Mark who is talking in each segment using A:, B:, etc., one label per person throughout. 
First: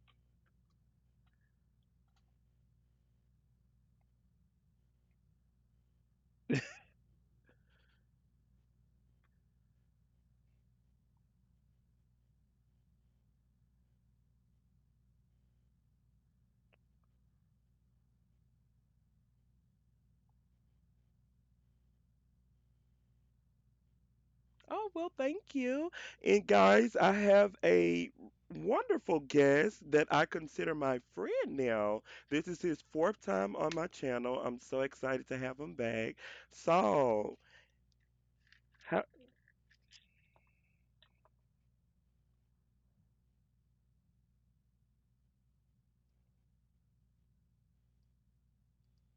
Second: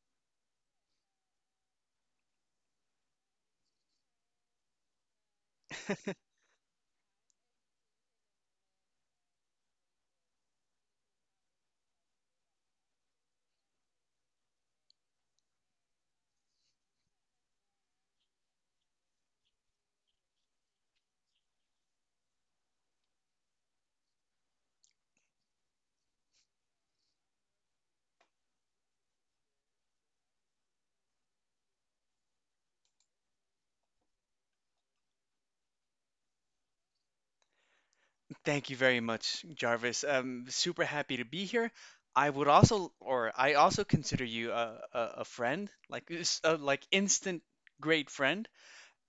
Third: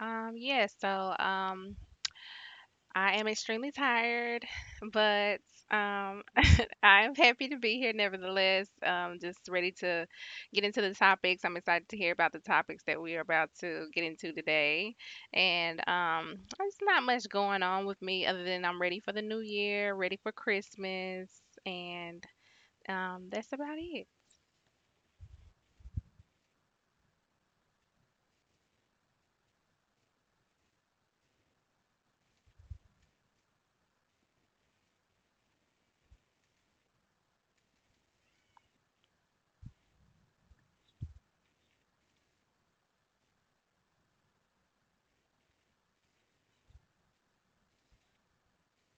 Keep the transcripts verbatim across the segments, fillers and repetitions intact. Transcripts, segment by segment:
A: Um, yeah, so um I am extremely tired, but um I am happy to be here nevertheless. Um just ready to get into the topics. I'm excited to hear about the topics that we are about to get into today. And um there's not much going on with me other than I'm ready for the new year, ready for Christmas, and um that's about it.
B: Oh, well, thank you. And guys, I have a wonderful guest that I consider my friend now. This is his fourth time on my channel. I'm so excited to have him back. Saul,
C: Thank you very much, Jarvis. I'm super happy to be here. I would also, or I also consider you a, a, a friend, like s- a, like instant great friend.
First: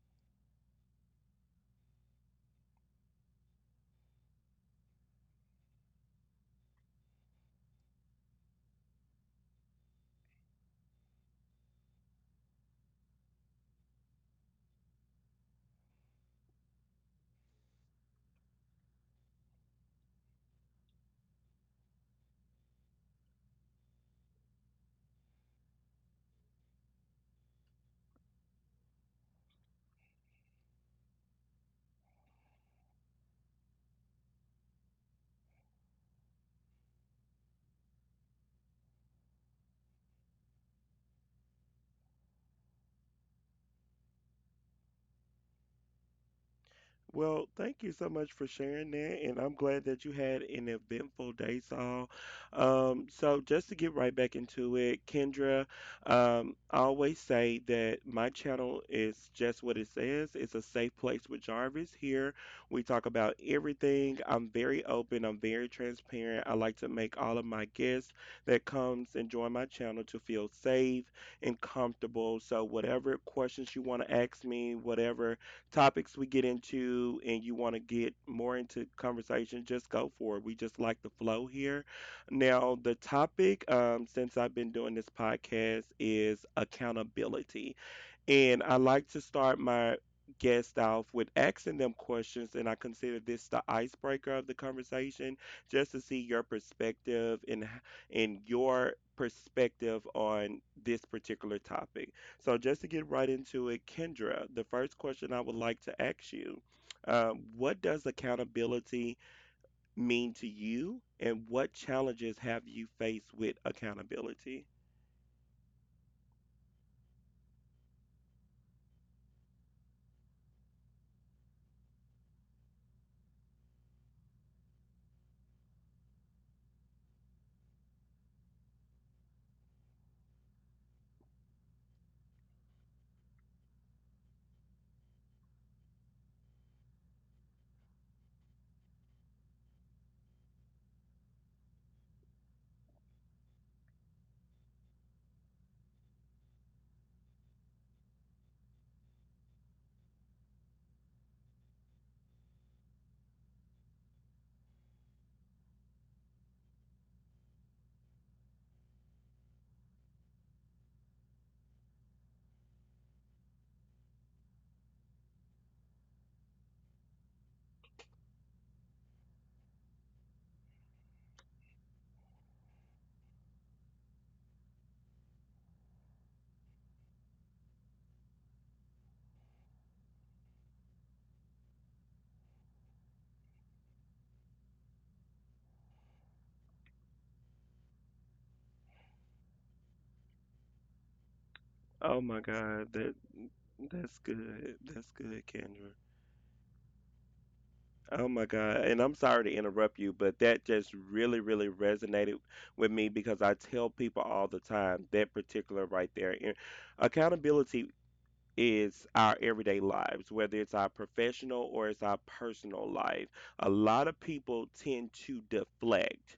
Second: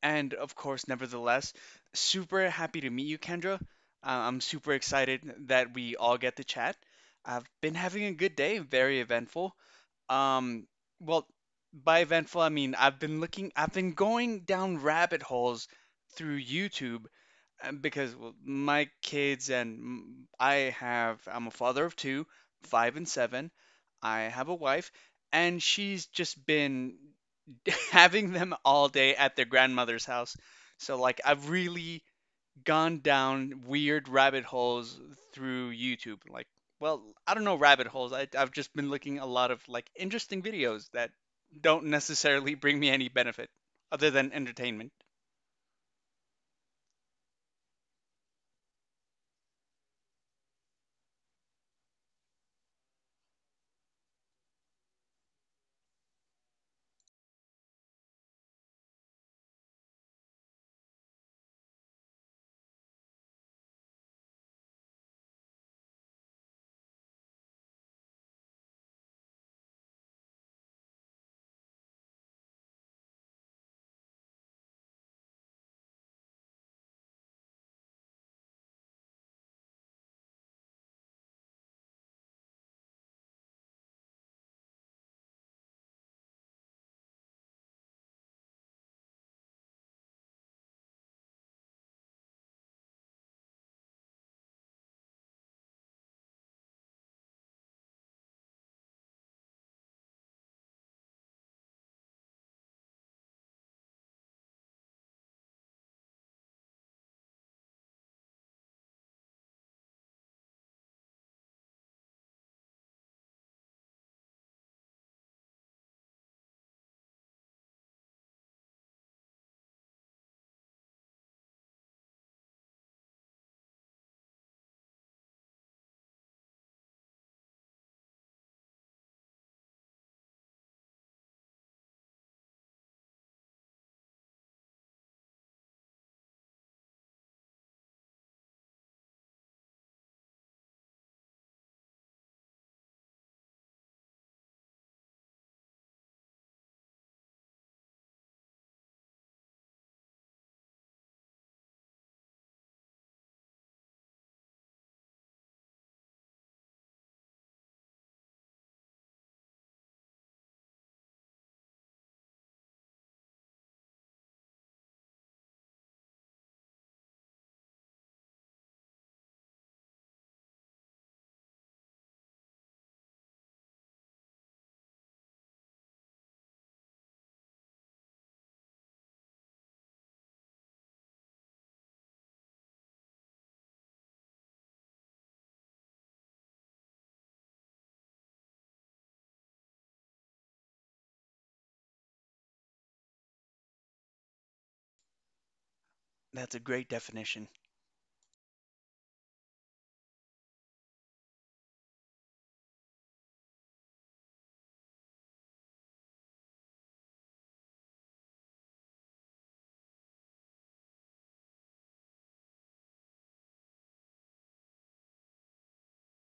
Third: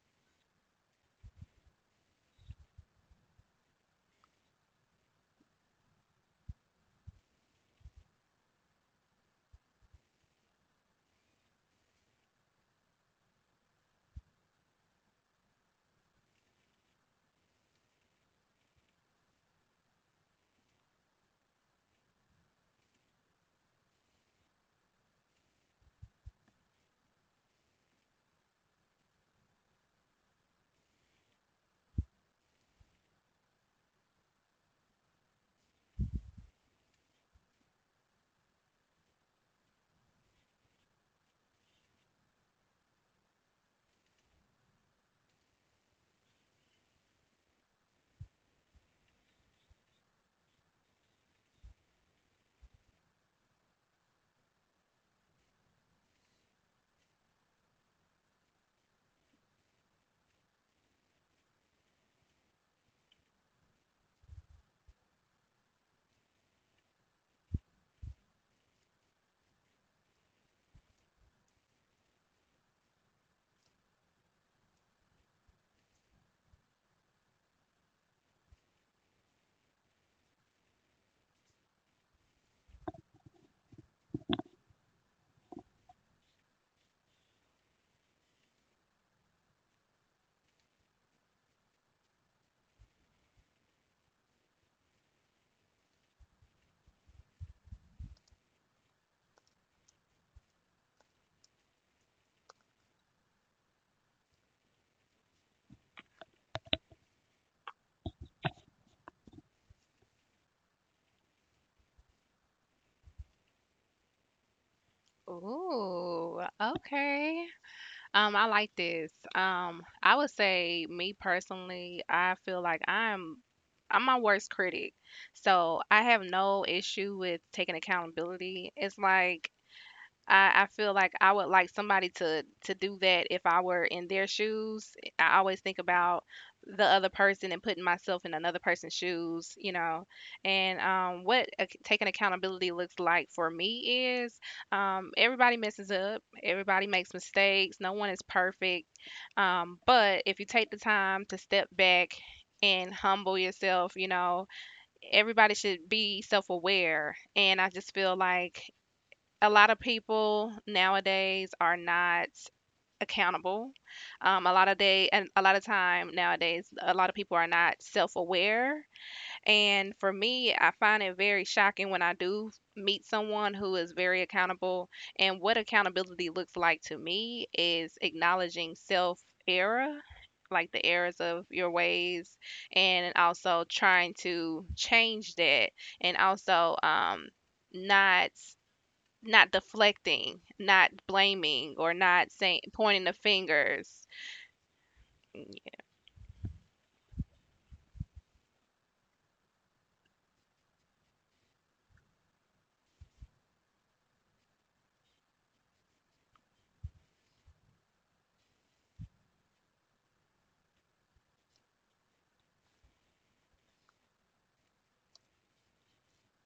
C: And of course, nevertheless, super happy to meet you, Kendra. Uh, I'm super excited that we all get to chat. I've been having a good day, very eventful. Um, well, by eventful, I mean I've been looking, I've been going down rabbit holes through YouTube, uh, because well, my kids and m- I have, I'm a father of two, five and seven. I have a wife, and she's just been having them all day at their grandmother's house. So, like, I've really gone down weird rabbit holes through YouTube. Like, well, I don't know, rabbit holes. I, I've just been looking a lot of like interesting videos that don't necessarily bring me any benefit other than entertainment.
B: well, thank you so much for sharing that, and I'm glad that you had an eventful day, Saul. Um, so, just to get right back into it, Kendra, um, I always say that my channel is just what it says. It's a safe place with Jarvis. Here, we talk about everything. I'm very open. I'm very transparent. I like to make all of my guests that comes and join my channel to feel safe and comfortable. So, whatever questions you want to ask me, whatever topics we get into and you want to get more into conversation, just go for it. We just like the flow here. Now, the topic, um, since I've been doing this podcast, is accountability. And I like to start my guest off with asking them questions, and I consider this the icebreaker of the conversation, just to see your perspective and h- and your perspective on this particular topic. So just to get right into it, Kendra, the first question I would like to ask you, um, what does accountability mean to you, and what challenges have you faced with accountability?
A: Ooh, okay. Um, I like this. Um, I would say me personally, I feel like I'm I'm my worst critic. So I have no issue with taking accountability. It's like I, I feel like I would like somebody to to do that if I were in their shoes. I always think about the other person and putting myself in another person's shoes, you know, and um, what ac- taking accountability looks like for me is um, everybody messes up, everybody makes mistakes, no one is perfect, um, but if you take the time to step back and humble yourself, you know, everybody should be self-aware, and I just feel like a lot of people nowadays are not accountable. Um, a lot of day and a lot of time nowadays, a lot of people are not self-aware. And for me, I find it very shocking when I do meet someone who is very accountable. And what accountability looks like to me is acknowledging self error, like the errors of your ways, and also trying to change that, and also um, not not deflecting, not blaming, or not
B: Oh my
A: saying pointing
B: God,
A: the
B: that
A: fingers.
B: that's good. That's good,
A: Yeah.
B: Kendra.
C: That's a great definition.
B: Oh my God. And I'm sorry to interrupt you, but that just really, really resonated with me because I tell people all the time that particular right there. And accountability is our everyday lives, whether it's our professional or it's our personal life. A lot of people tend to deflect.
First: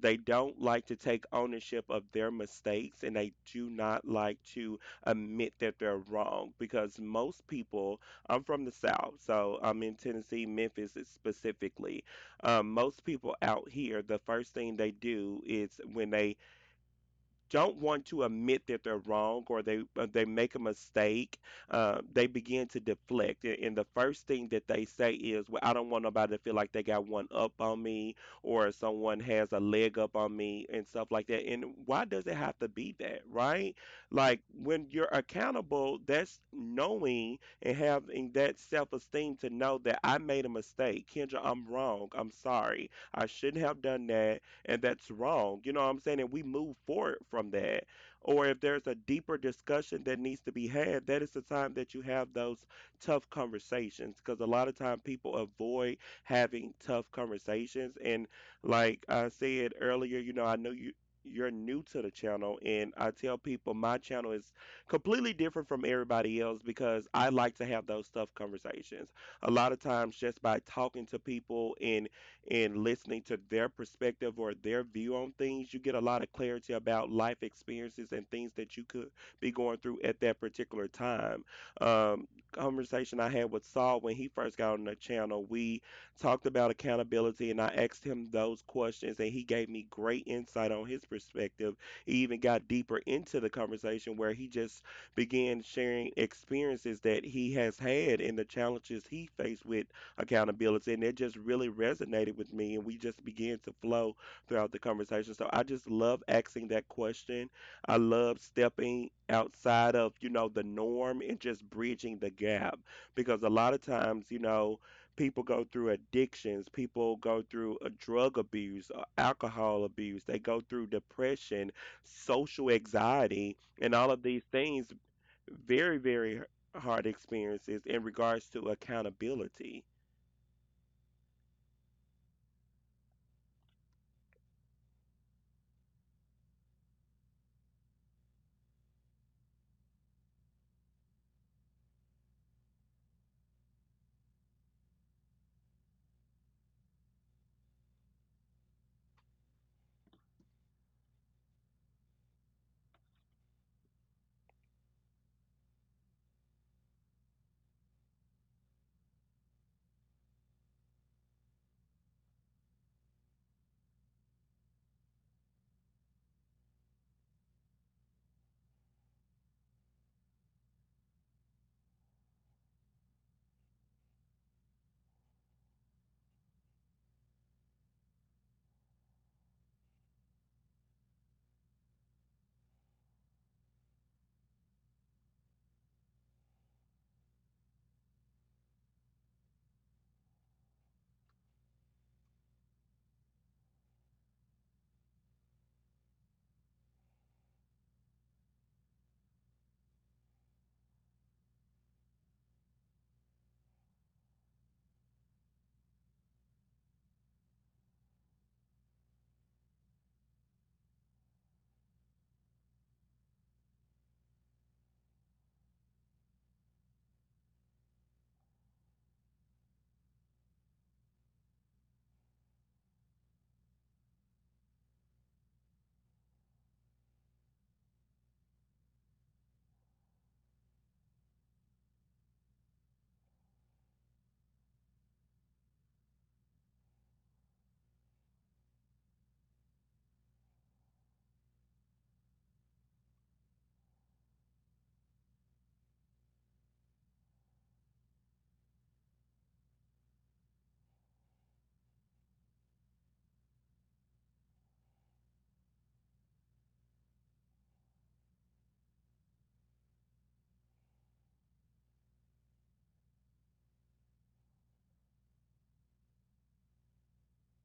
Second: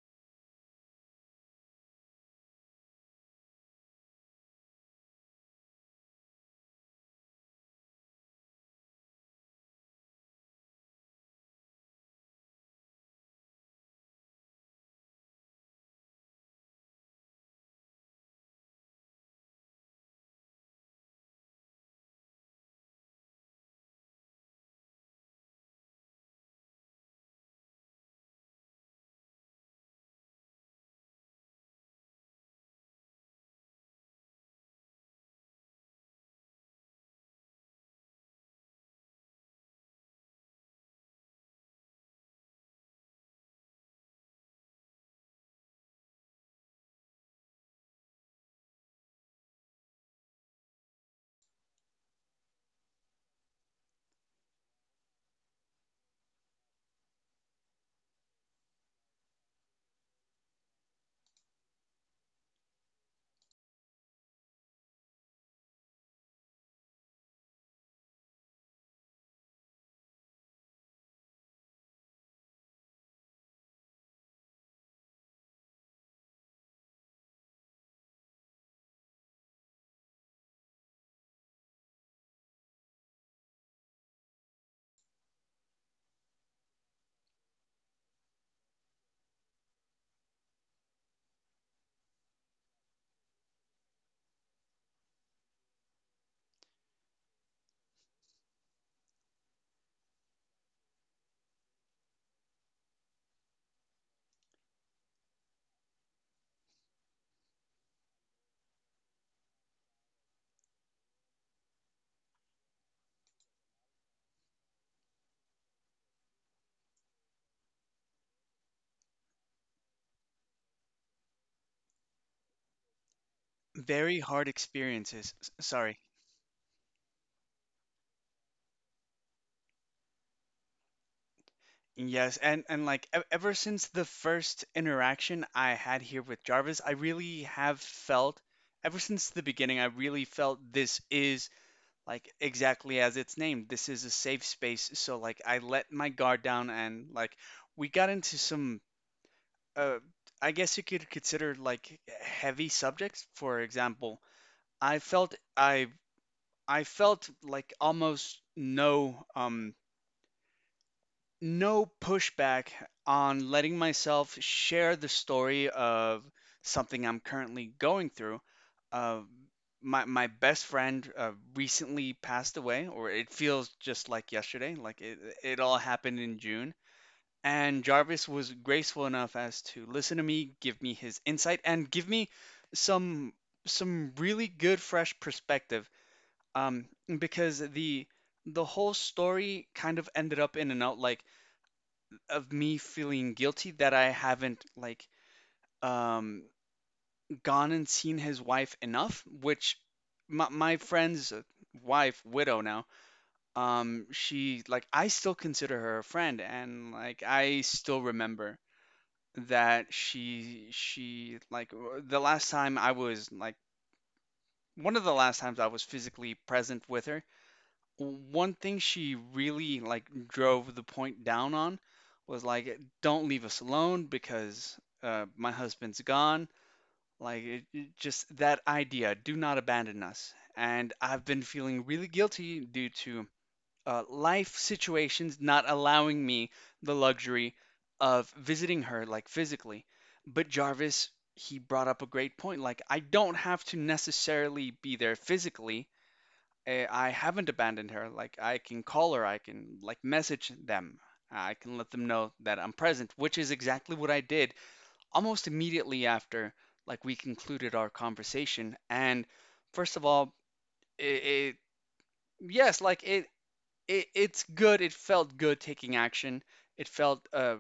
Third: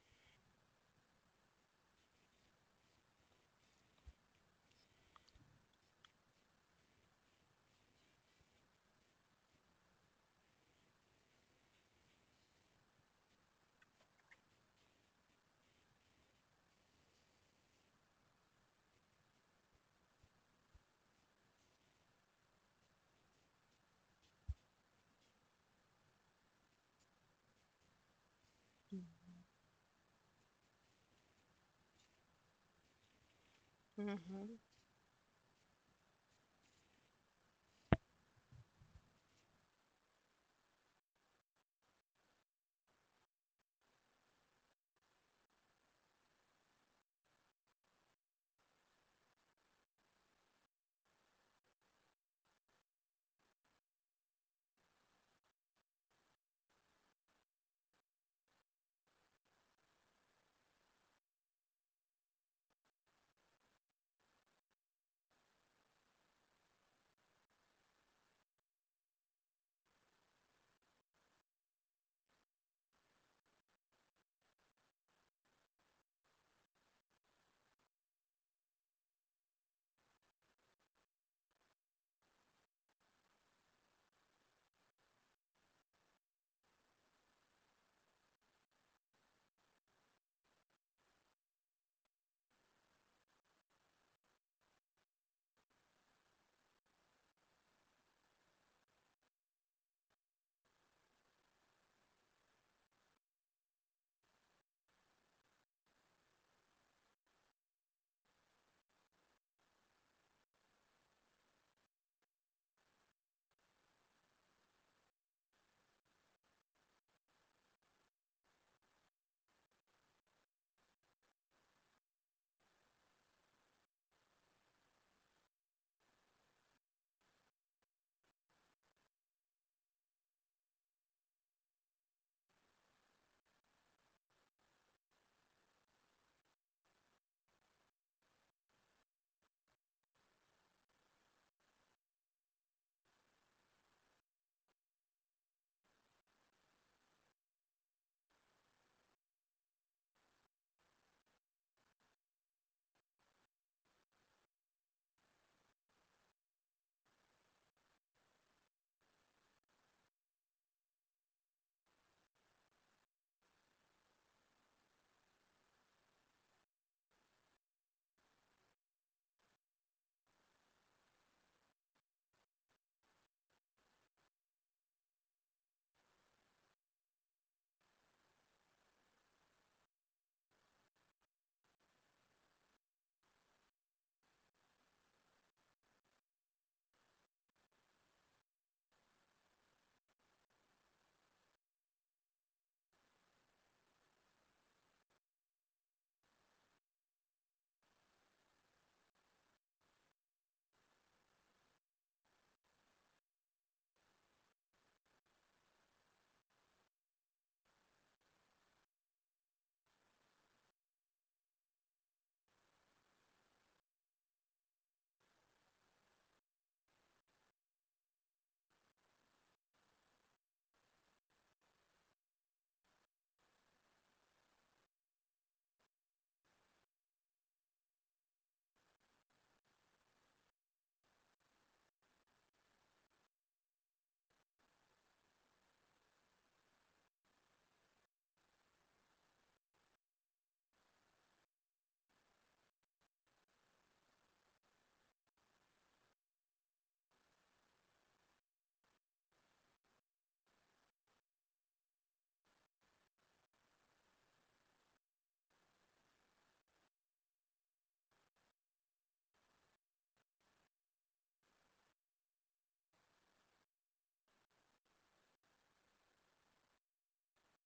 B: They don't like to take ownership of their mistakes and they do not like to admit that they're wrong because most people, I'm from the South, so I'm in Tennessee, Memphis specifically. Um, most people out here, the first thing they do is when they don't want to admit that they're wrong or they uh, they make a mistake, uh, they begin to deflect. A- And the first thing that they say is, "Well, I don't want nobody to feel like they got one up on me or someone has a leg up on me and stuff like that." And why does it have to be that, right? Like
A: Mhm.
B: when you're accountable, that's knowing and having that self-esteem to know that I made a mistake. Kendra, I'm wrong. I'm sorry. I shouldn't have done that and that's wrong. You know what I'm saying? And we move forward from that. Or if there's a deeper discussion that needs to be had, that is the time that you have those tough conversations because a lot of time people avoid having tough conversations. And like I said earlier, you know, I know you you're new to the channel and I tell people my channel is completely different from everybody else because I like to have those tough conversations. A lot of times just by talking to people and and listening to their perspective or their view on things, you get a lot of clarity about life experiences and things that you could be going through at that particular time. Um, conversation I had with Saul when he first got on the channel, we talked about accountability and I asked him those questions and he gave me great insight on his perspective. He even got deeper into the conversation where he just began sharing experiences that he has had and the challenges he faced with accountability and it just really resonated with me and we just began to flow throughout the conversation. So I just love asking that question. I love stepping outside of, you know, the norm and just bridging the gap because a lot of times, you know, people go through addictions, people go through a drug abuse, uh, alcohol abuse, they go through depression, social anxiety, and all
C: Very
B: of these
C: hard
B: things,
C: experiences. S-
B: very,
C: sorry.
B: very hard experiences in regards to accountability.
C: Yes, and and like e- ever since the first interaction I had here with Jarvis, I really have felt ever since the beginning, I really felt this is like exactly as it's named, this is a safe space. So like I let my guard down, and like we got into some, uh I guess you could consider, like, heavy subjects. For example, I felt— i i felt like almost no, um no pushback on letting myself share the story of something I'm currently going through. Uh, my my best friend uh, recently passed away, or it feels just like yesterday, like it it all happened in June. And Jarvis was graceful enough as to listen to me, give me his insight, and give me some some really good fresh perspective. Um, because the the whole story kind of ended up in and out, like of me feeling guilty that I haven't, like, um gone and seen his wife enough, which my, my friend's wife, widow now, um, she, like, I still consider her a friend, and like I still remember that she she like the last time I was like one of the last times I was physically present with her, one thing she really like drove the point down on was like, don't leave us alone because, uh, my husband's gone. Like it, it just, that idea, do not abandon us. And I've been feeling really guilty due to uh, life situations not allowing me the luxury of visiting her, like, physically. But Jarvis, he brought up a great point, like I don't have to necessarily be there physically. eh, I haven't abandoned her. Like I can call her, I can like message them. I can let them know that I'm present, which is exactly what I did almost immediately after, like, we concluded our conversation. And first of all, it, it yes, like it, it it's good. It felt good taking action. It felt, uh,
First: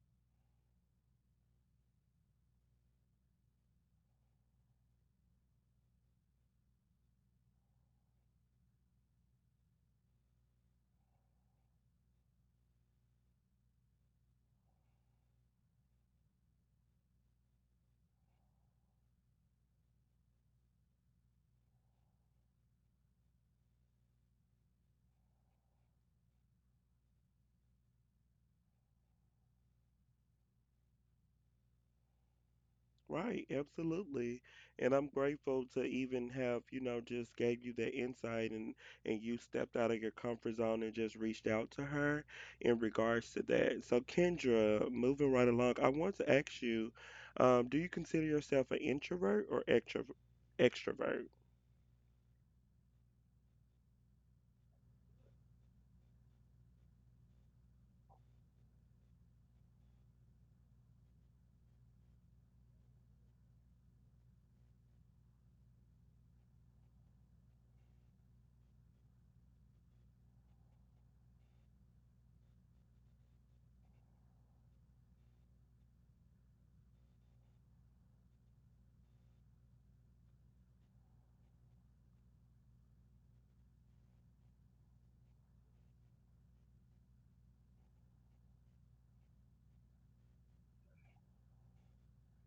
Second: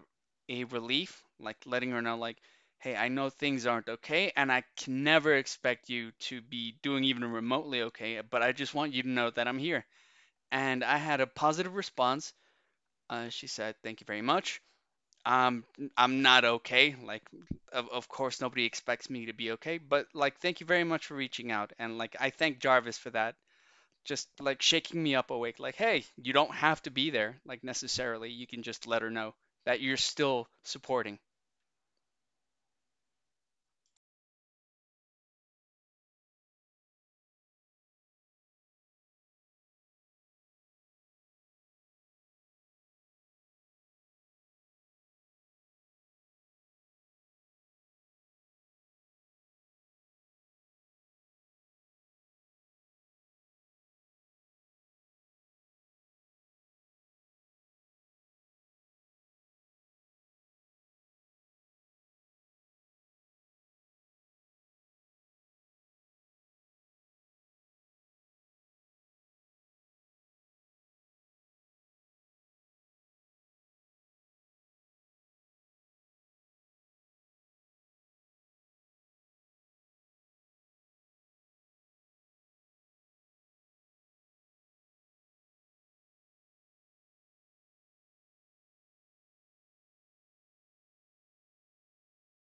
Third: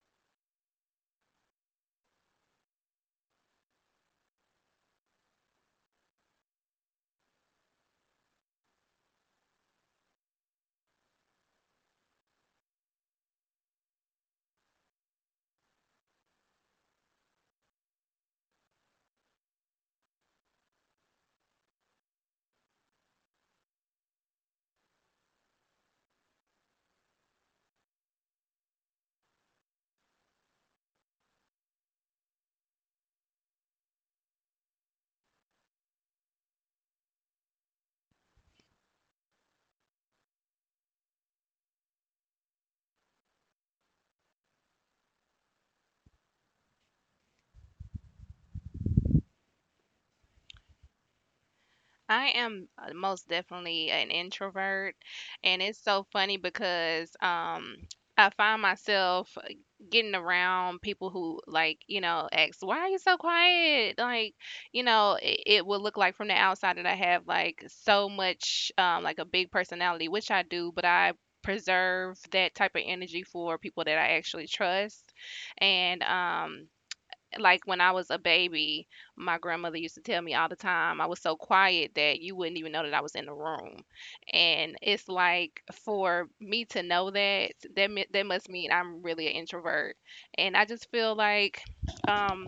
C: a relief, like letting her know, like, "Hey, I know things aren't okay, and I can never expect you to be doing even remotely okay, but I just want you to know that I'm here." And I had a positive response. Uh, she said, "Thank you very much. Um, I'm not okay. Like, of, of course, nobody expects me to be okay, but, like, thank you very much for reaching out." And like, I thank Jarvis for that. Just like shaking me up awake. Like, hey, you don't have to be there, like, necessarily, you can just let her know that you're still supporting.
B: Right, absolutely. And I'm grateful to even have, you know, just gave you the insight and and you stepped out of your comfort zone and just reached out to her in regards to that. So Kendra, moving right along, I want to ask you, um, do you consider yourself an introvert or extro— extrovert.
A: I am uh, most definitely an introvert, and it's so funny because um I find myself getting around people who like, you know, ask, "Why are you so quiet?" Like, you know, it, it would look like from the outside that I have like so much, um, like a big personality, which I do, but I preserve that type of energy for people that I actually trust. And um like when I was a baby, my grandmother used to tell me all the time I was so quiet that you wouldn't even know that I was in the room. And it's like for me to know that that me- that must mean I'm really an introvert. And I just feel like um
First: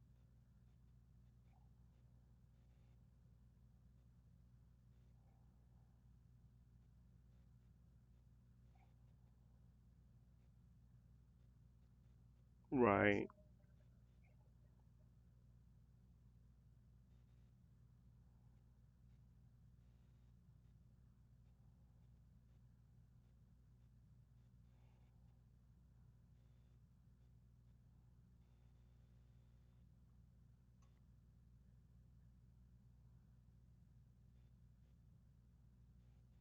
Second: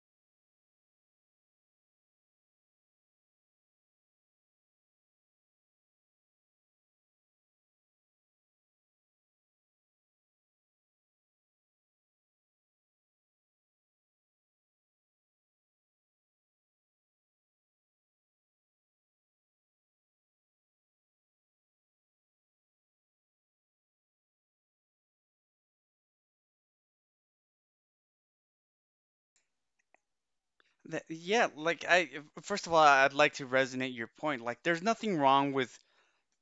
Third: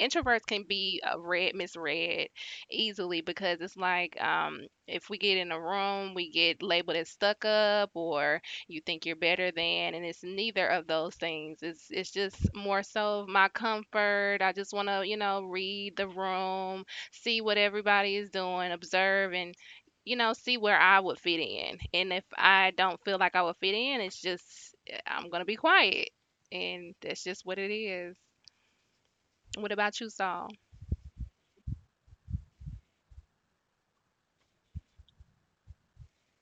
A: introverts can be uh, read misread easily, because it's like, um, if we get in a room, we get labeled as stuck up or "You think you're better than," and it's neither of those things. it's it's just more so
B: Right.
A: of my comfort. I just want to, you know, read the room, see what everybody is doing, observe, and, you know, see where I would fit in. And if I don't feel like I would fit in, it's just eh, I'm gonna be quiet, and that's just what it is. What about you, Saul?
C: That, yeah, like I— first of all, I'd like to resonate your point. Like, there's nothing wrong with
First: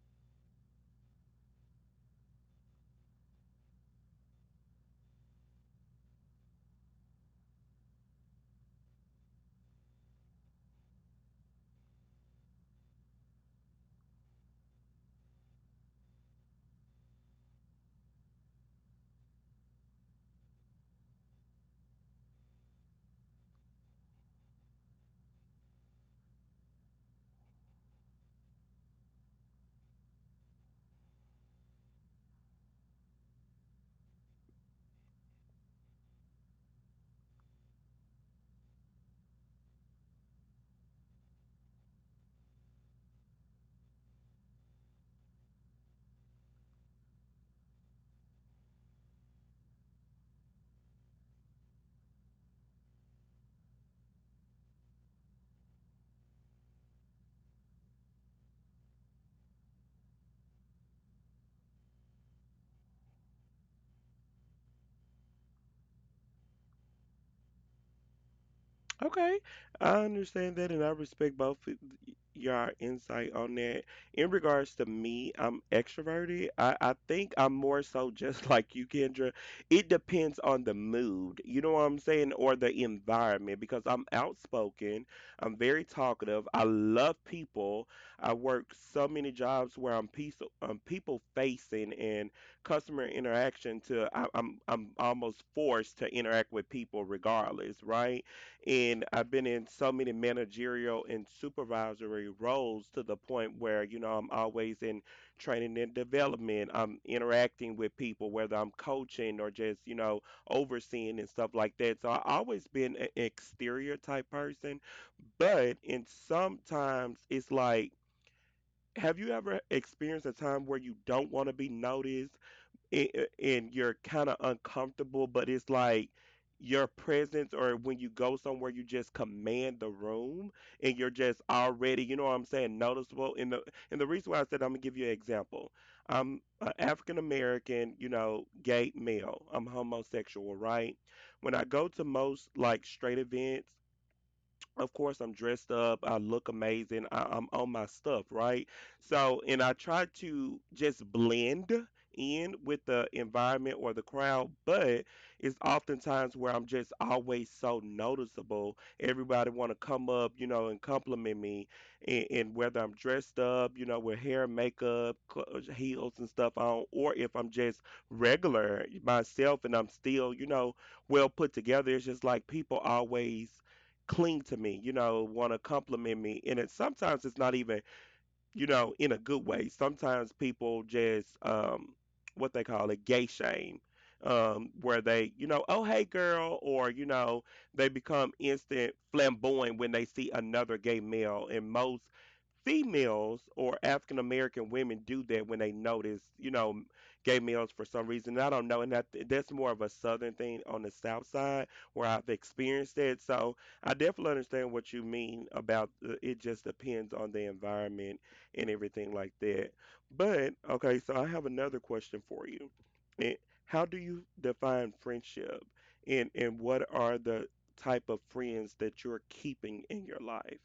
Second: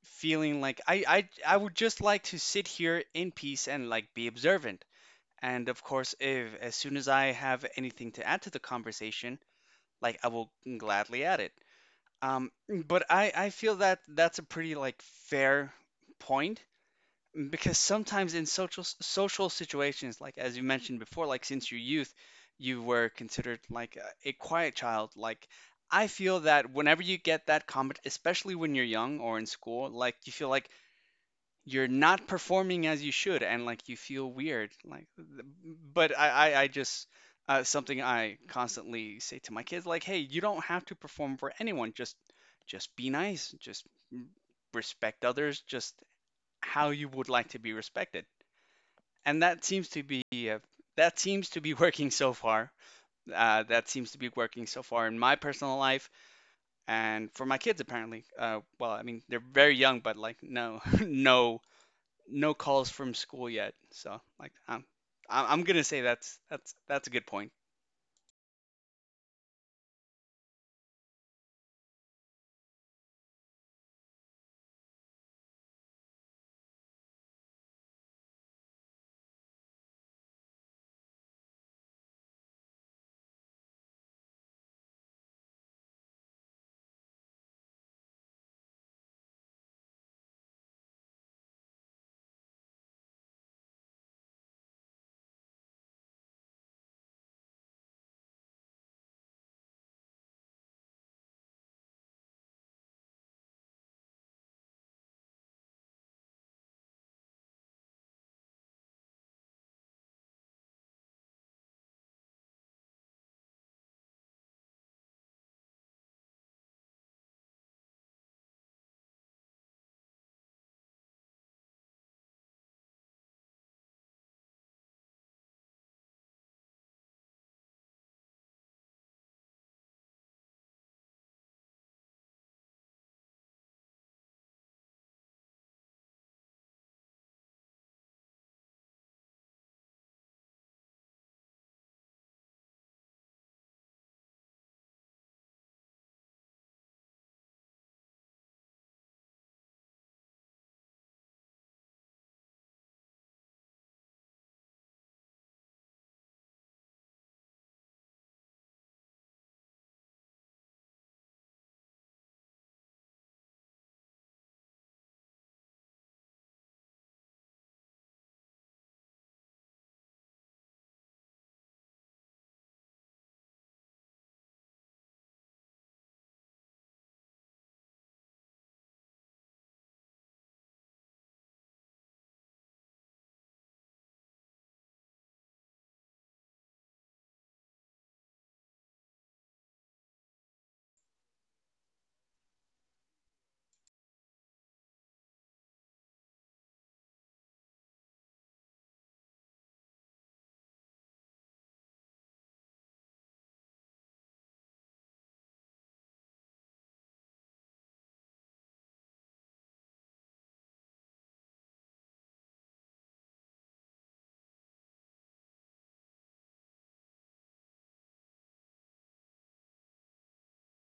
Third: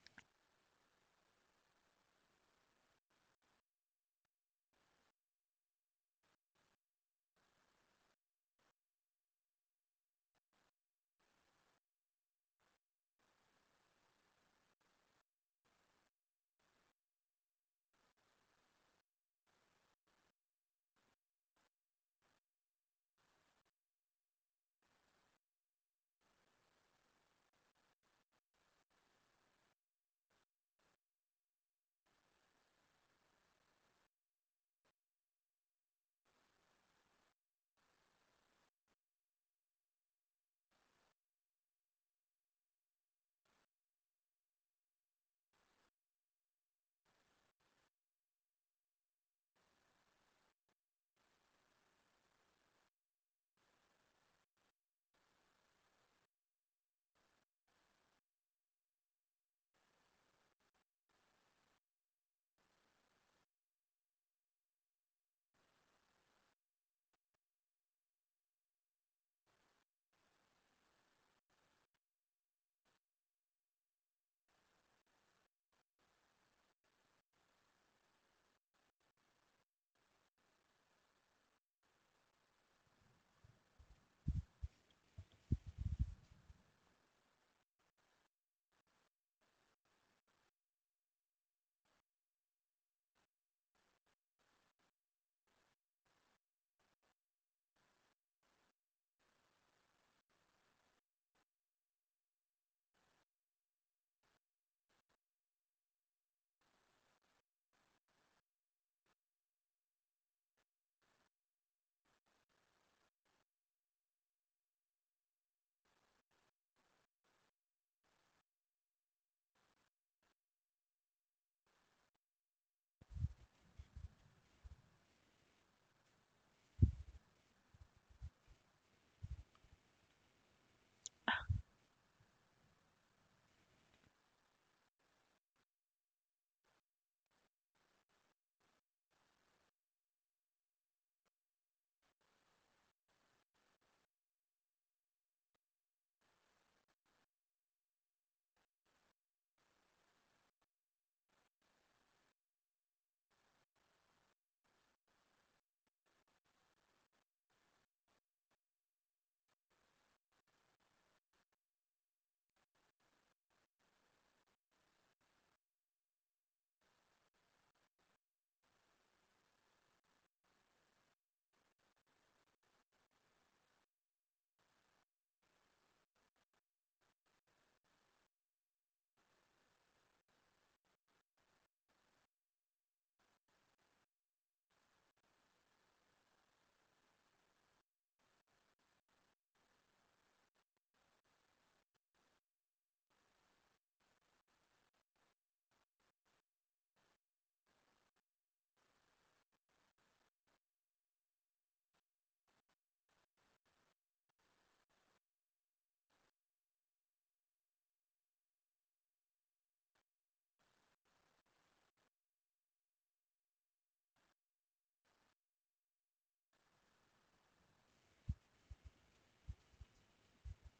C: feeling like I, I I would just like to sit here in peace and like be observant. And of course, if as soon as I have anything to add to the conversation, like I will gladly add it. Um, but I, I feel that that's a pretty, like, fair point, because sometimes in social social situations, like as you mentioned before, like since your youth, you were considered like a, a quiet child. Like I feel that whenever you get that comment, especially when you're young or in school, like you feel like you're not performing as you should, and like you feel weird, like, but i i, I just— uh, something I constantly say to my kids, like, hey, you don't have to perform for anyone, just just be nice, just respect others, just how you would like to be respected. And that seems to be— uh, that seems to be working so far. Uh, that seems to be working so far in my personal life and for my kids apparently. Uh, well, I mean they're very young, but like, no, no no calls from school yet. So like I'm I'm I'm gonna say that's that's that's a good point.
B: Okay, I understand that, and I respect both of y- your insight on that. In regards to me, I'm extroverted. I, I think I'm more so just like you, Kendra. It depends on the mood, you know what I'm saying, or the environment, because I'm outspoken. I'm very talkative. I love people. I work so many jobs where I'm peace, um, people facing and customer interaction. To I, I'm I'm almost forced to interact with people regardless, right? And I've been in so many managerial and supervisory roles to the point where, you know, I'm always in training and development. I'm interacting with people, whether I'm coaching or just, you know, overseeing and stuff like that. So I've always been an exterior type person. But and sometimes it's like, have you ever experienced a time where you don't want to be noticed a- and you're kind of uncomfortable, but it's like your presence or when you go somewhere, you just command the room and you're just already, you know what I'm saying, noticeable. And the and the reason why I said, I'm gonna give you an example. I'm an African American, you know, gay male. I'm homosexual, right? When I go to most like straight events, of course I'm dressed up, I look amazing, I, I'm on my stuff, right? So, and I try to just blend in with the environment or the crowd, but it's oftentimes where I'm just always so noticeable. Everybody want to come up, you know, and compliment me, and, and whether I'm dressed up, you know, with hair, makeup, cl- heels and stuff on, or if I'm just regular myself and I'm still, you know, well put together. It's just like people always cling to me, you know, want to compliment me. And it sometimes it's not even, you know, in a good way. Sometimes people just um what they call it gay shame. Um, where they, you know, oh hey girl, or, you know, they become instant flamboyant when they see another gay male. And most females or African American women do that when they notice, you know, gay males for some reason. I don't know, and that, that's more of a southern thing on the south side where I've experienced that. So I definitely understand what you mean about uh, it. Just depends on the environment and everything like that. But okay, so I have another question for you. And how do you define friendship? And and what are the type of friends that you're keeping in your life?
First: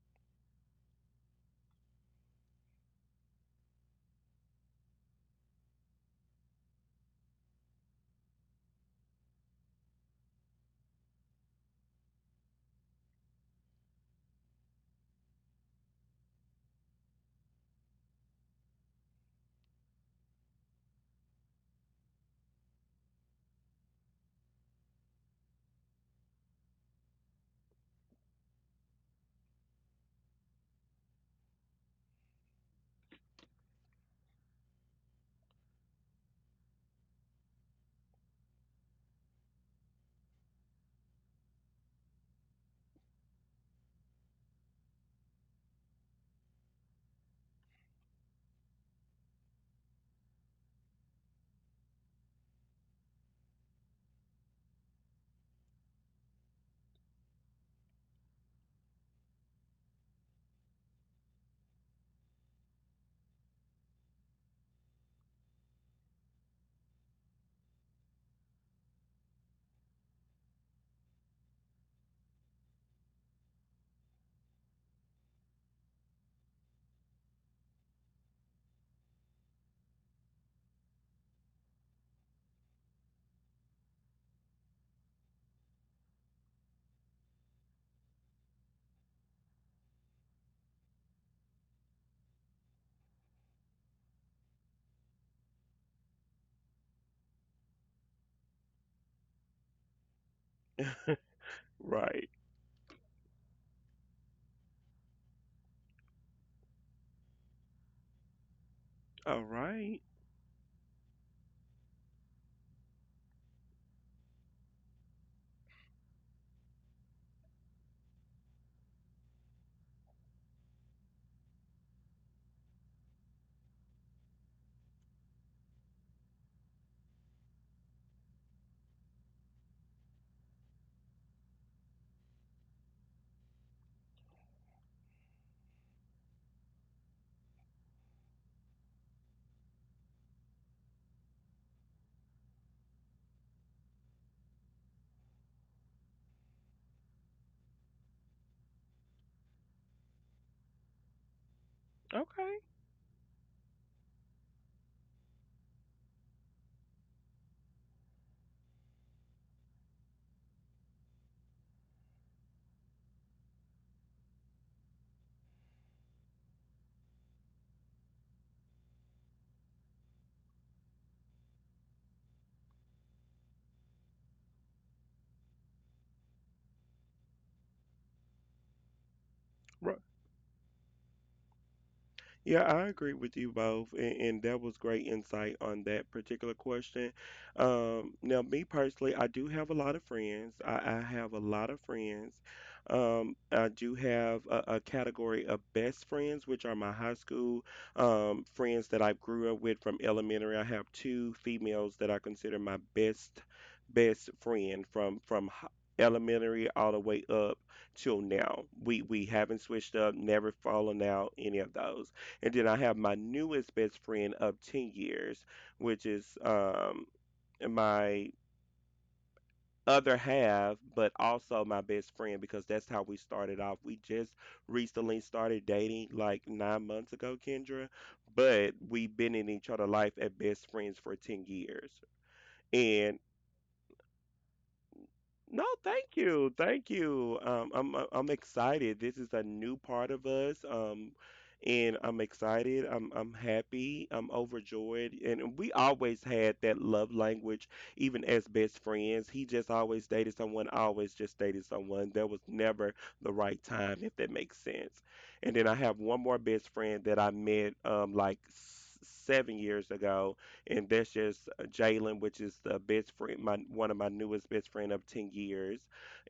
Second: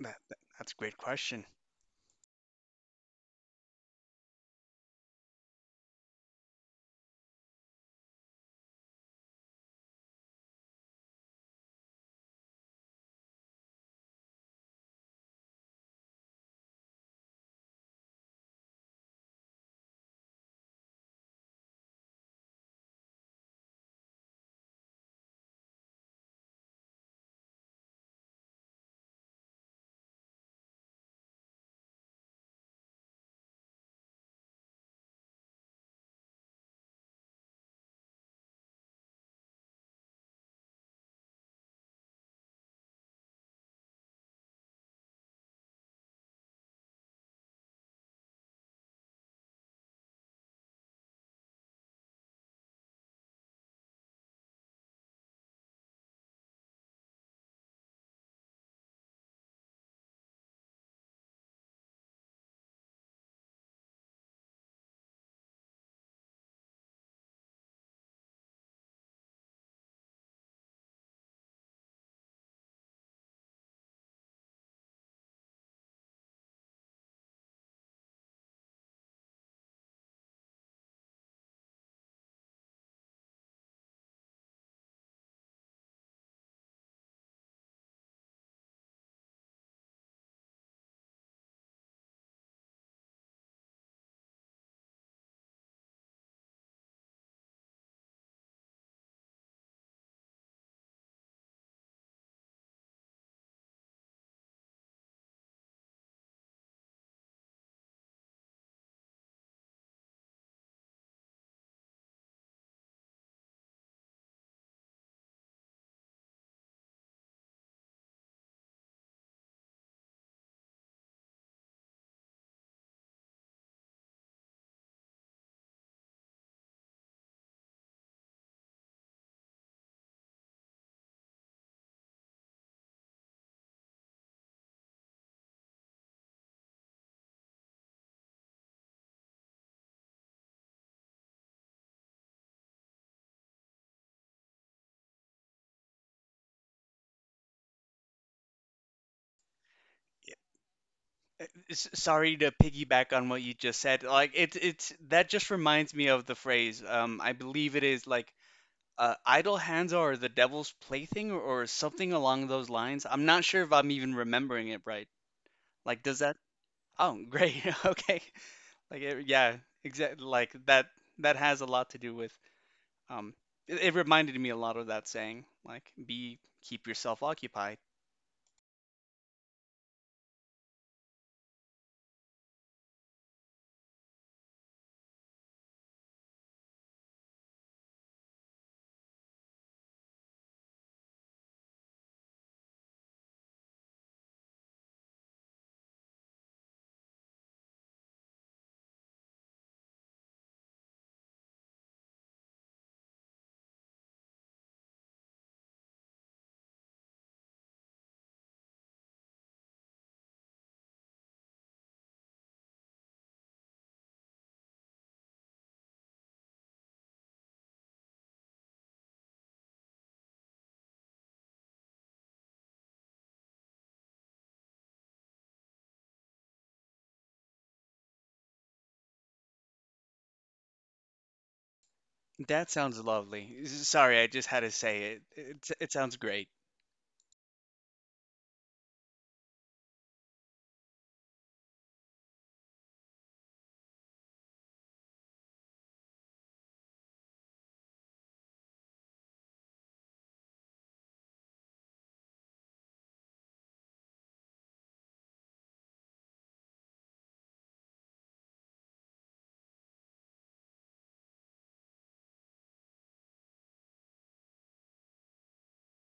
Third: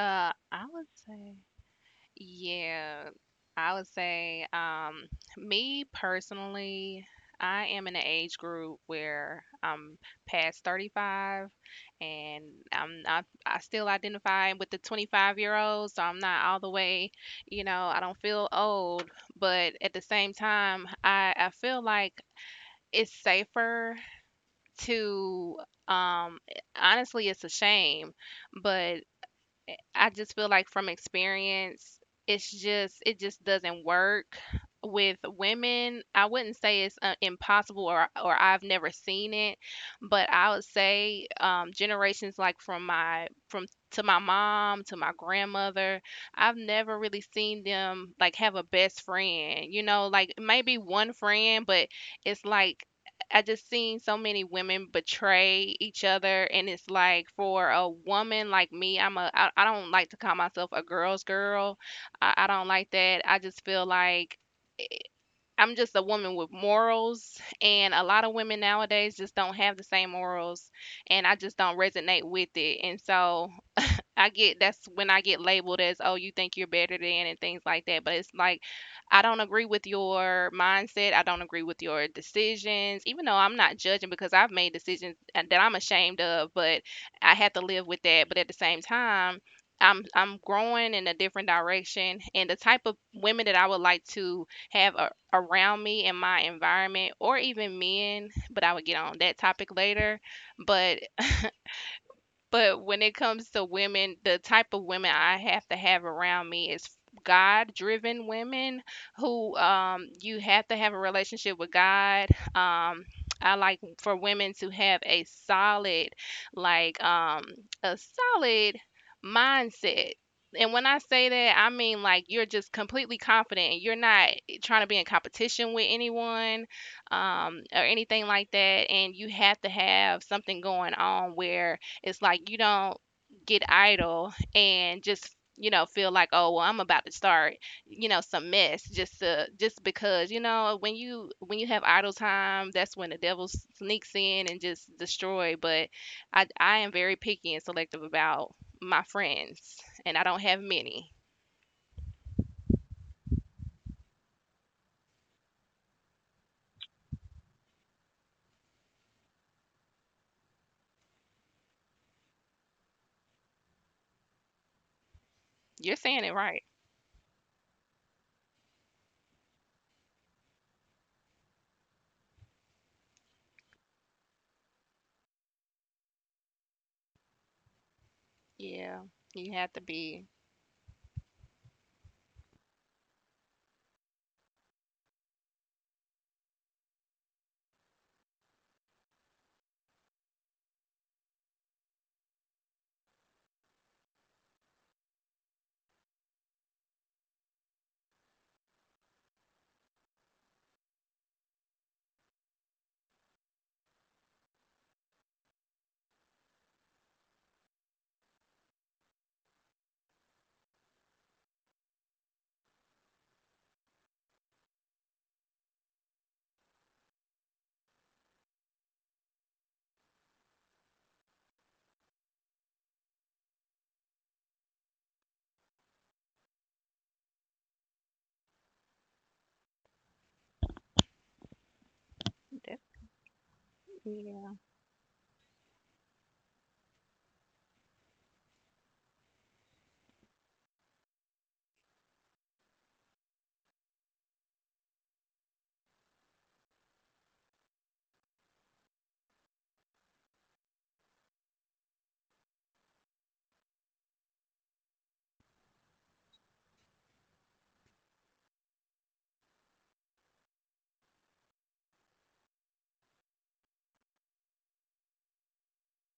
C: That, that-
A: I
C: that's a
A: would
C: great
A: say,
C: question.
A: yeah, I would say, um, me personally, I am in an age group where I'm past thirty-five, and I'm I I still identify with the twenty-five year olds, so I'm not all the way, you know, I don't feel old, but at the same time, I, I feel like it's safer to, um, honestly, it's a shame, but eh, I just feel like from experience, it's just it just doesn't work with women. I wouldn't say it's uh, impossible, or or I've never seen it, but I would say, um, generations like from my, from to my mom to my grandmother, I've never really seen them like have a best friend. You know, like maybe one friend, but it's like I just seen so many women betray each other, and it's like for a woman like me, I'm a I, I don't like to call myself a girl's girl. I, I don't like that. I just feel like I'm just a woman with morals, and a lot of women nowadays just don't have the same morals, and I just don't resonate with it. And so I get that's when I get labeled as, "Oh, you think you're better than," and things like that. But it's like, I don't agree with your mindset. I don't agree with your decisions, even though I'm not judging, because I've made decisions uh, that I'm ashamed of, but I have to live with that. But at the same time, I'm I'm growing in a different direction, and the type of women that I would like to have a, around me in my environment, or even men. But I would get on that topic later. But
B: Right.
A: but when it comes to women, the type of women I have to have around me is God-driven women
B: All
A: who,
B: right.
A: um, you have to have a relationship with God. Um, I like for women to have a solid, like um, a solid mindset. And when I say that, I mean like you're just completely confident and you're not trying to be in competition with anyone, um, or anything like that. And you have to have something going on where it's like you don't get idle and just, you know, feel like, "Oh, well, I'm about to start, you know, some mess," just to, just because, you know, when you when you have idle time, that's when the devil s- sneaks in and just destroy. But I I am very picky and selective about my friends, and I don't have many.
C: S- Sorry
B: Okay.
C: to piggyback on what you just said. Like it's it's that just reminds me of the phrase. Um, I believe it is like, uh, idle hands are the devil's plaything, or, or something along those lines. I'm not sure if I'm even remembering it right.
A: You're
C: Like, does
A: saying it
C: that—
A: right.
C: oh, great. Okay. Like it, yeah, exactly. Like that that has a lot to do with— Um, it, it reminded me a lot of that saying, like, be, keep yourself occupied.
A: Yeah, you have to
B: Right.
A: be.
B: Yeah, I agree with you both, and, and that was great insight on that particular question. Um, now, me personally, I do have a lot of friends. I, I have a lot of friends. Um, I do have a, a category of best friends, which are my high school um, friends that I grew up with from elementary. I have two females that I consider my best best friend from from hi- elementary all the way up till now. We we haven't switched up, never fallen out, any of those. And then I have my newest best friend of ten years, which is um, my other half, but also my best friend because that's how we started off. We just recently started dating like nine months ago, Kendra, but we've been in each other's life as best friends for ten years.
C: That
A: That's,
C: sounds
B: And
C: lovely. S- Sorry, I just
A: yeah.
C: had to say it.
B: no,
C: It, it
B: thank
C: sounds
B: you,
C: great.
B: thank you. Um, I'm I- I'm excited. This is a new part of us, um, and I'm excited. I'm I'm happy. I'm overjoyed, and we always had that love language, even as best friends. He just always dated someone. I always just dated someone. There was never the right time, if that makes sense. And then I have one more best friend that I met um like s- seven years ago and that's just uh, Jalen, which is the best friend, my one of my newest best friend of ten years,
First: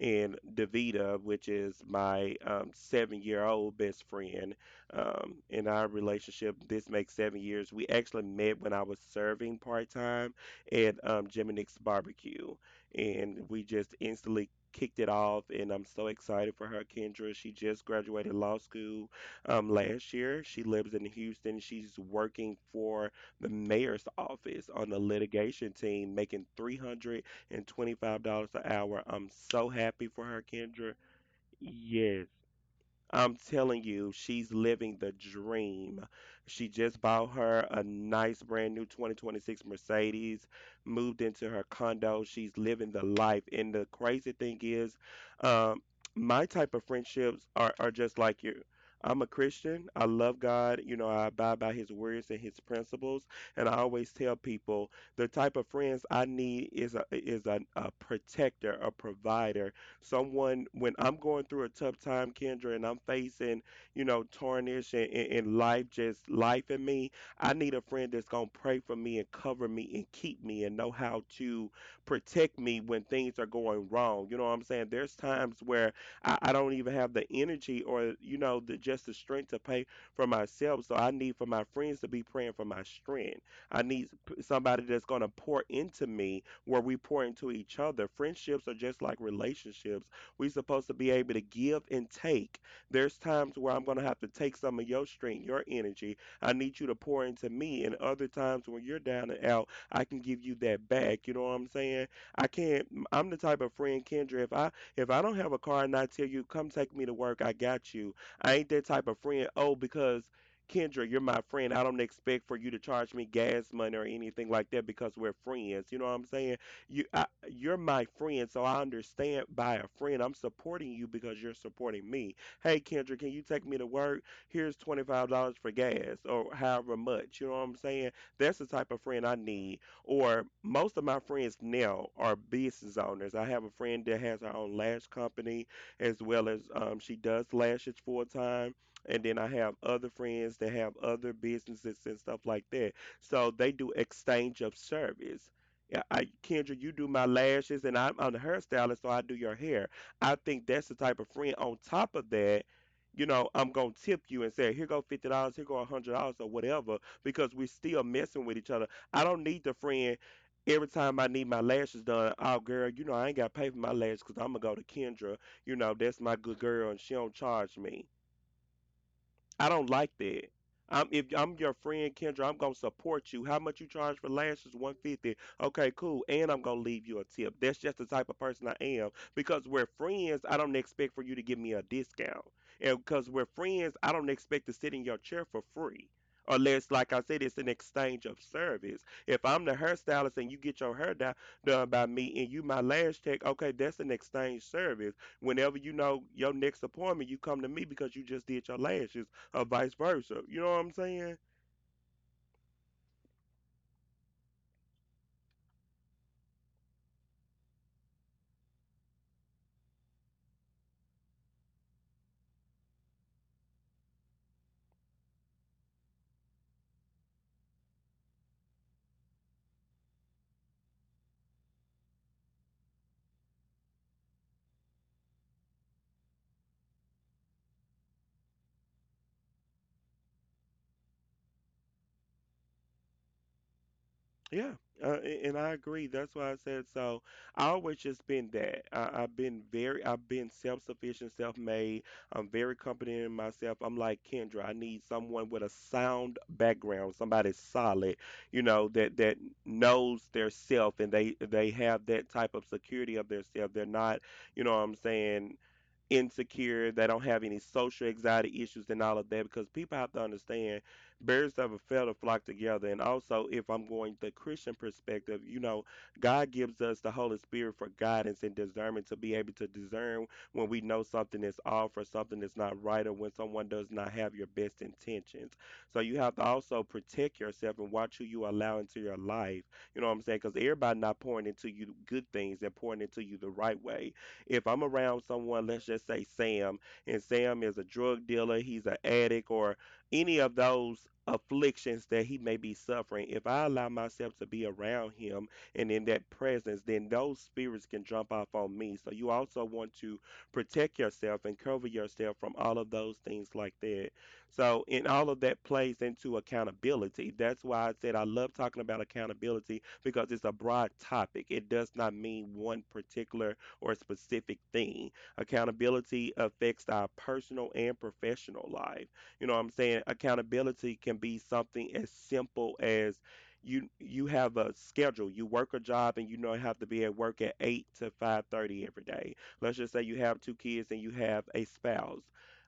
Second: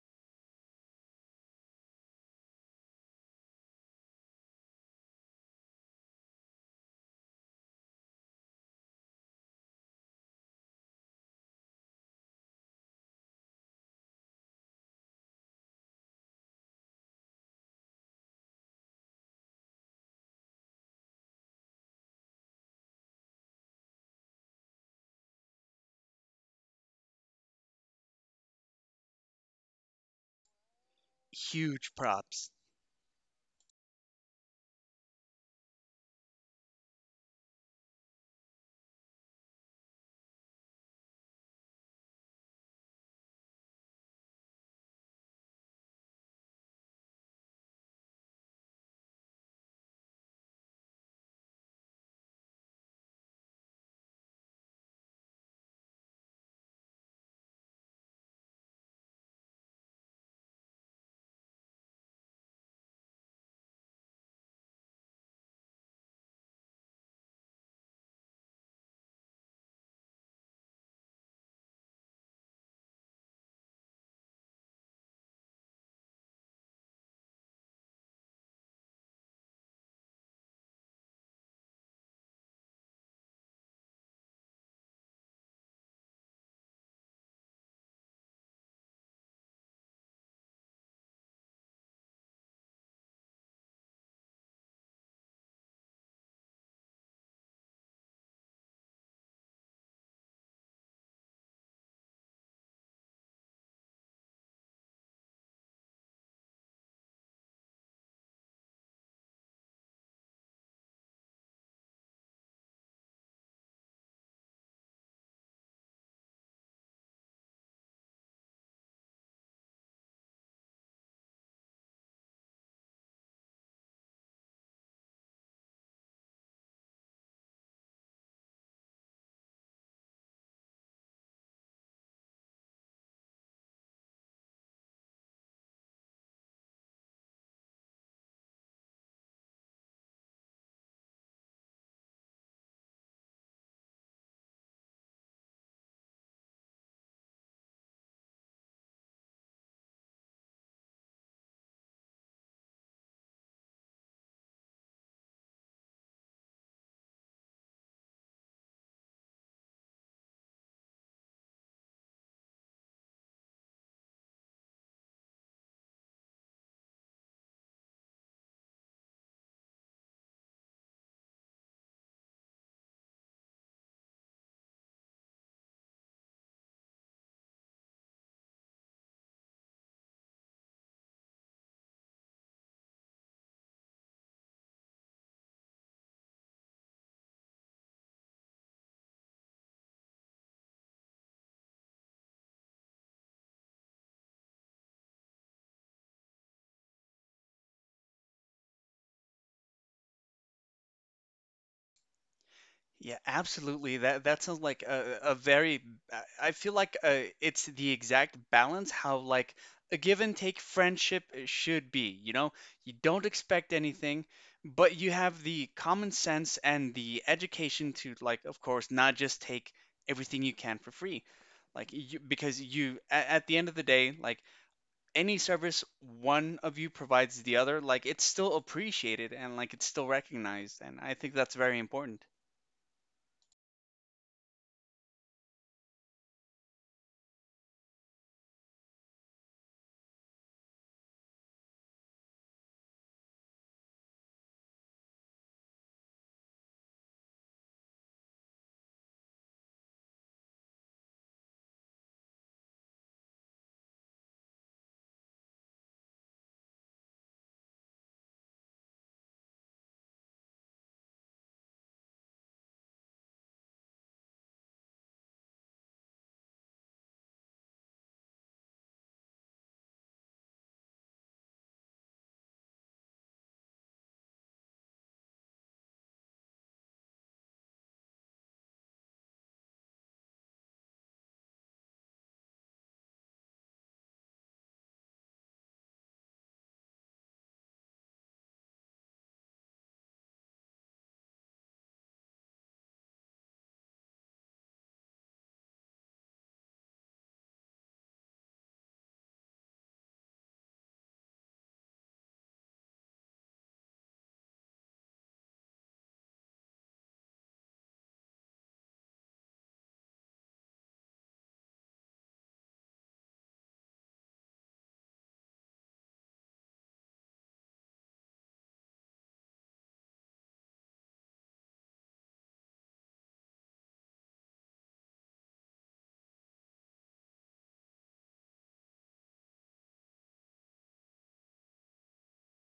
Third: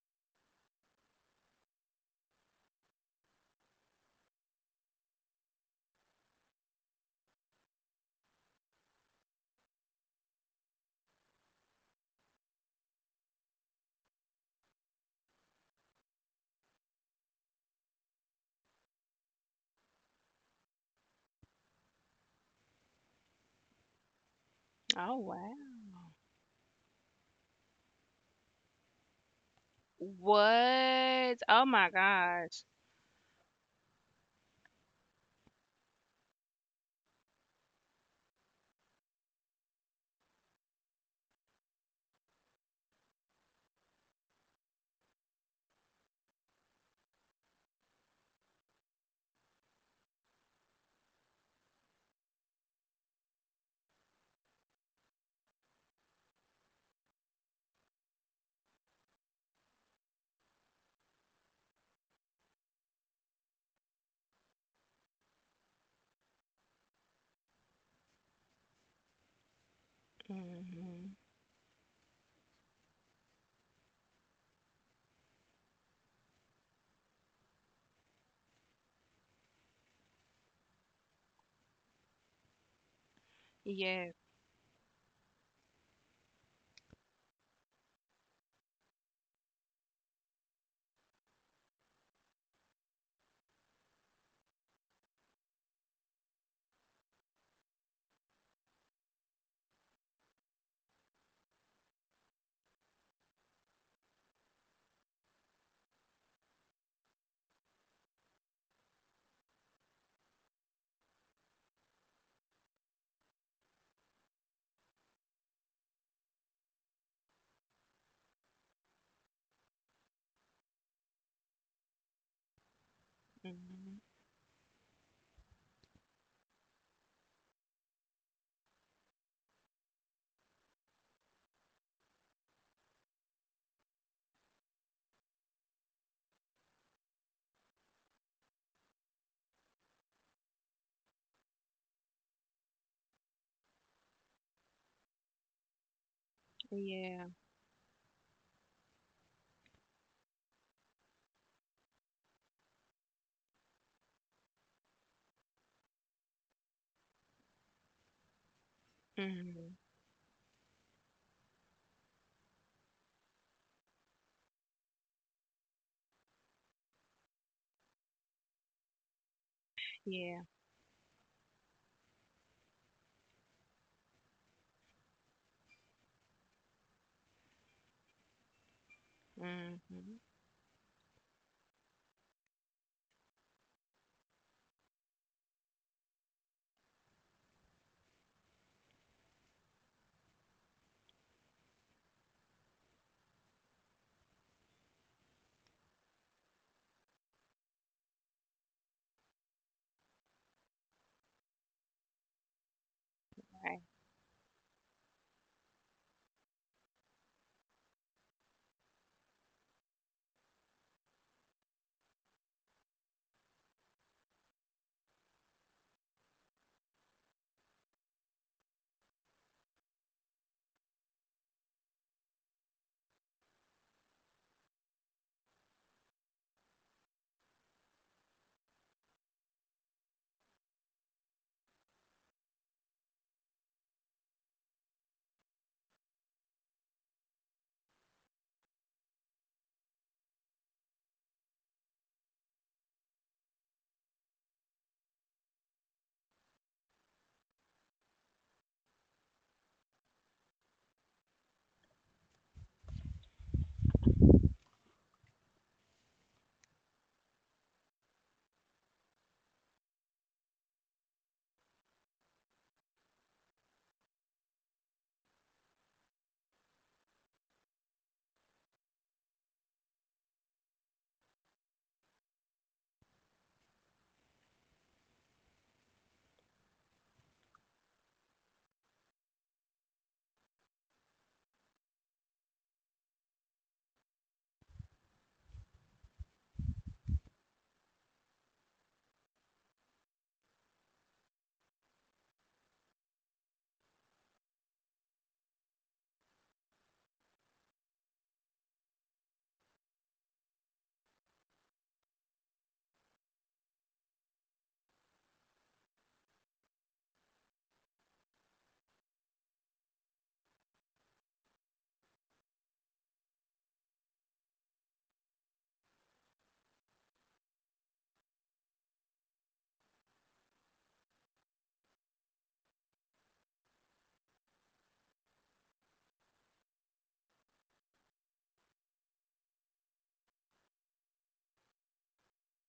B: and Davita, which is my um, seven year old best friend. Um, in our relationship, this makes seven years. We actually met when I was serving part time at um, Jim and Nick's Barbecue, and we just instantly. Kicked it off, and I'm so excited for her, Kendra. She just graduated law school um, last year. She lives in Houston. She's working for the mayor's office on the
A: Oh wow.
B: litigation team making three hundred twenty-five dollars an hour. I'm so happy for her, Kendra.
A: What? Oh my
C: Huge
B: Yes,
C: props.
A: gosh.
B: I'm telling you, she's living the dream. She just bought her a nice brand new twenty twenty-six Mercedes, moved into her condo. She's living the life. And the crazy thing is, um, my type of friendships are, are just like you. I'm a Christian. I love God. You know, I abide by his words and his principles. And I always tell people, the type of friends I need is a, is a, a protector, a provider, someone when I'm going through a tough time, Kendra, and I'm facing, you know, tarnish and, and, and life, just life in me, I need a friend that's gonna pray for me and cover me and keep me and know
A: Hmm.
B: how to protect me when things are going wrong. You know what I'm saying? There's times where I, I don't even have the energy or you know, the just the strength to pay for myself. So I need for my friends to be praying for my strength. I need
A: Yes.
B: p- somebody that's gonna pour into me, where we pour into each other. Friendships are just like relationships. We're supposed to be able to give and take. There's times where I'm going to have to take some of your strength, your energy. I need you to pour into me. And other times when you're down and out, I can give you that back. You know what I'm saying? I can't. I'm the type of friend, Kendra. If I if I don't have a car and I tell you, come take me to work, I got you. I ain't that type of friend. Oh, because Kendra, you're my friend. I don't expect for you to charge me gas money or anything like that because we're friends. You know what I'm saying? You I, you're my friend, so I understand, by a friend I'm supporting you because you're supporting me. Hey Kendra, can you take me to
A: Hmm.
B: work? Here's twenty five dollars for gas or however much. You know what I'm saying? That's the type of friend I need. Or most of my friends now are business owners. I have a friend that has her own lash company, as well as um, she does lashes full time. And then I have other friends that have other businesses and stuff like that. So they do exchange of service. Yeah, I, Kendra, you do my
A: Yeah.
B: lashes, and I'm, I'm the hairstylist, so I do your hair. I think that's the type of friend. On top of that, you know, I'm gonna tip you and say, here go fifty dollars, here go a hundred dollars, or whatever, because we're still messing with each other. I don't need
A: Mhm.
B: the friend every time I need my lashes done. Oh girl, you know I ain't got to pay for my lashes because I'm gonna go to Kendra. You know that's my good girl, and she don't charge me. I don't like
A: Yeah.
B: that. I'm If I'm your friend Kendra, I'm gonna support you. How much you charge for lashes? One fifty. Okay, cool. And I'm gonna leave you a tip. That's just the type of person I am. Because we're
A: Mhm.
B: friends, I don't expect for you to give me a discount. And because we're friends, I don't expect to sit in your chair for free. Unless, like I said, it's an exchange of service. If I'm the hairstylist and you get your hair do- done by me and you my lash tech, okay, that's an exchange service. Whenever you know your next appointment, you come to me because you just did your lashes or vice versa. You know what I'm saying?
C: Yeah,
A: Right.
C: absolutely. That that sounds like a, a very— I I feel like, uh, it's the exact balance how, like, a give and take friendship, uh, should be. You know, you don't expect anything, but you have the common sense and the education to, like, of course, not just take everything you can for free. Like you, because you— at, at the end of the day, like any service one of you provides the other, like it's still appreciated, and like it's still recognized, and I think that's very important.
B: Yeah. Uh, a- and I agree. That's why I said so. I always just been that. I, I've been very, I've been self-sufficient, self-made. I'm very confident in myself. I'm like, Kendra, I need someone with a sound background, somebody solid, you know, that that knows their self and they they have that type of security of their self. They're not, you know what I'm saying, insecure, they don't have any social anxiety issues and all of that, because people have to understand, birds of a feather flock together. And also, if I'm going the Christian perspective, you know, God gives us the Holy Spirit for guidance and discernment to be able to discern when we know something is off or something is not right or when someone does not have your best intentions. So you have to also protect yourself and watch who you allow into your life. You know what I'm saying? Because everybody not pouring into you good things, they're pouring into you the right way. If I'm around someone, let's just say Sam, and Sam is a drug dealer, he's an addict, or any of those afflictions that he may be suffering, if I allow myself to be around him and in that presence, then those spirits can jump off on me. So you also want to protect yourself and cover yourself from all of those things like that. So, in all of that plays into accountability. That's why I said I love talking about accountability, because it's a broad topic. It does not mean one particular or specific thing. Accountability affects our personal and professional life. You know what I'm saying? Accountability can be something as simple as you you have a schedule. You work a job and you know you have to be at work at eight to five thirty every day. Let's just say you have two kids and you have a spouse.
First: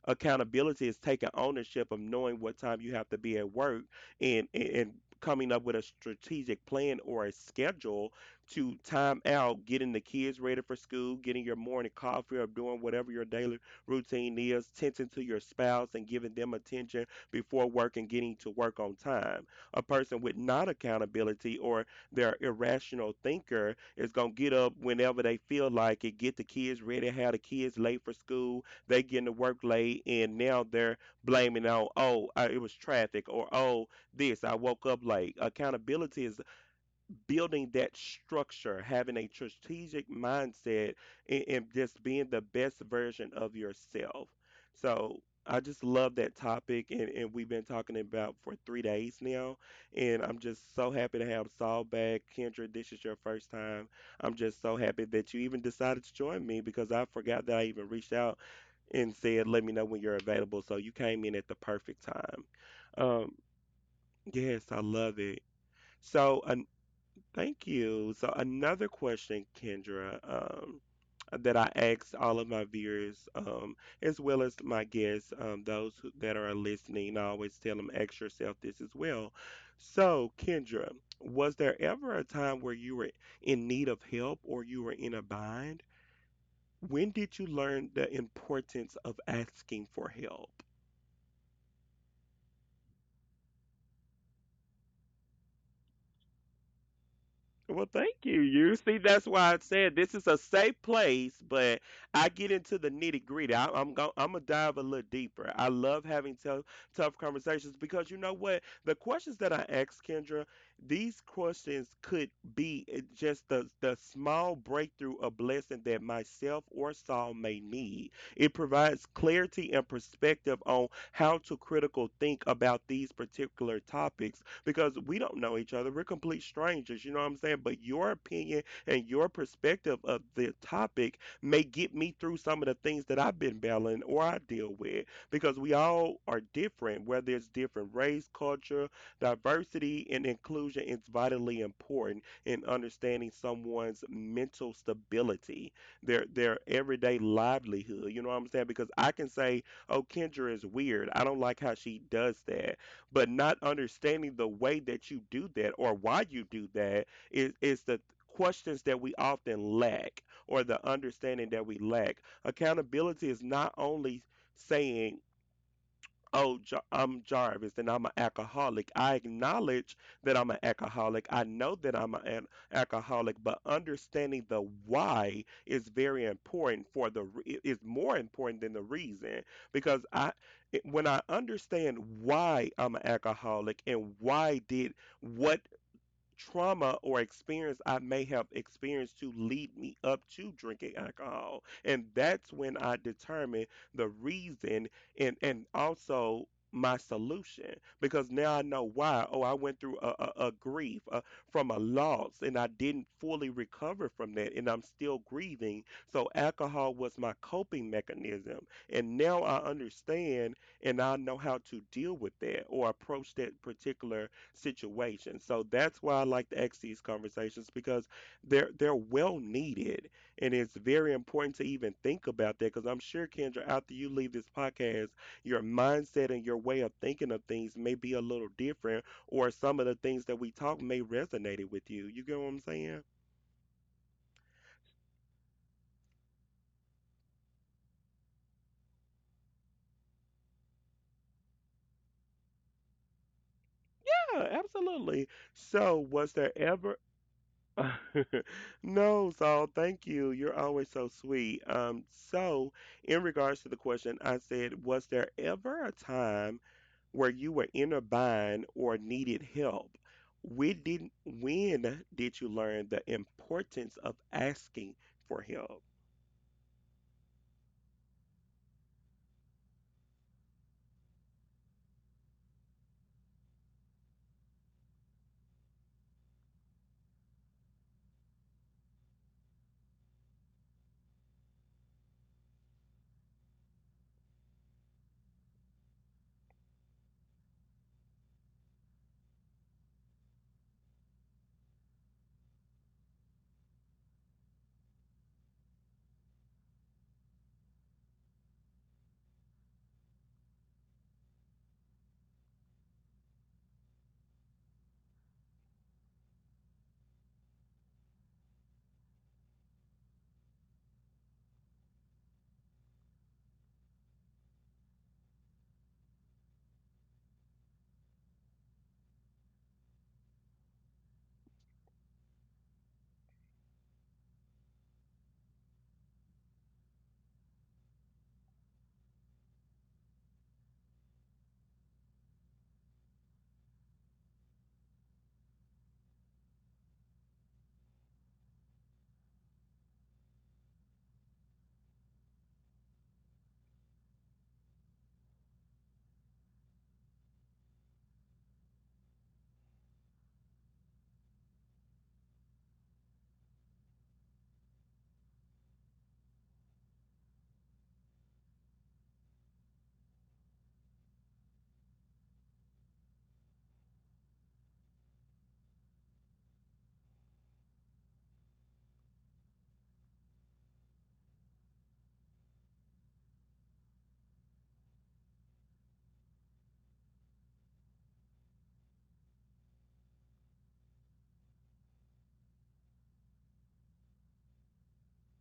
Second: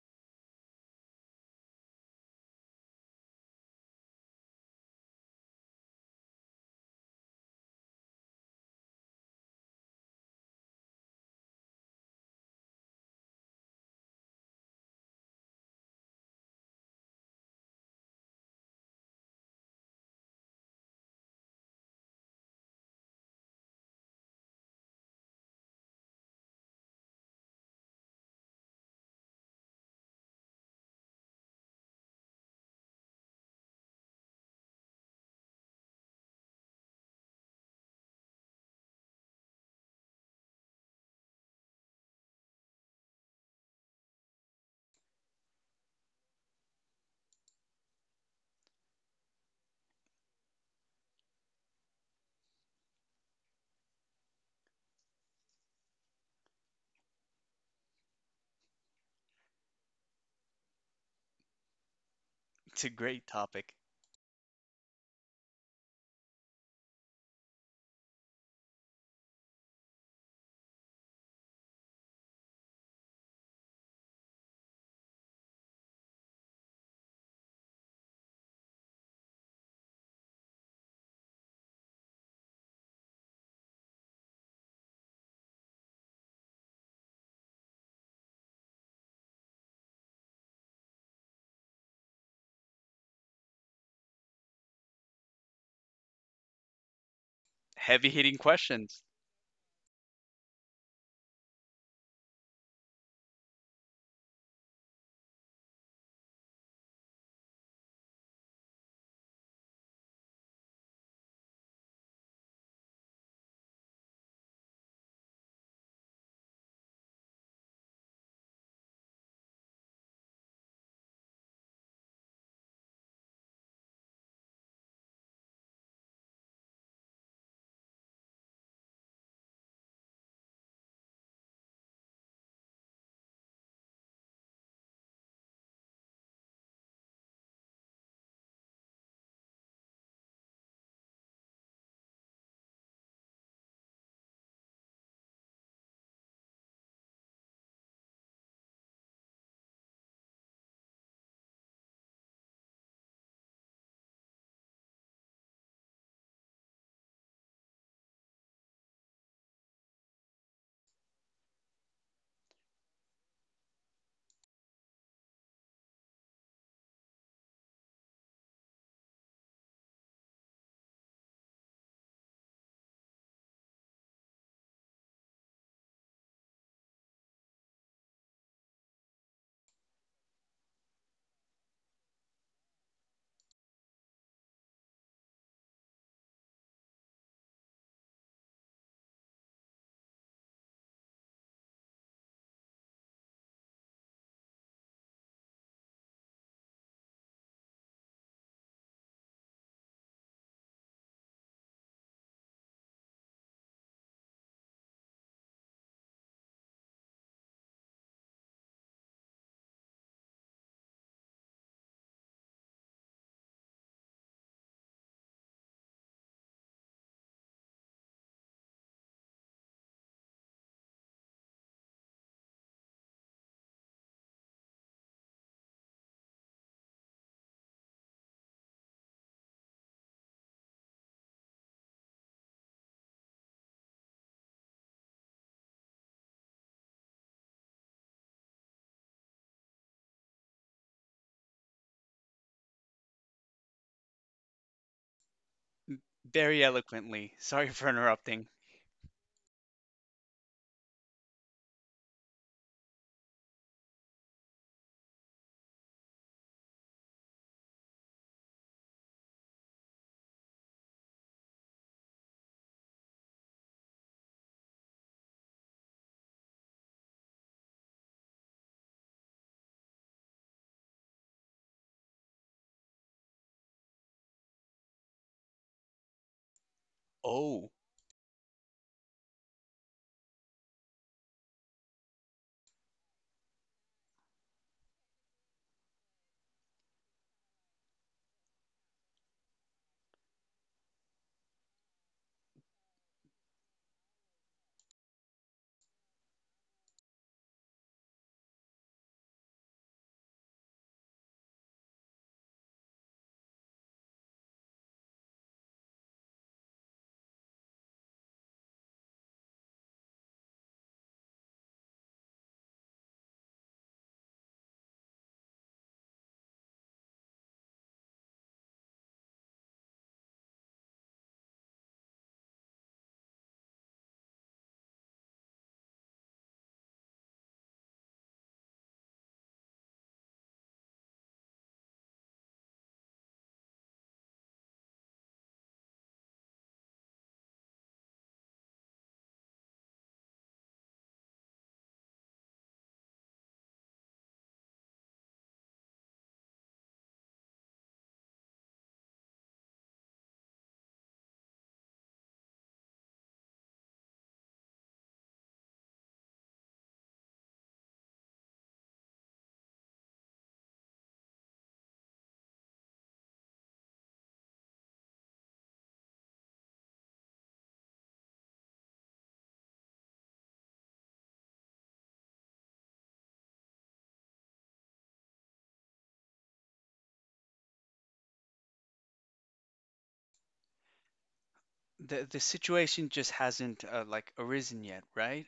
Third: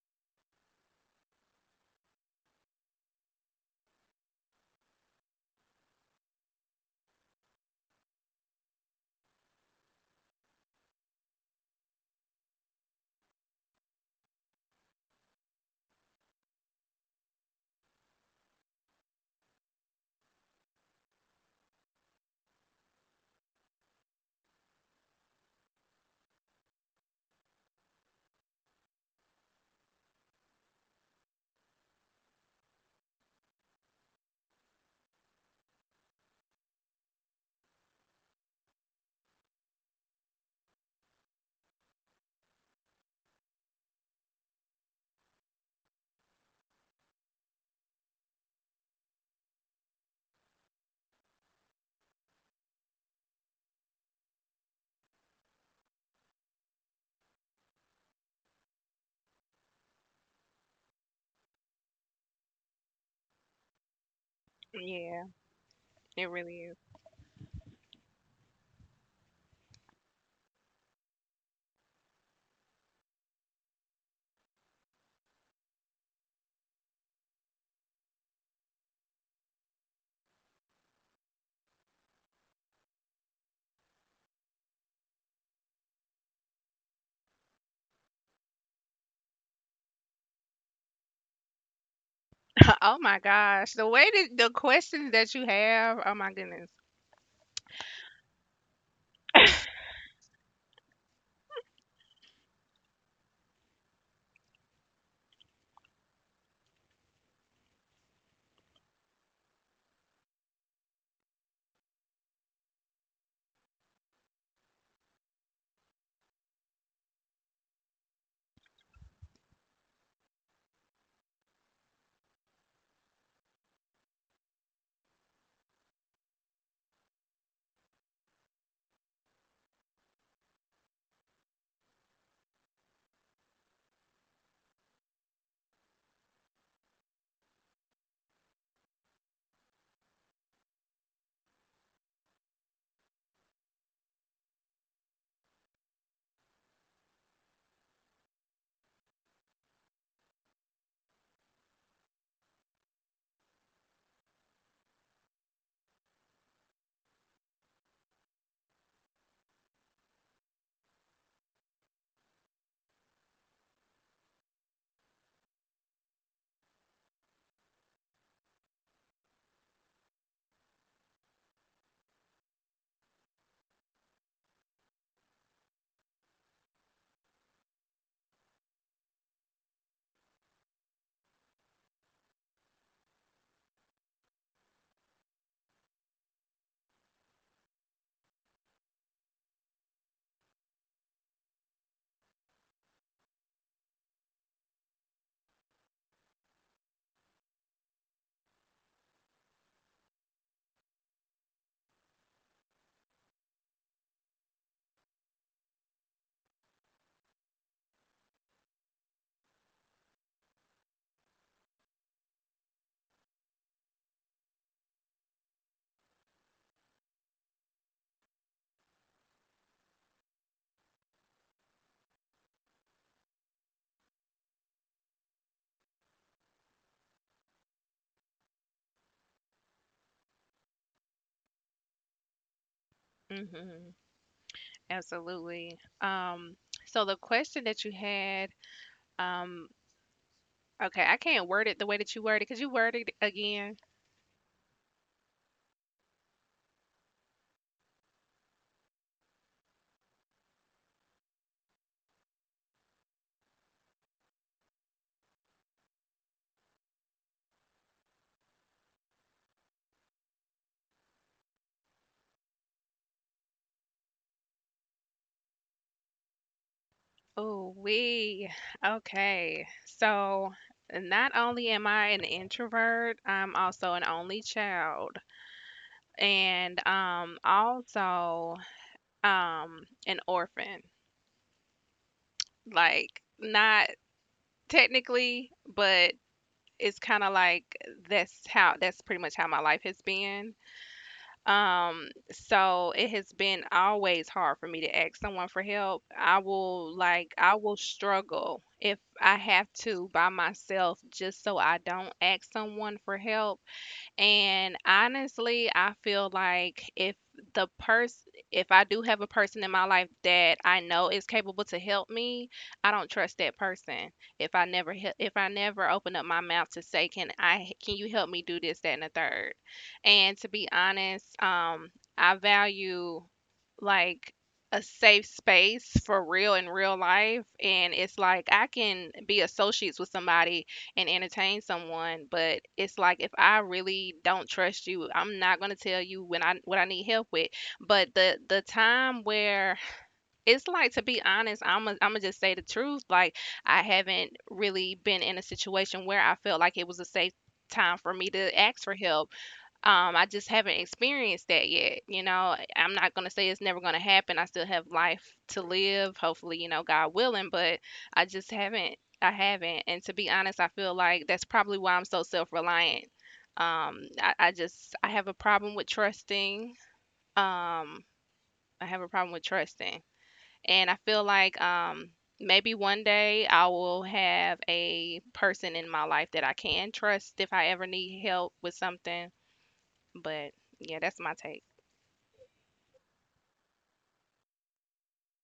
B: Accountability is taking ownership of knowing what time you have to be at work, and and and coming up with a strategic plan or a schedule to time out getting the kids ready for school, getting your morning coffee, or doing whatever your daily routine is, tending to your spouse and giving them attention before work, and getting to work on time. A person with not accountability, or their irrational thinker, is going to get up whenever they feel like it, get the kids ready, have the kids late for school, they getting to work late, and now they're blaming on, oh, I, it was traffic, or oh, this, I woke up late. Accountability is building that structure, having a strategic mindset, and, and just being the best version of yourself. So I just love that topic, and, and we've been talking about for three days now. And I'm just so happy to have Saul back. Kendra, this is your first time. I'm just so happy that you even decided to join me, because I forgot that I even reached out and said, let me know when you're available. So you came in at the perfect time.
C: It's a great
B: Um,
C: topic.
B: yes, I love
A: Yeah.
B: it.
A: It
B: So,
A: really
B: uh,
A: is.
B: thank you. So another question, Kendra, um, that I asked all of my viewers, um, as well as my guests, um, those who, that are listening, I always tell them, ask yourself this as well. So, Kendra, was there ever a time where you were in need of help or you were in a bind? When did you learn the importance of asking for help?
A: Oh my gosh, the way that the questions that you have. Oh my goodness.
B: Well,
C: Heavy
B: thank
C: hitting
B: you. You see,
C: questions.
B: that's why I said this is a safe place, but I get into the nitty gritty. I, I'm going I'm gonna dive a little deeper. I love having tough tough conversations, because you know what? The questions that I ask, Kendra, these questions could be uh, just the the small breakthrough or blessing that myself or Saul may need. It provides clarity and perspective on how to critical think about these particular topics, because we don't know each other. We're complete strangers, you know what I'm saying? But your opinion and your perspective of the topic may get me through some of the things that I've been battling or I deal with, because we all are different, whether it's different race, culture, diversity, and inclusion is vitally important in understanding someone's mental stability, their their everyday livelihood. You know what I'm saying? Because I can say, "Oh, Kendra is weird. I don't like how she does that." But not understanding the way that you do that or why you do that is is the questions that we often lack, or the understanding that we lack. Accountability is not only saying, oh, Jar- I'm Jarvis and I'm an alcoholic. I acknowledge that I'm an alcoholic. I know that I'm a- an alcoholic, but understanding the why is very important for the re- i- is more important than the reason because I it- when I understand why I'm an alcoholic and why did what trauma or experience I may have experienced to lead me up to drinking alcohol. And that's when I determine the reason and, and also my solution because now I know why. Oh, I went through a, a, a grief uh, from a loss and I didn't fully recover from that and I'm still grieving. So alcohol was my coping mechanism. And now I understand and I know how to deal with that or approach that particular situation. So that's why I like to ask these conversations because they're they're well needed, and it's very important to even think about that. Because I'm sure Kendra, after you leave this podcast, your mindset and your way of thinking of things may be a little different, or some of the things that we talk may resonate with you. You get what I'm saying?
A: Mhm. Absolutely. Um. So the question that you had. Um. Okay, I can't word it the way that you worded. Could you word it again?
B: Yeah, absolutely. So was there
C: Very
B: ever?
C: eloquently. Sorry for interrupting.
B: No, so thank you. You're always so sweet. Um, so in regards to the question, I said, was there ever a time where you were in a bind or needed help? We didn't, When did you learn the importance of asking for help?
A: Oh, we. Okay. So not only am I an introvert, I'm also an only child, and um
C: Oh,
A: also um an orphan. Like, not technically, but it's kind of like that's how, that's pretty much how my life has been. Um, so it has been always hard for me to ask someone for help. I will like I will struggle if I have to by myself just so I don't ask someone for help. And honestly, I feel like if the person, if I do have a person in my life that I know is capable to help me, I don't trust that person if I never, he- if I never open up my mouth to say, "Can I? Can you help me do this, that, and the third?" And to be honest, um, I value like a safe space for real, in real life, and it's like I can be associates with somebody and entertain someone, but it's like if I really don't trust you, I'm not gonna tell you when I what I need help with. But the the time where, it's like, to be honest, I'm I am I gonna just say the truth. Like, I haven't really been in a situation where I felt like it was a safe time for me to ask for help. um, I just haven't experienced that yet, you know? I'm not gonna say it's never gonna happen. I still have life to live, hopefully, you know, God willing, but I just haven't, I haven't. And to be honest, I feel like that's probably why I'm so self-reliant. Um, I, I just I have a problem with trusting. Um, I have a problem with trusting. And I feel like um maybe one day I will have a person in my life that I can trust if I ever need help with something. But yeah, that's my take.
C: the the situation just hasn't, uh, like, arisen yet, right?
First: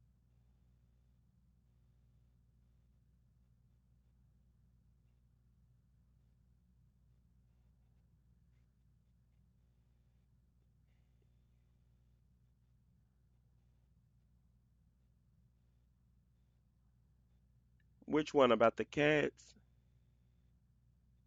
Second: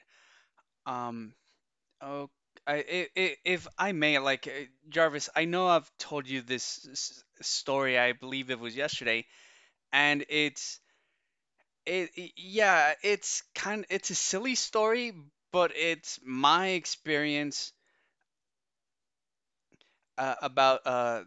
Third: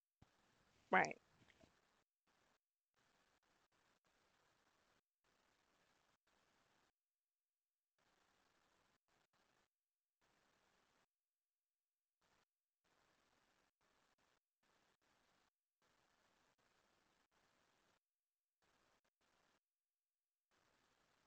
A: Right.
C: Um. Oh, I, i- i- if I may, like, uh, Jarvis, I know I've told you this s- s- story. I believe it was yesterday, and it's it. i- yeah, it's kind. It's a silly story, but it's my experience,
B: Which one about the cats?
C: uh, about, uh,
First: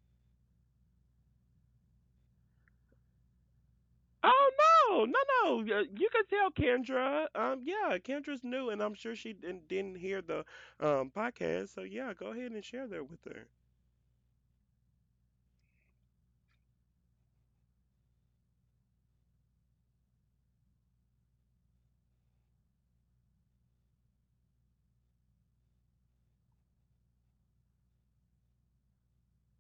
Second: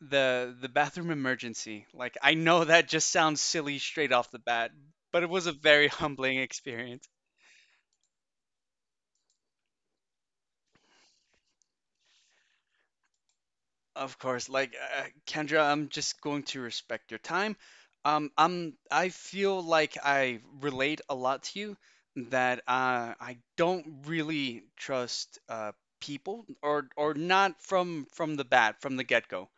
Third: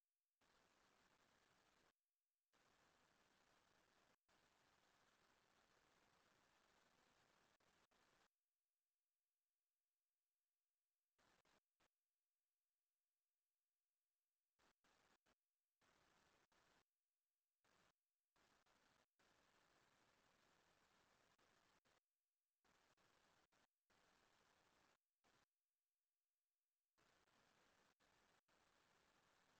C: the the bathroom emergency. Like I know that just sounds silly straight off the
B: Oh,
C: bat,
B: no, no,
C: but it was a
B: no. y-
C: very
B: You can
C: humbling
B: tell
C: experience.
B: Kendra. Um, yeah, Kendra's new, and I'm sure she didn't, didn't hear the um podcast. So yeah, go ahead and share that with her.
C: Of course, like, uh, Kendra, I'm just going to respect your time. Um, I'm I feel like I relate a lot to you, that, uh, I don't really trust, uh, people, or or not from from the bat, from the get-go.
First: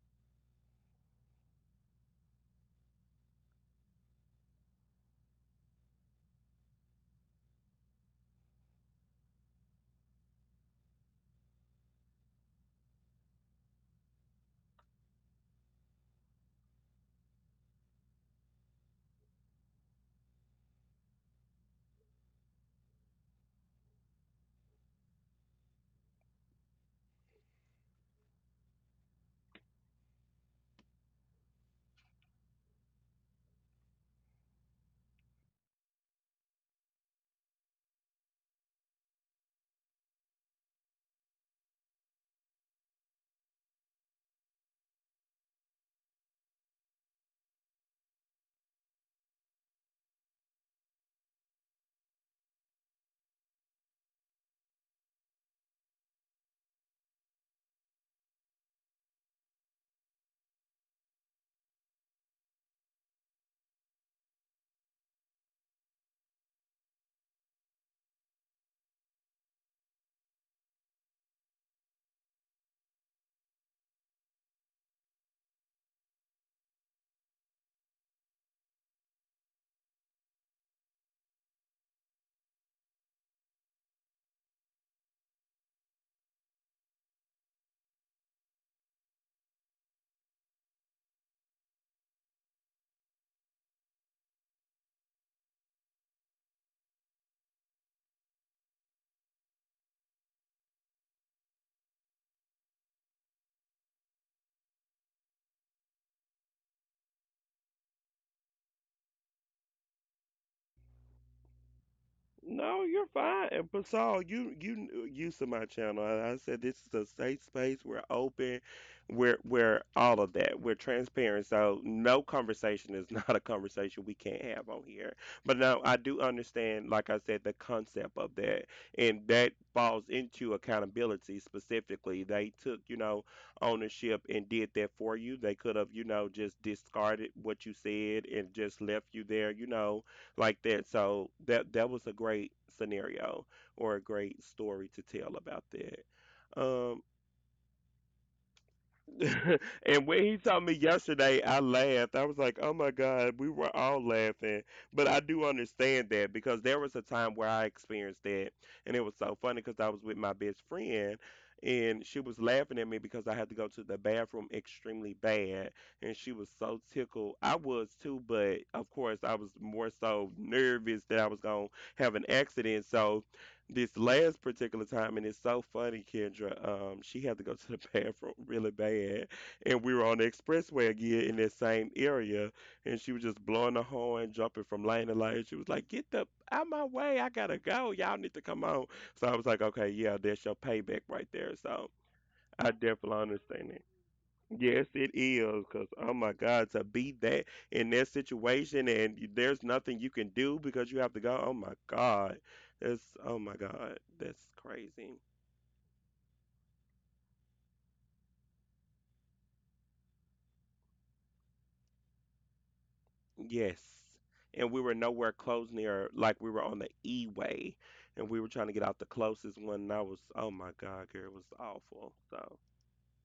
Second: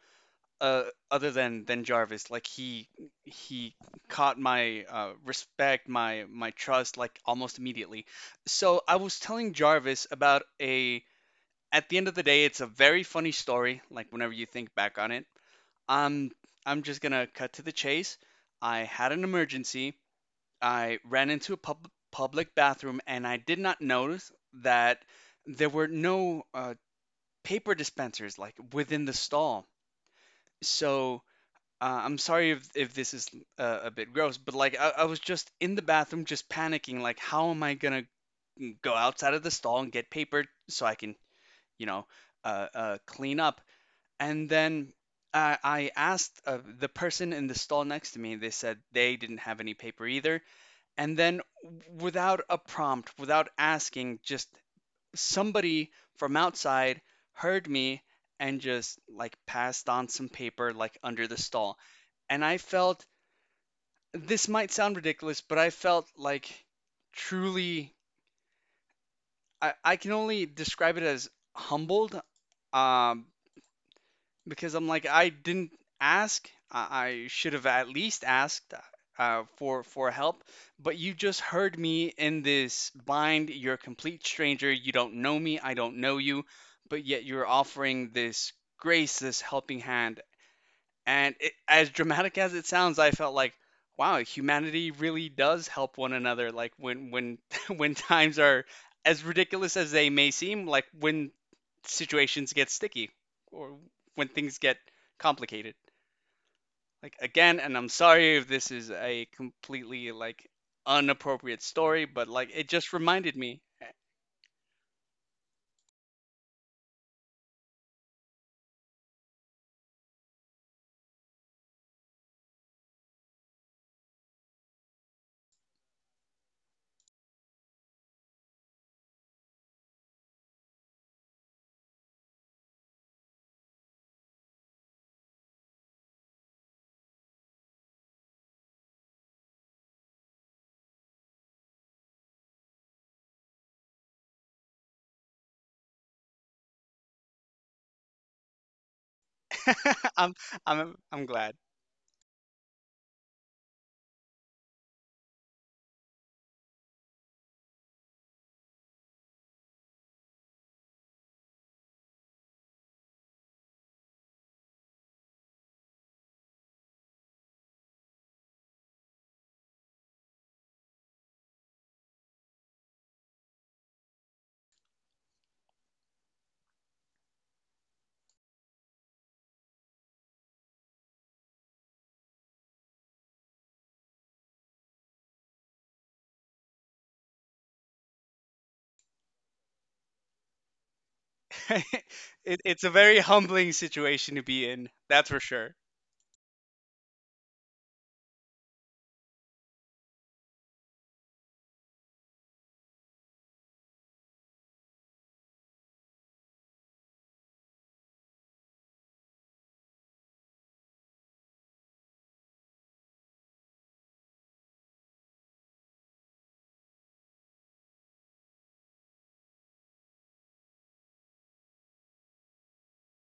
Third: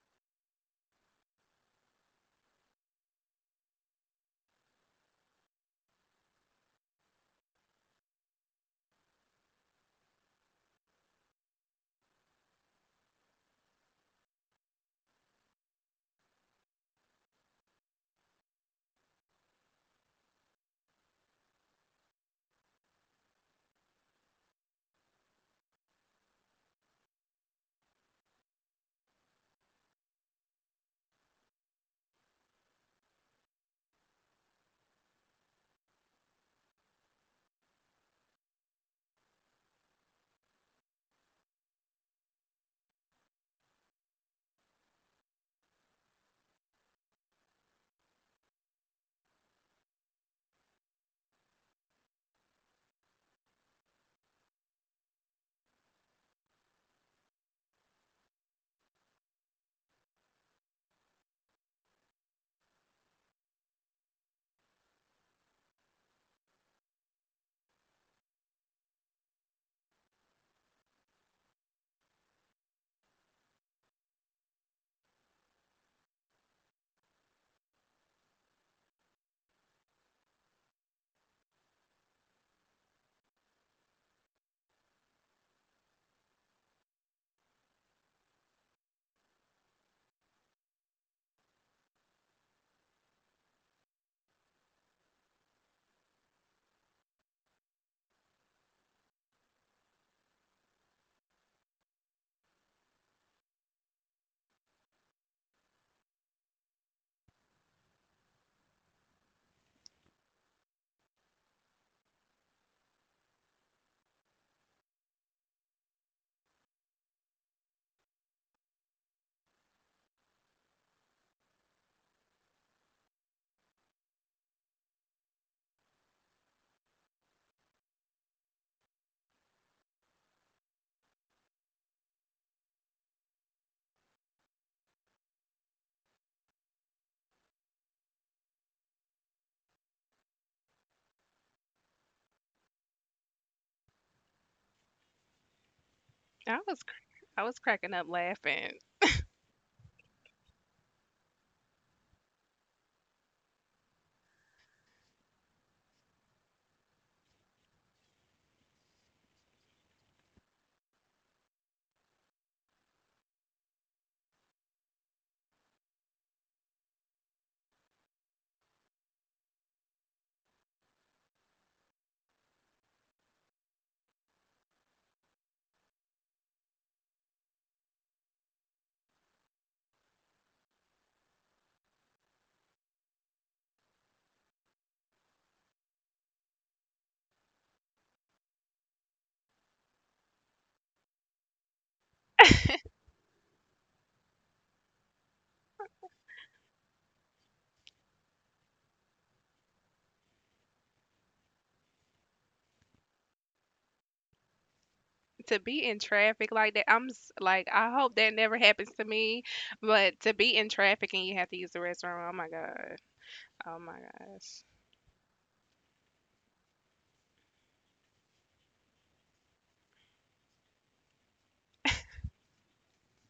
C: uh, Other than than Jarvis. Like he he caught my, uh, respect, my my trust, like almost immediately. So I was telling Jarvis about a— at the end of the day, it's a very funny story. Like whenever you think back on it, um, I'm just gonna cut to the chase. I had an emergency. I ran into a pub- public bathroom, and I did not notice that there were no, uh, paper dispensers like within the stall. So, uh, I'm sorry if, if this is, uh, a bit gross, but like I, I was just in the bathroom, just panicking. Like, how am I gonna go outside of the stall and get paper so I can, you know, uh, uh, clean up? And then, uh, I asked, uh, the person in the stall next to me. They said they didn't have any paper either. And then, without a prompt, without asking, just somebody from outside heard me and just, like, passed on some paper, like, under the stall, and I felt— this might sound ridiculous, but I felt like, truly, I, I can only describe it as humbled, um, because I'm like, I didn't ask. I, I should have at least asked, uh, for for help, but you just heard me in this bind. You're a complete stranger. You don't know me. I don't know you, but yet you're offering this grace, this helping hand. And it, as dramatic as it sounds, I felt like, wow, humanity really does help one another. Like when when when times are as ridiculous as they may seem, like when situations get sticky or when things get complicated. Like, again, and I'm sorry if this is a completely, like, unappropriate story, but like it
B: No,
C: just
B: you're
C: reminded
B: fine.
C: me.
B: And Basal, you you used to my channel. And I said this is a safe space. We're open. We're we're all of that. We're transparent. So no conversation is not a conversation we can't have on here. But no, I do understand, like I said, the concept of that. And that falls into accountability specifically. They took, you know, ownership and did that for you. They could have, you know, just discarded what you said and just left you there, you know like that. So that that was a great scenario or a great story to tell about that.
A: I was cr-
B: Um,
A: I was cracking up laughing.
B: And when
C: I'm
B: he told me
C: I'm I'm
B: yesterday,
C: glad.
B: I laughed. I was like, "Oh my God, we were all laughing." But I do understand that because there was a time where I experienced that, and it was so funny because I was with my best friend, and she was laughing at me because I had to go to the bathroom extremely bad, and she was so tickled. I was too, but of course I was more so nervous that I was gonna have an accident. So this last particular time, and it's so funny, Kendra. Um, she had to go to the bathroom really bad, and we were on the expressway again in that same area, and she was just blowing the horn, jumping from lane to lane. She was like, "Get the out my way! I gotta go. Y'all need to come on." So I was like, "Okay, yeah, that's your payback right there." So
C: It,
B: I
C: it's a
B: definitely
C: very humbling
B: understand.
C: situation to be
B: Yes,
C: in,
B: it
C: that's for
B: is.
C: sure.
B: Because, oh my God, to be that in that situation and y- there's nothing you can do because you have to go, oh my God. That's, oh my God, that's crazy.
A: To be in traffic like that, I'm s- like I hope that never happens to me, but to be in traffic and you have to use the restroom, oh my god. Oh
B: Yes.
A: my gosh.
B: And we were nowhere close near, like we were on the E way and we were trying to get out the closest one. And I was, oh my God, girl, it was awful. So.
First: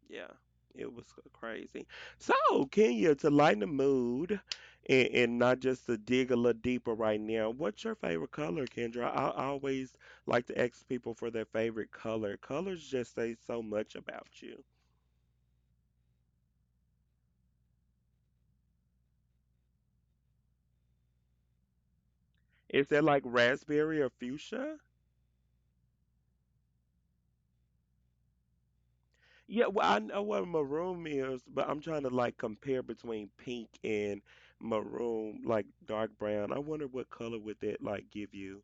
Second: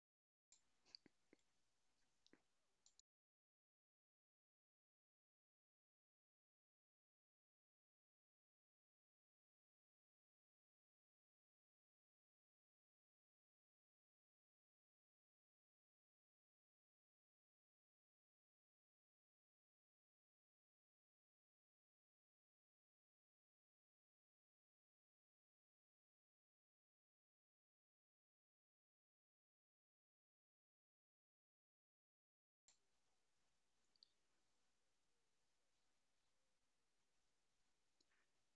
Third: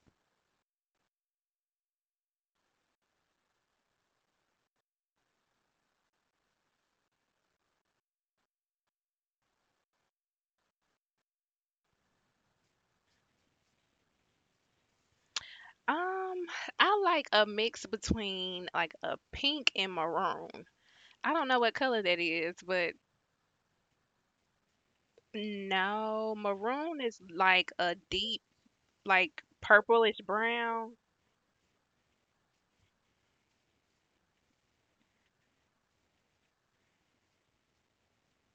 B: Yeah, it was crazy. So, Kenya, to lighten the mood and, and not just to dig a little deeper right now, what's your favorite color, Kendra? I, I always like to ask people for their favorite color. Colors just say so much about you.
A: Um, I like a mix between like a pink and maroon. I don't know what color that is,
B: Is
A: but
B: that like raspberry or fuchsia?
A: no, maroon is like a deep like
B: Yeah, well, I know
A: purplish
B: what
A: brown.
B: maroon is, but I'm trying to like compare between pink and maroon, like dark brown. I wonder what color would that like give you?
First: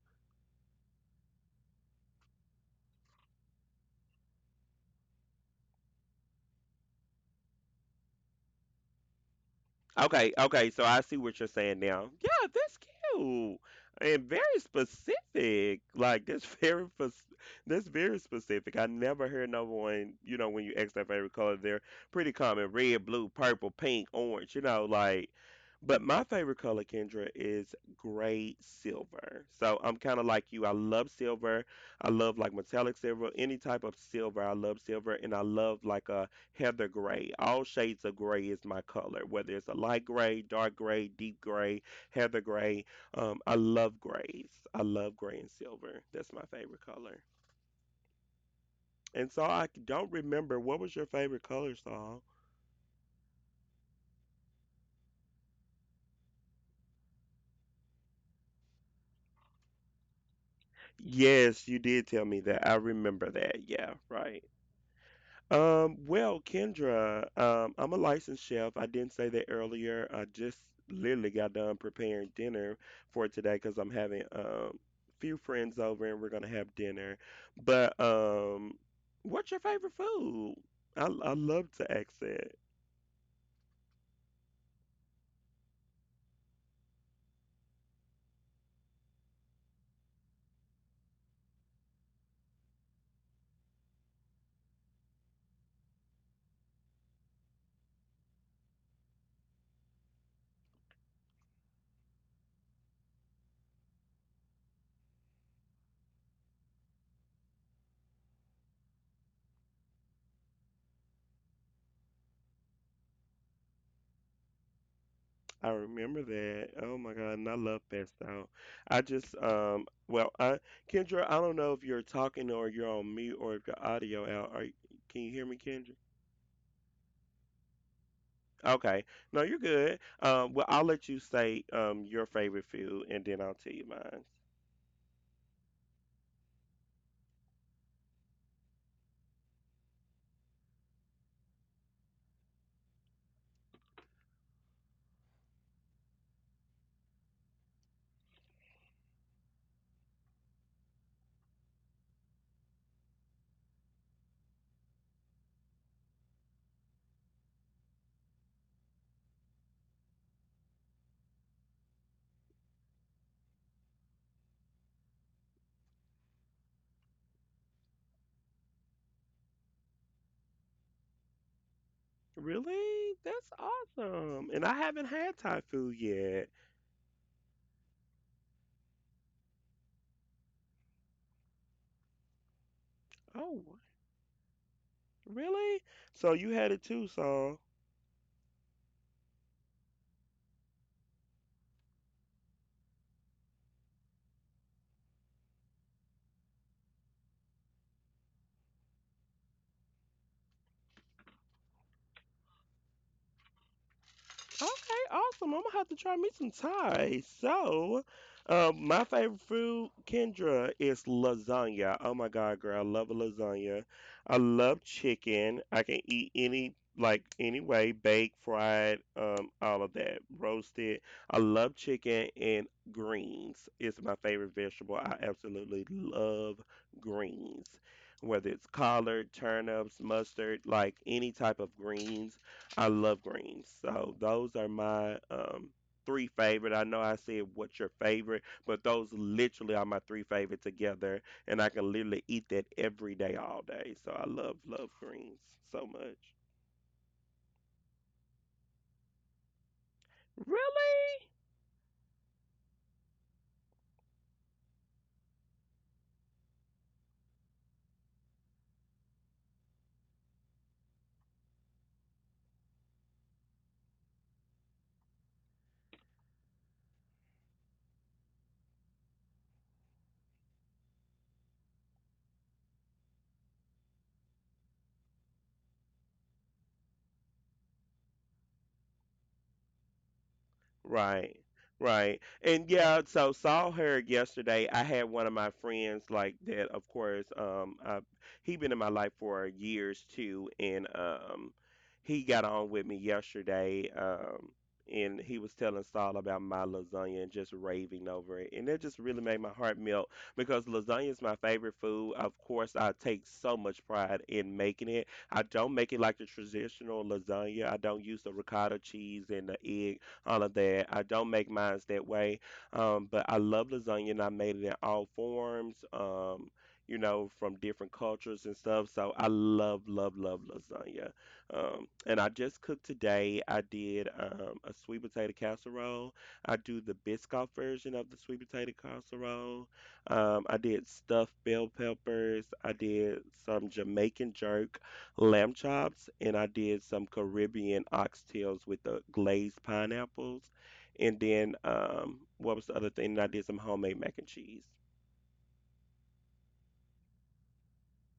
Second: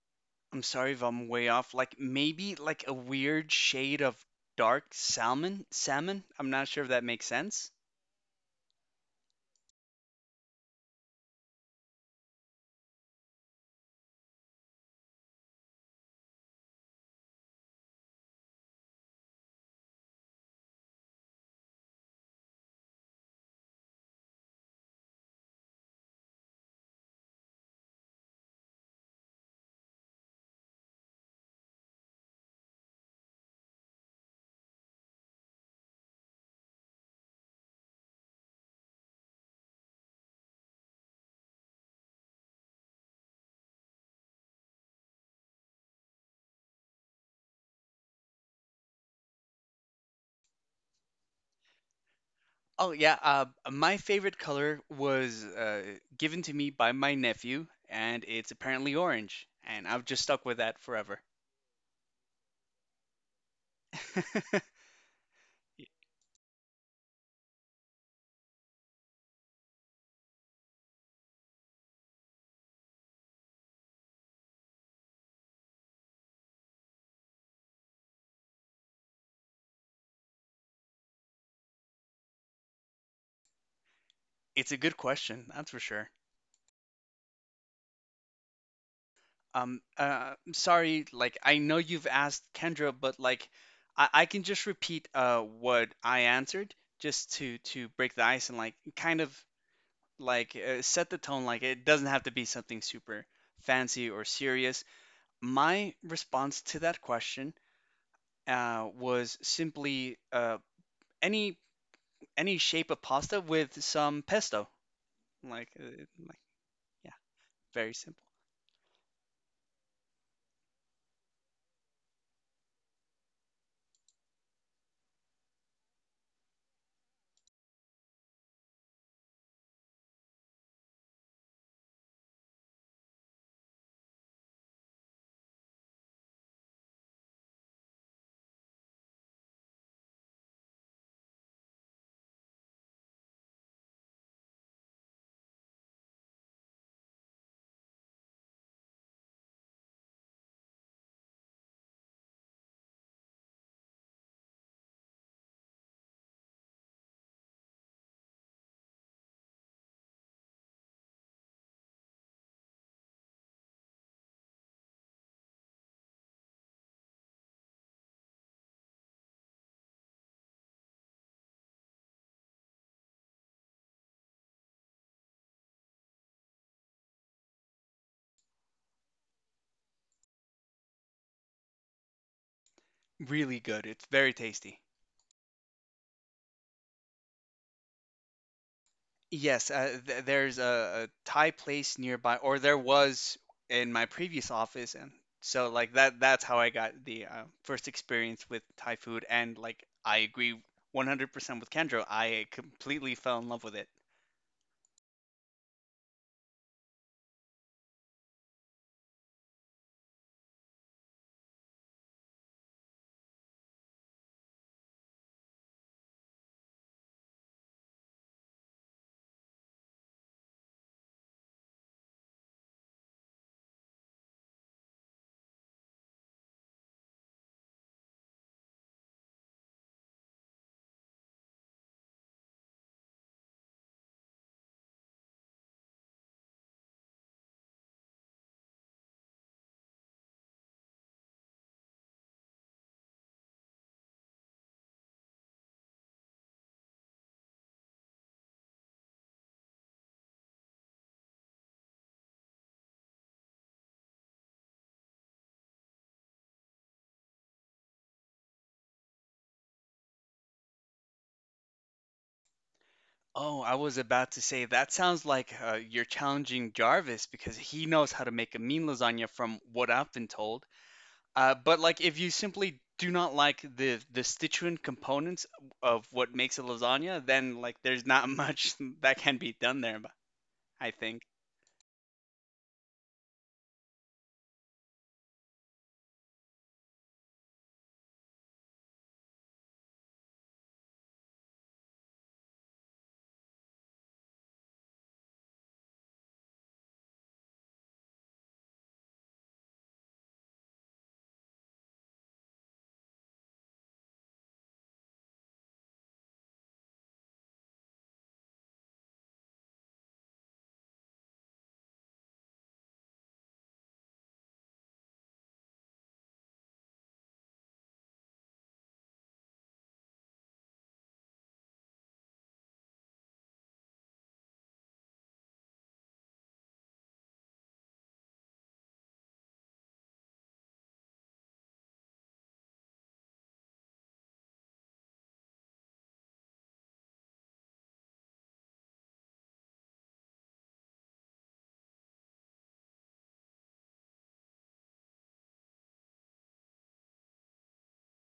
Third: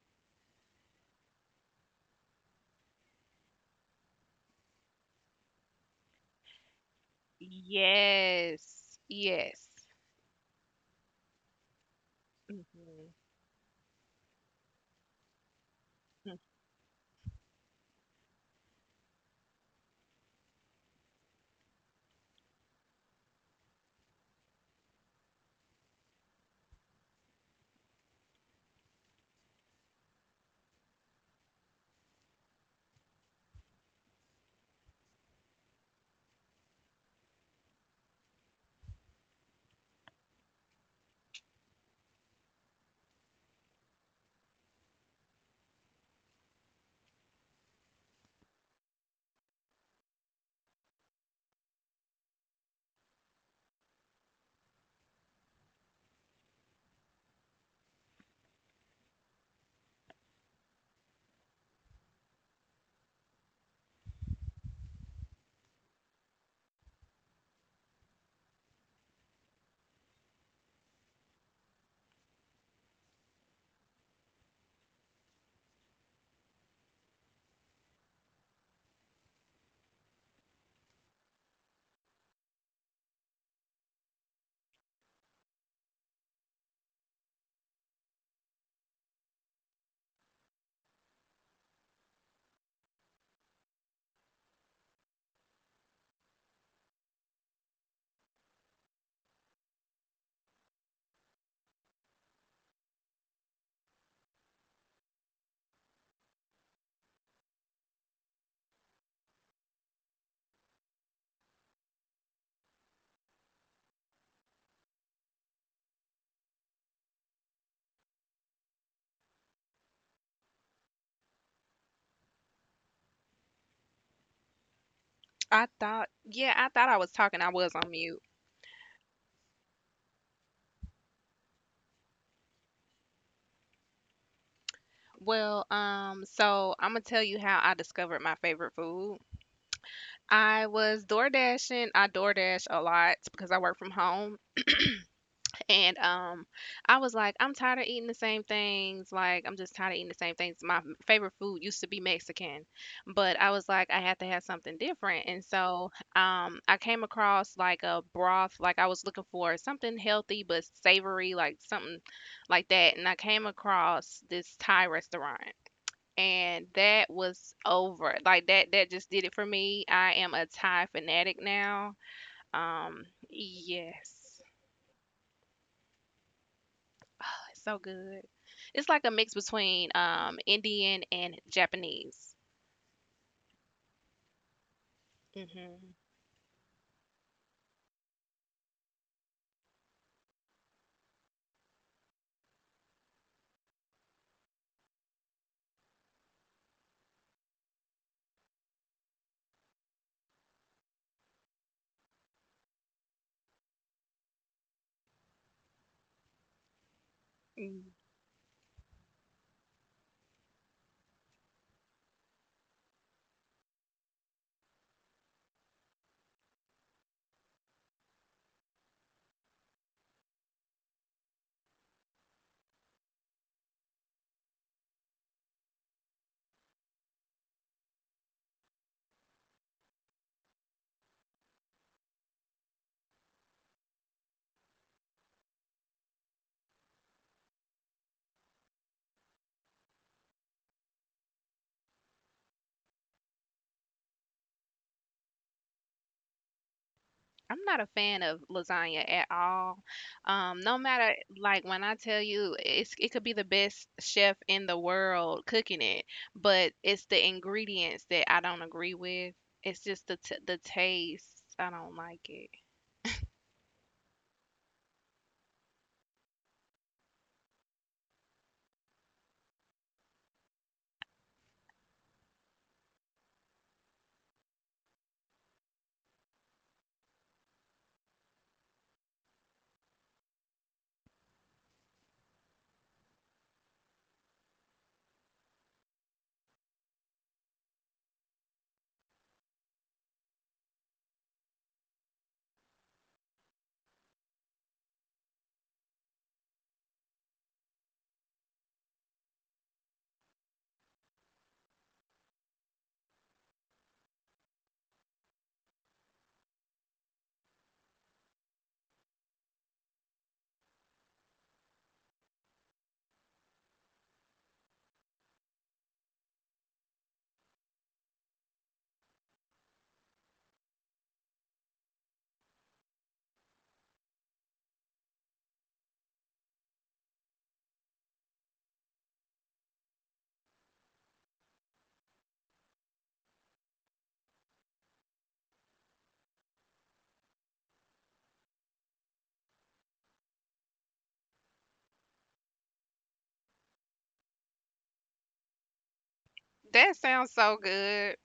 C: I'm sorry if I'm way off. Like, maybe like a weird shade of dark salmon. Salmon. I'm not sure if that makes sense.
A: Yes. Yes.
B: Okay, okay, so I see what you're saying now. Yeah, that's
A: Mhm.
B: cute and very specific. Like that's very pers- that's very specific. I never hear no one, you know, when you ask their favorite color, they're pretty common: red, blue, purple, pink, orange. You know, like. But my favorite color, Kendra, is gray silver. So I'm kind of like you. I love silver. I love like metallic silver, any type of silver. I love silver, and I love like a Heather gray. All shades of gray is my color, whether it's a light gray, dark gray, deep gray, heather gray. Um, I love grays. I love gray and silver. That's my favorite color. And so I don't remember what was your favorite color, Saul?
C: Oh yeah. Uh, my favorite color was, uh, given to me by my nephew, and it's apparently orange. And I've just stuck with that forever.
B: Yes, you did tell me that. I remember that. Yeah, right. Um, well, Kendra, um, I'm a licensed chef. I didn't say that earlier. I just literally got done preparing dinner for today because I'm having um few friends over and we're gonna have dinner. But um, what's your favorite food? I I love to ask that.
C: It's a good question, that's for sure. Um, uh, I'm sorry, like I know you've asked Kendra, but like I, I can just repeat, uh what I answered, just to to break the ice and, like, kind of like, uh, set the tone. Like it doesn't have to be something super fancy or serious. My response to that question, uh, was simply, uh, any any shape of pasta with some pesto. Like,
B: I
C: uh,
B: remember
C: like,
B: that. Oh
C: yeah,
B: my God, and I love
C: very simple.
B: pesto. I just um, well, I Kendra, I don't know if you're talking or you're on mute or if your audio out. Are, can you hear me,
A: I
B: Kendra?
A: thought, yeah, I thought I was talking. I was on mute.
B: Okay. No, you're good. Um, well, I'll let you say um your favorite food, and then I'll tell you mine.
A: Well, um, so I'm gonna tell you how I discovered my favorite food. I was door dashing. I door dash a lot because I work from home. And um, I was like, I'm tired of eating the same things. Like, I'm just tired of eating the same things. My m- favorite food used to be Mexican, but I was like, I had to have something different. And so, um, I came across like a broth. Like, I was looking for something healthy but savory, like something like that. And I came across this Thai restaurant. And that was over. Like, that that just did it for me. I am a Thai fanatic now. Um,
B: Really? That's
A: yes.
B: awesome. And I haven't had Thai food yet.
A: So good. It's like a mix between um Indian and Japanese.
C: Really
B: Oh,
C: good, it's very tasty.
B: really?
A: Mm-hmm.
B: So you had it too, Saul?
C: Yes, uh, th- there's a, a Thai place nearby, or there was in my previous office, and so, like, that that's how I got the, uh, first experience with Thai food, and like I agree one hundred percent with Kendra. I completely fell in love with it.
B: Okay, awesome. I'm gonna have to try me some Thai.
A: Mm,
B: So, um, my favorite food, Kendra, is lasagna. Oh my God, girl, I love a lasagna. I love chicken. I can eat any like any way, baked, fried, um, all of that, roasted. I love chicken and greens. It's my favorite vegetable. I absolutely love greens. Whether it's collard, turnips, mustard, like any type of greens. I love greens. So those are my um three favorite. I know I said what's your favorite, but those literally are my three favorite together and I can literally eat that every day all day. So I love love greens so much.
A: I'm not a fan of lasagna at all. Um, no matter
B: Really?
A: like when I tell you it's it could be the best chef in the world cooking it, but it's the ingredients that I don't agree with. It's just the t- the taste. I don't like it.
C: Oh, I was about to say that sounds like, uh, you're challenging Jarvis, because he knows how to make a mean lasagna from what I've been told. Uh, but like, if you simply do not like the the constituent components of what makes a lasagna, then, like, there's not much that can be done there, but I think.
B: Right. Right. And yeah, so saw her yesterday. I had one of my friends like that, of course, um I, he been in my life for years too and um he got on with me yesterday um and he was telling Saul about my lasagna and just raving over it. And that just really made my heart melt because lasagna is my favorite food. Of course, I take so much pride in making it. I don't make it like the traditional lasagna. I don't use the ricotta cheese and the all of that. I don't make mine that way, um, but I love lasagna and I made it in all forms, um, you know, from different cultures and stuff. So I love, love, love lasagna. Um, and I just cooked today. I did um, a sweet potato casserole. I do the Biscoff version of the sweet potato casserole. Um, I did stuffed bell peppers. I did some Jamaican jerk lamb chops, and I did some Caribbean oxtails with the glazed pineapples. And then um, what was the other thing? And I did some homemade mac and cheese.
A: That sounds so good.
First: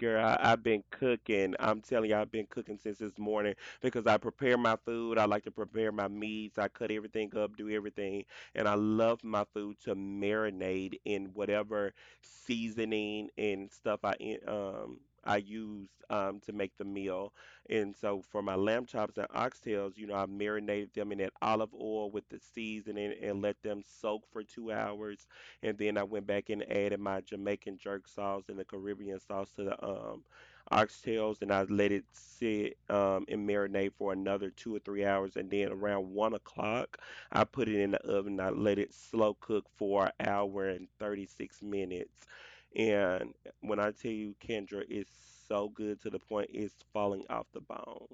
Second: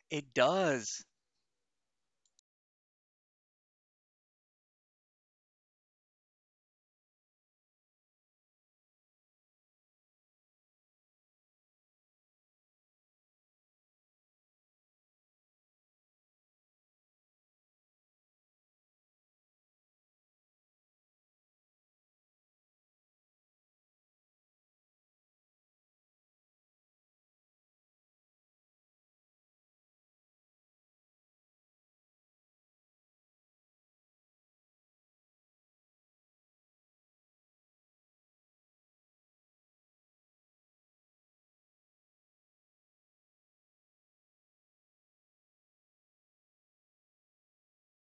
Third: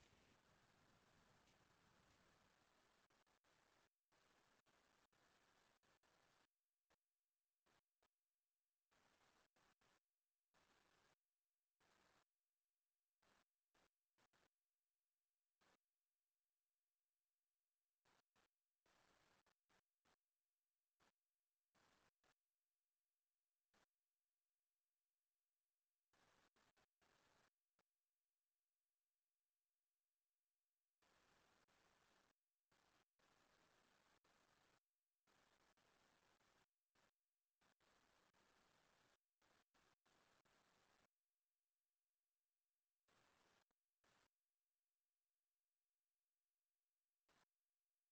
B: Girl,
C: It
B: I, I've been
C: does.
B: cooking. I'm telling you, I've been cooking since this morning because I prepare my food. I like to prepare my meats. I cut everything up, do everything. And I love my food to marinate in whatever seasoning and stuff I in- um I use um to make the meal. And so for my lamb chops and oxtails, you know, I marinated them in that olive oil with the seasoning and let them soak for two hours and then I went back and added my Jamaican jerk sauce and the Caribbean sauce to the um, oxtails, and I let it sit um, and marinate for another two or three hours. And then around one o'clock, I put it in the oven. I let it slow cook for an hour and thirty-six minutes. And when I tell you, Kendra, it's so good to the point it's falling off the bone.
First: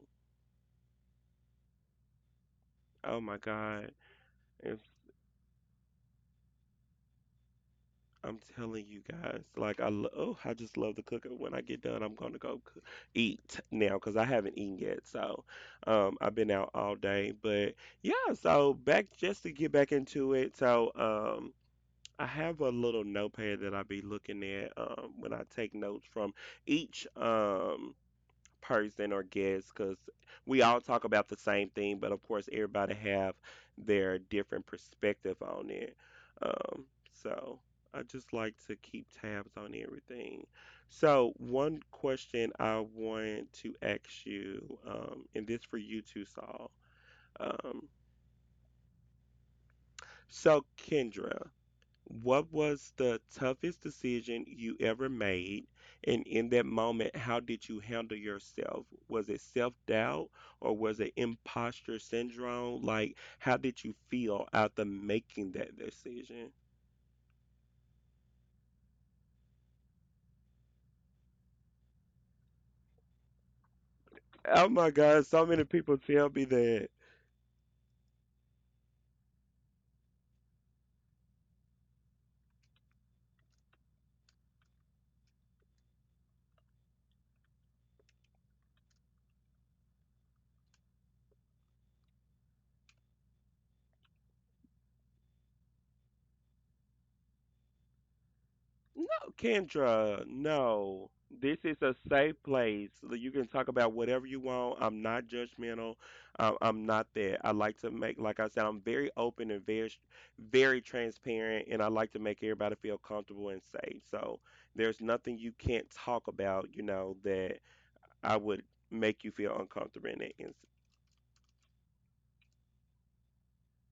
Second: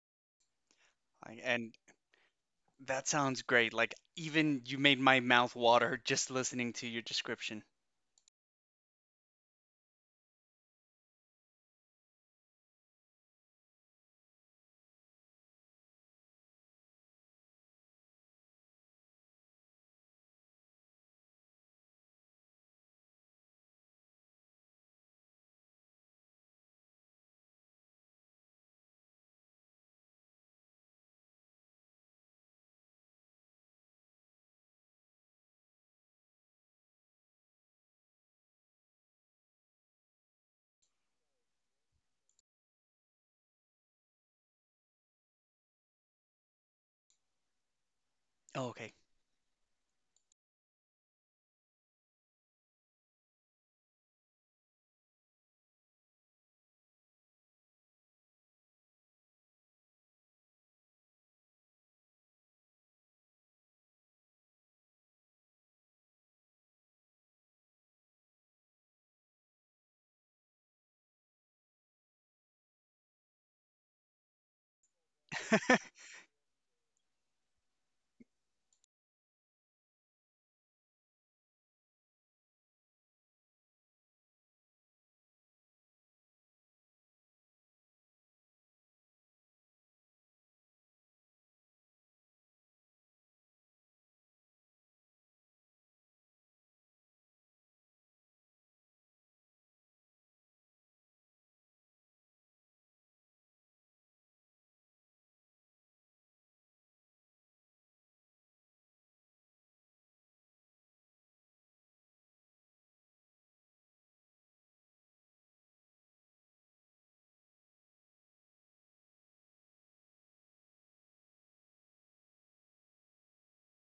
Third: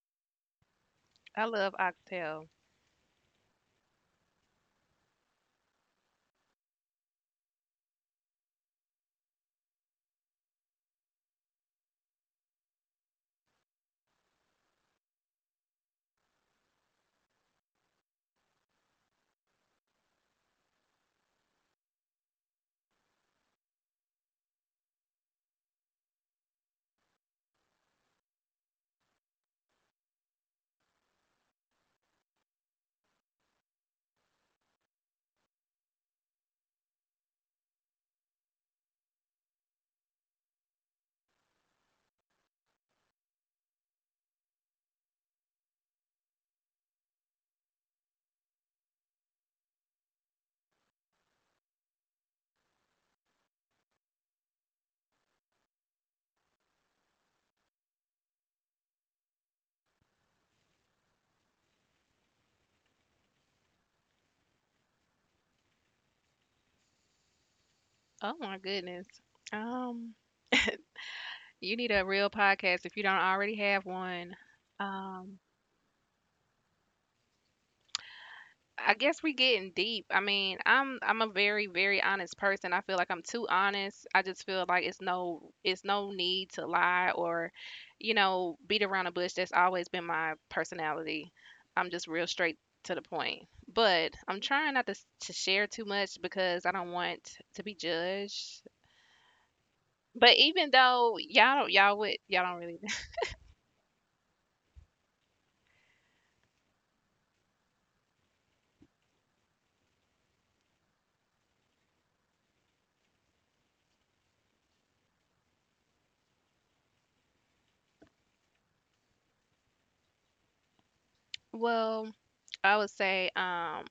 C: Like,
A: I love
C: and
A: oxtail.
C: that
B: Oh my
C: sounds great.
B: God.
C: Like, even you
B: It's
C: made my mouth water just listening to your description.
B: I'm telling you guys, like I lo- oh, I just love to cook. And when I get done, I'm gonna go coo- eat now because I haven't eaten yet. So, um, I've been out all day, but yeah. So back just to get back into it. So, um, I have a little notepad that I be looking at um when I take notes from each um person or guest because we all talk about the same thing, but of course everybody have their different perspective on it. Um, so I just like to keep tabs on everything. So one question I want to ask you, um, and this for you too, Saul. Um,
C: Oh, okay.
B: so Kendra, what was the toughest decision you ever made? And in that moment, how did you handle yourself? Was it self-doubt or was it imposter syndrome? Like, how did you feel after making that decision?
A: Oh my goodness. Um, You need a real podcast if you don't already have one.
B: Oh my God,
A: Um,
B: so many people tell me that.
A: I guess we getting deep. I mean, I'm I'm a very very honest person. I feel like I'm too honest. I just feel like it's no it's no need to lie or, you know, beat around the bush. That's always been my personality. I'm just real straight to the point. But I'm trying not to s- to share too much because I don't want to be judged.
B: No, Kendra,
A: But even
B: no.
A: though
B: This
A: y'all don't
B: is a
A: y'all would
B: safe
A: y'all don't really
B: place. Like, you can talk about whatever you want. I'm not judgmental. I- I'm not that. I like to make, like I said, I'm very open and very, sh- very transparent, and I like to make everybody feel comfortable and safe. So there's nothing you can't talk about, you know, that I would make you feel uncomfortable in it. It's-
A: well, I would say um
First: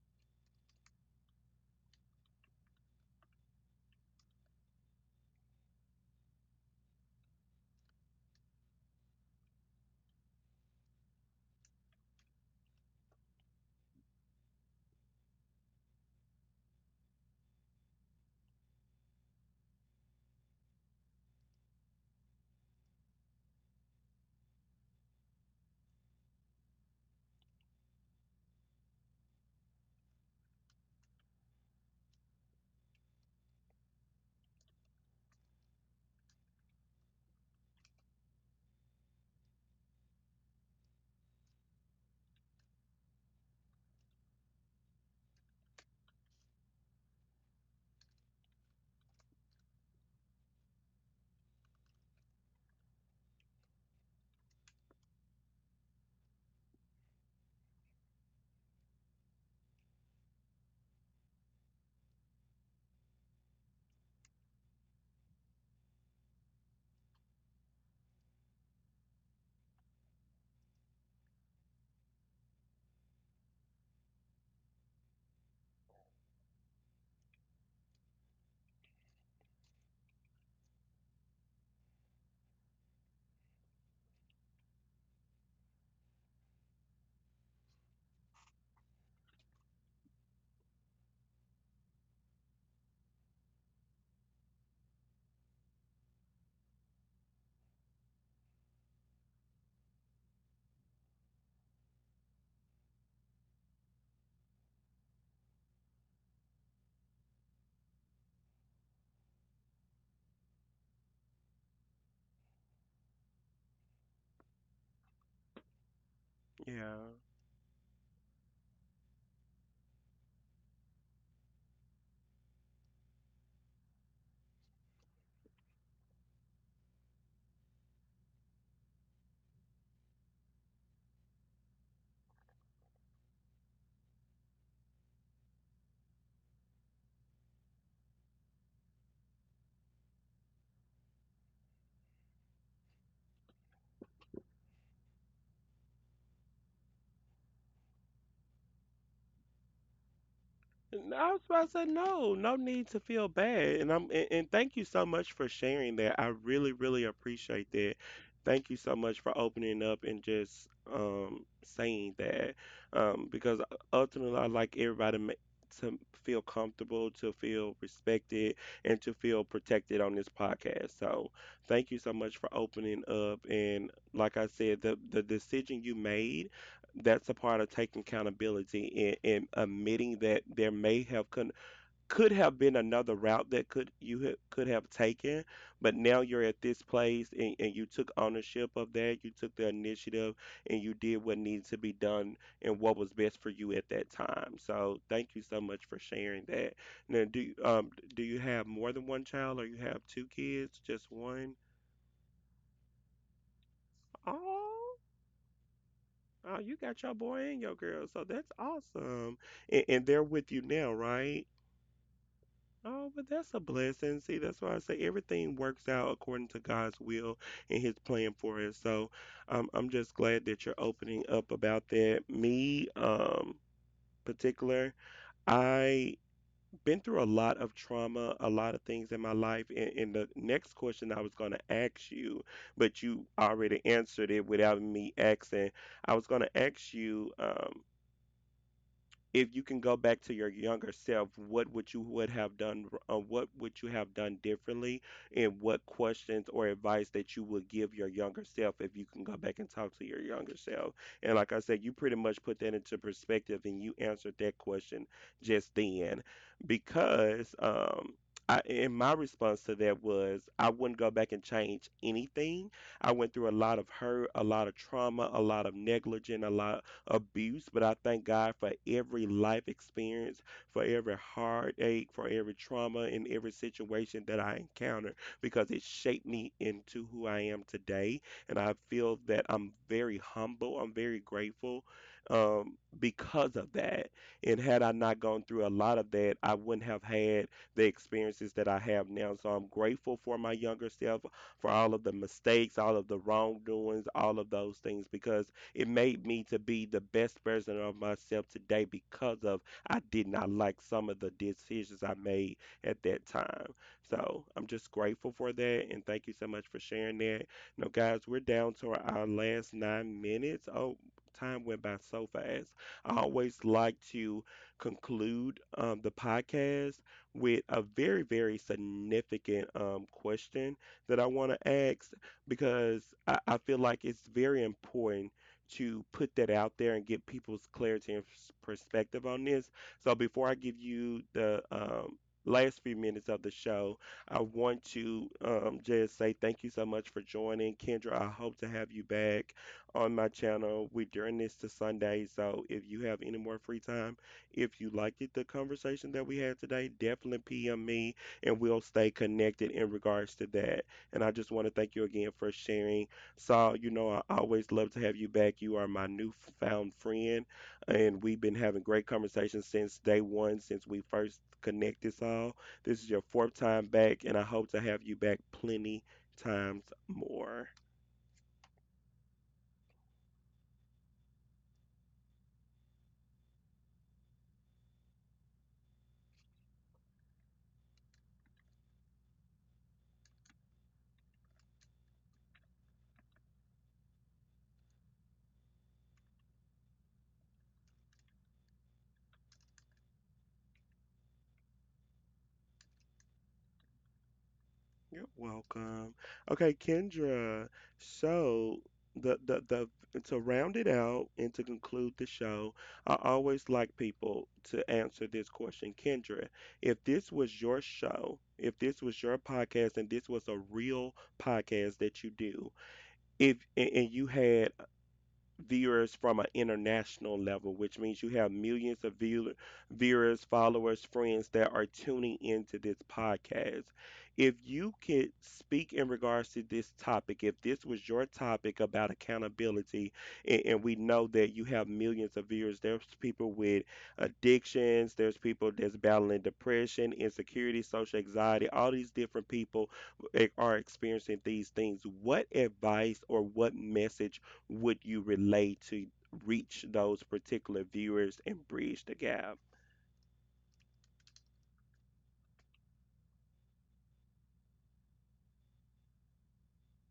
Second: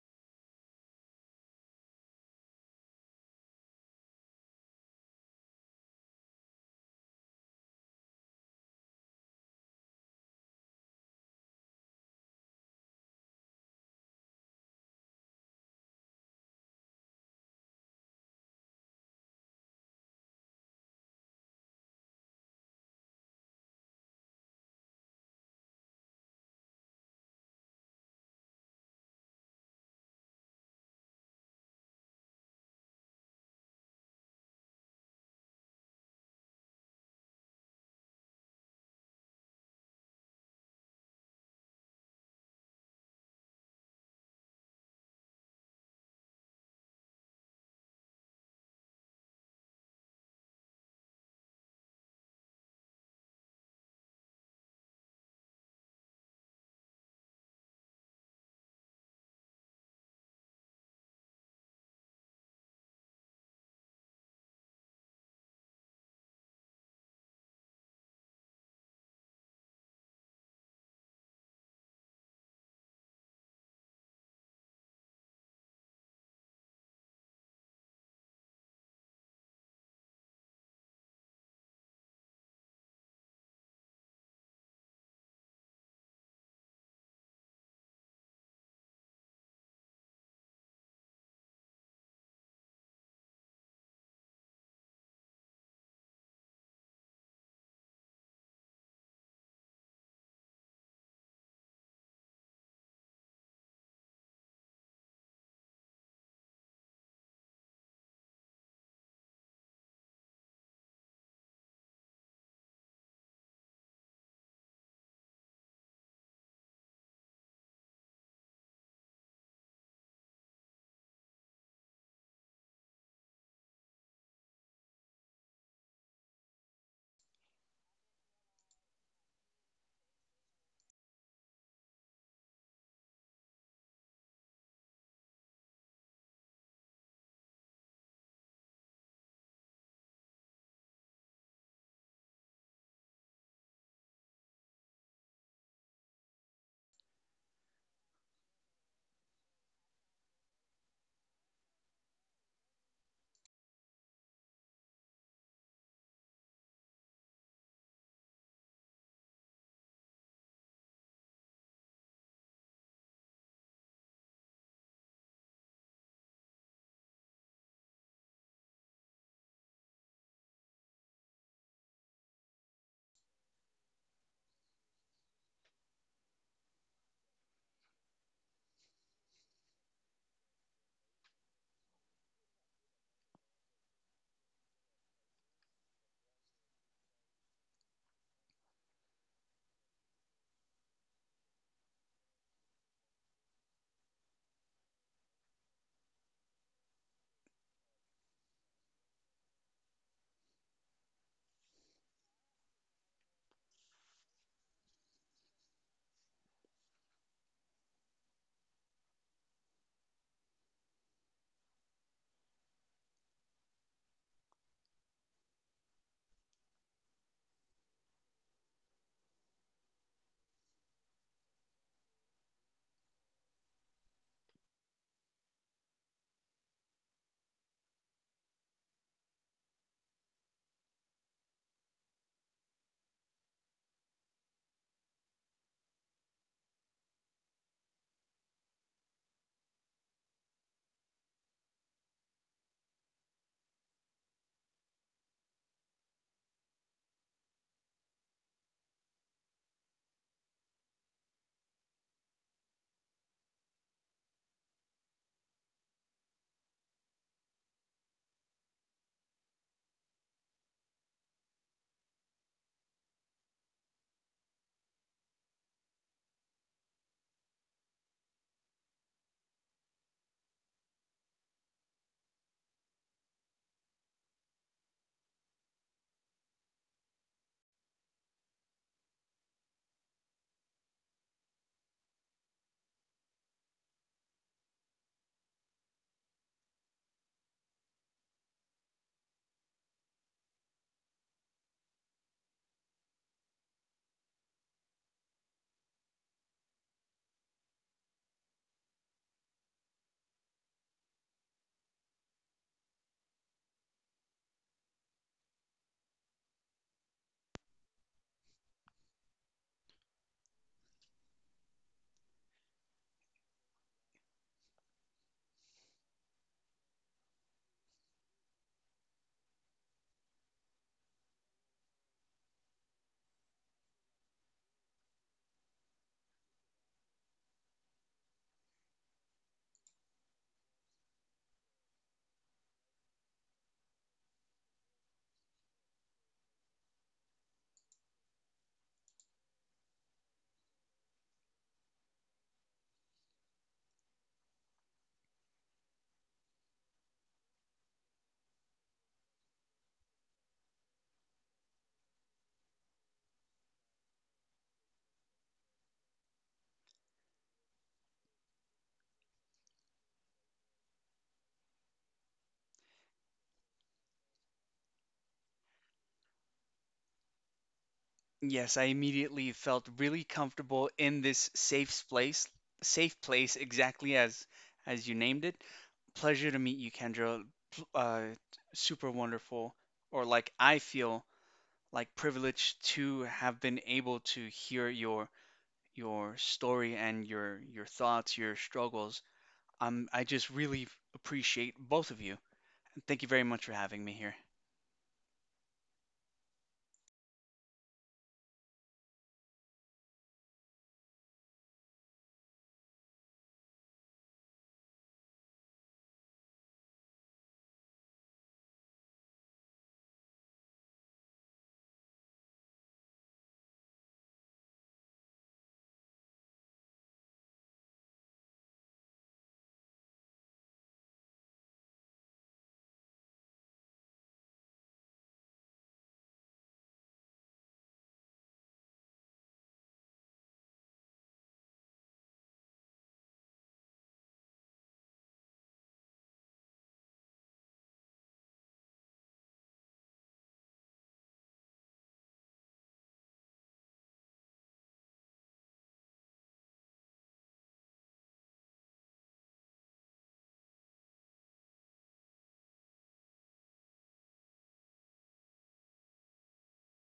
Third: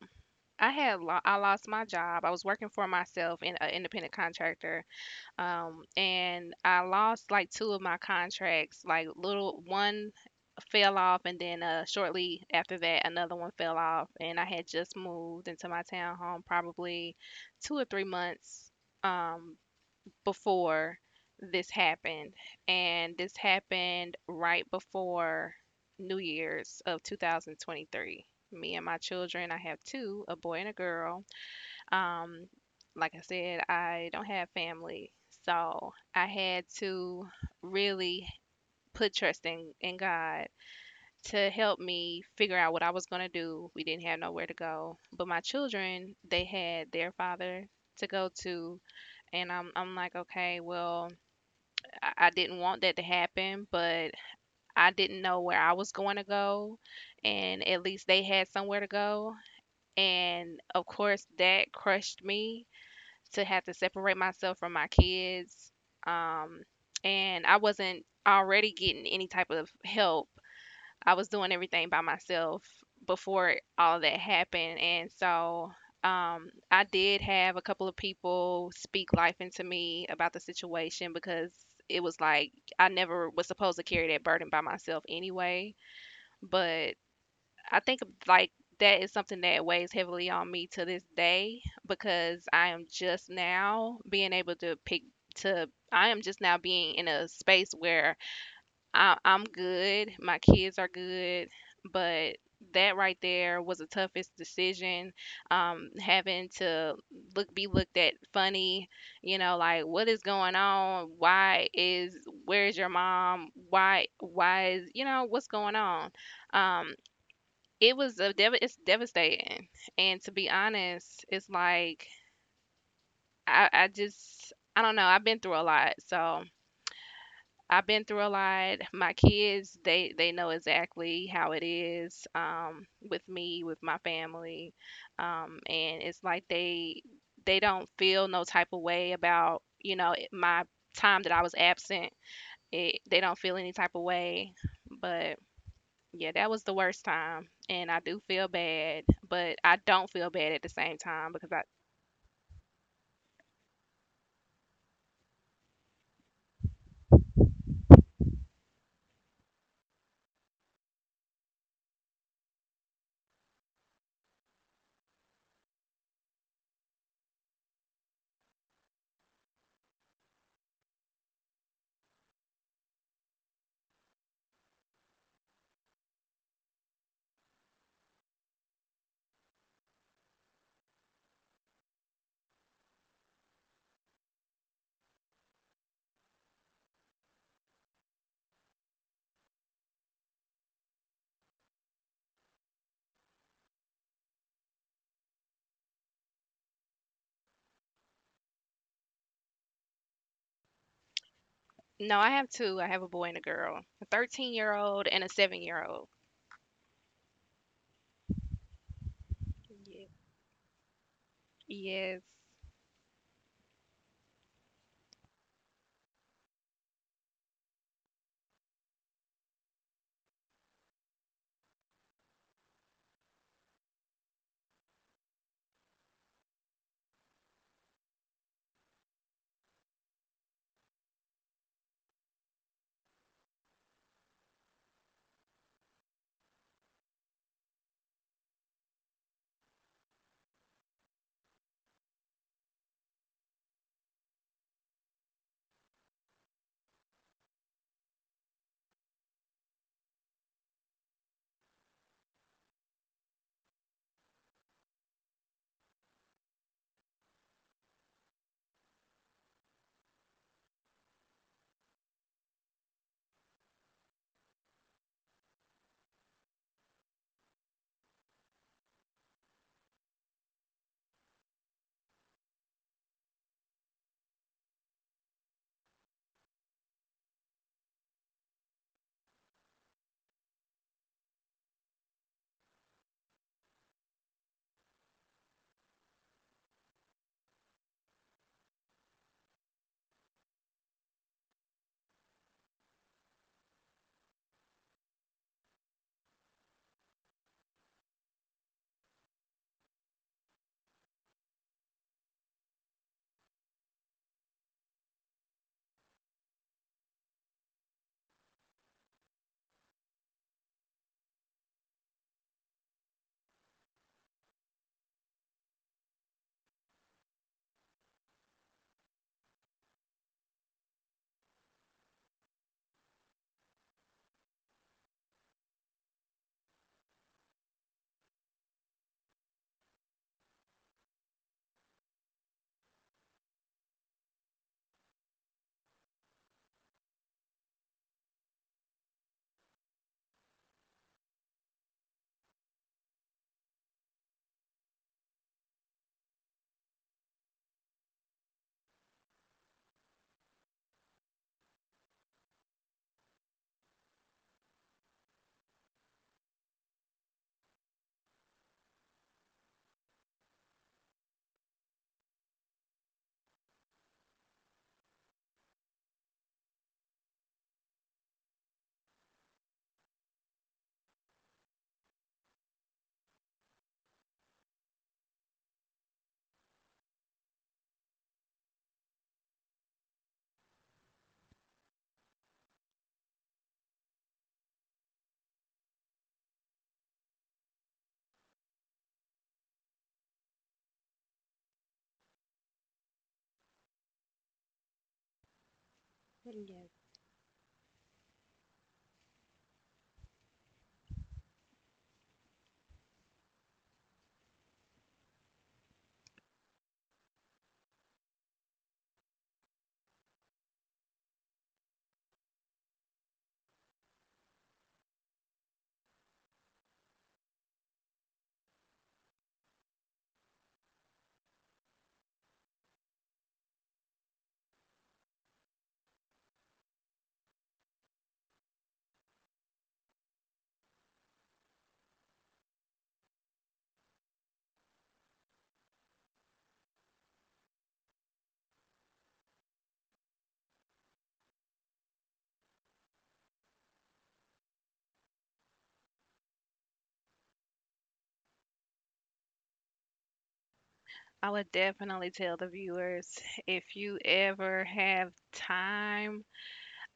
A: I had lo I lost my job. I was working for myself in an independent contractor, um, and I lost like two of my contracts. Like little one fell off, and then uh, shortly after that, another one fell off. And I had just moved into my townhome, probably two or three months. Um, before this happened, and this happened right before New Year's of two thousand twenty-three. Me and my children, I have two, a boy and a girl. Um, like I said, I don't have family, so I had to really put trust in, in God to help me figure out what I was going to do. We didn't have nowhere to go, but my children, they had their father to go to, and I'm I'm like, okay, well, I, I didn't want that to happen, but I didn't know where I was going to go. And at least they had somewhere to go. And of course, that crushed me to have to separate myself from my kids. Um, and I wasn't already getting any type of help. I was doing everything by myself before all that happened. And so um, I did have a couple of people speak life into me about the situation because it was like I never was supposed to carry that burden by myself anyway. But I think like that is something that weighs heavily on me to this day because I am just now being able to pick to I am just now being in a space where I, I'm good. My kids are good. But that right there was the toughest decision. Um, having to look be looked at funny, you know, like what is going on? Why is Where's your mom? Why why is You know, what's going on? Um,
B: Yeah.
A: it was a dev- it's devastating. And to be honest, it's like I, I just I don't know. I've been through a lot, so I've been through a lot. My kids, they they know exactly how it is um, with me, with my family, um, and it's like they they don't feel no type of way about you know it- my time that I was absent. It, they don't feel any type of way, but yeah, that was the worst time, and I do feel bad, but I don't feel bad at the same
B: And
A: time
B: I was
A: because I
B: about to say no, no need to feel bad. And I'm and, and thank you so much for sharing that. I really, really appreciate that. Thank you so much for opening up and just um saying that. Um, because ultimately I like everybody ma- to feel comfortable, to feel respected, and to feel protected on this podcast. So thank you so much for opening up. And like I said, the the decision you made, that's a part of taking accountability and, and admitting that there may have con- could have been another route that could you ha- could have taken, but now you're at this place and, and you took ownership of that. You took the initiative and you did what needed to be done and what was best for you at that time. So thank you so much for sharing that. Now, do you- um do you have more than one child or you have two kids? Just one?
A: no, I have two. I have a boy and a girl, a 13 year
B: Oh.
A: old and a seven year old.
B: Oh, you got your boy and your girl, so that's awesome. And, and
A: Yes.
B: they're with you now, right? Oh, but that's a blessing. See, that's why I say everything works out according to God's will and His plan for us. So, um, I'm just glad that you're opening up about that. Me, um, particular, I been through a lot of trauma, a lot of things in my life. And, and the next question I was going to ask you, but you already answered it without me asking. I was going to ask you. Um, if you can go back to your younger self, what would you would have done? Uh, what would you have done differently, and what questions or advice that you would give your younger self if you can go back and talk to your younger self? And like I said, you pretty much put that into perspective, and you answered that question just then, because um, I, and my response to that was I wouldn't go back and change anything. I went through a lot of hurt, a lot of trauma, a lot of negligence, a lot abuse, but I thank God for every life experience, for every heartache, for every trauma, and every situation that I encounter because it shaped me into who I am today. And I feel that I'm very humble, I'm very grateful um, because of that. And had I not gone through a lot of that, I wouldn't have had the experiences that I have now. So I'm grateful for my younger self, for all of the mistakes, all of the wrongdoings, all of those things, because it made me to be the best version of myself today because of I did not like some of the decisions I made at that time. So I'm just grateful for that and thank you so much for sharing that. Now, guys, we're down to our our last nine minutes. Oh, time went by so fast. I always like to conclude um, the podcast with a very, very significant um, question that I want to ask because I, I feel like it's very important to put that out there and get people's clarity and s- perspective on this. So before I give you the um, last few minutes of the show, I want to um, just say thank you so much for joining, Kendra. I hope to have you back on my channel. We're doing this to Sunday, so if you have any more free time, if you liked it, the conversation that we had today, definitely P M me, and we'll stay connected in regards to that. And I just want to thank you again for sharing Saul, you know, I always love to have you back. You are my newfound friend, and we've been having great conversations since day one, since we first connected, Saul. This is your fourth time back, and I hope to have you back plenty times more.
C: Yes, I immediately felt really comfortable in this safe place, safe place, exactly as as you named it. Pleasure to meet you, Kendra. Pl- Uh, Super wonderful, or like I feel like privileged to have been able to hear your your story and your your thoughts, your struggles. Um, I just really appreciate both of you. And thank you very much for having me here.
B: You're welcome. Okay,
A: Yes.
B: Kendra. So the the the to round it out and to conclude the show, I always like people to answer this question, Kendra. If this was your show, if this was your podcast, and this was a real podcast that you do, if and, and you had viewers from an international level, which means you have millions of view- viewers, followers, friends that are tuning into this podcast. If you could speak in regards to this topic, if this was your topic about accountability, and, and we know that you have millions of viewers, there's people with addictions, there's people that's battling depression, insecurity, social anxiety, all these different people eh, are experiencing these things. What advice or what message would you relate to reach those particular viewers and bridge the gap?
A: I would definitely tell the viewers if you ever have time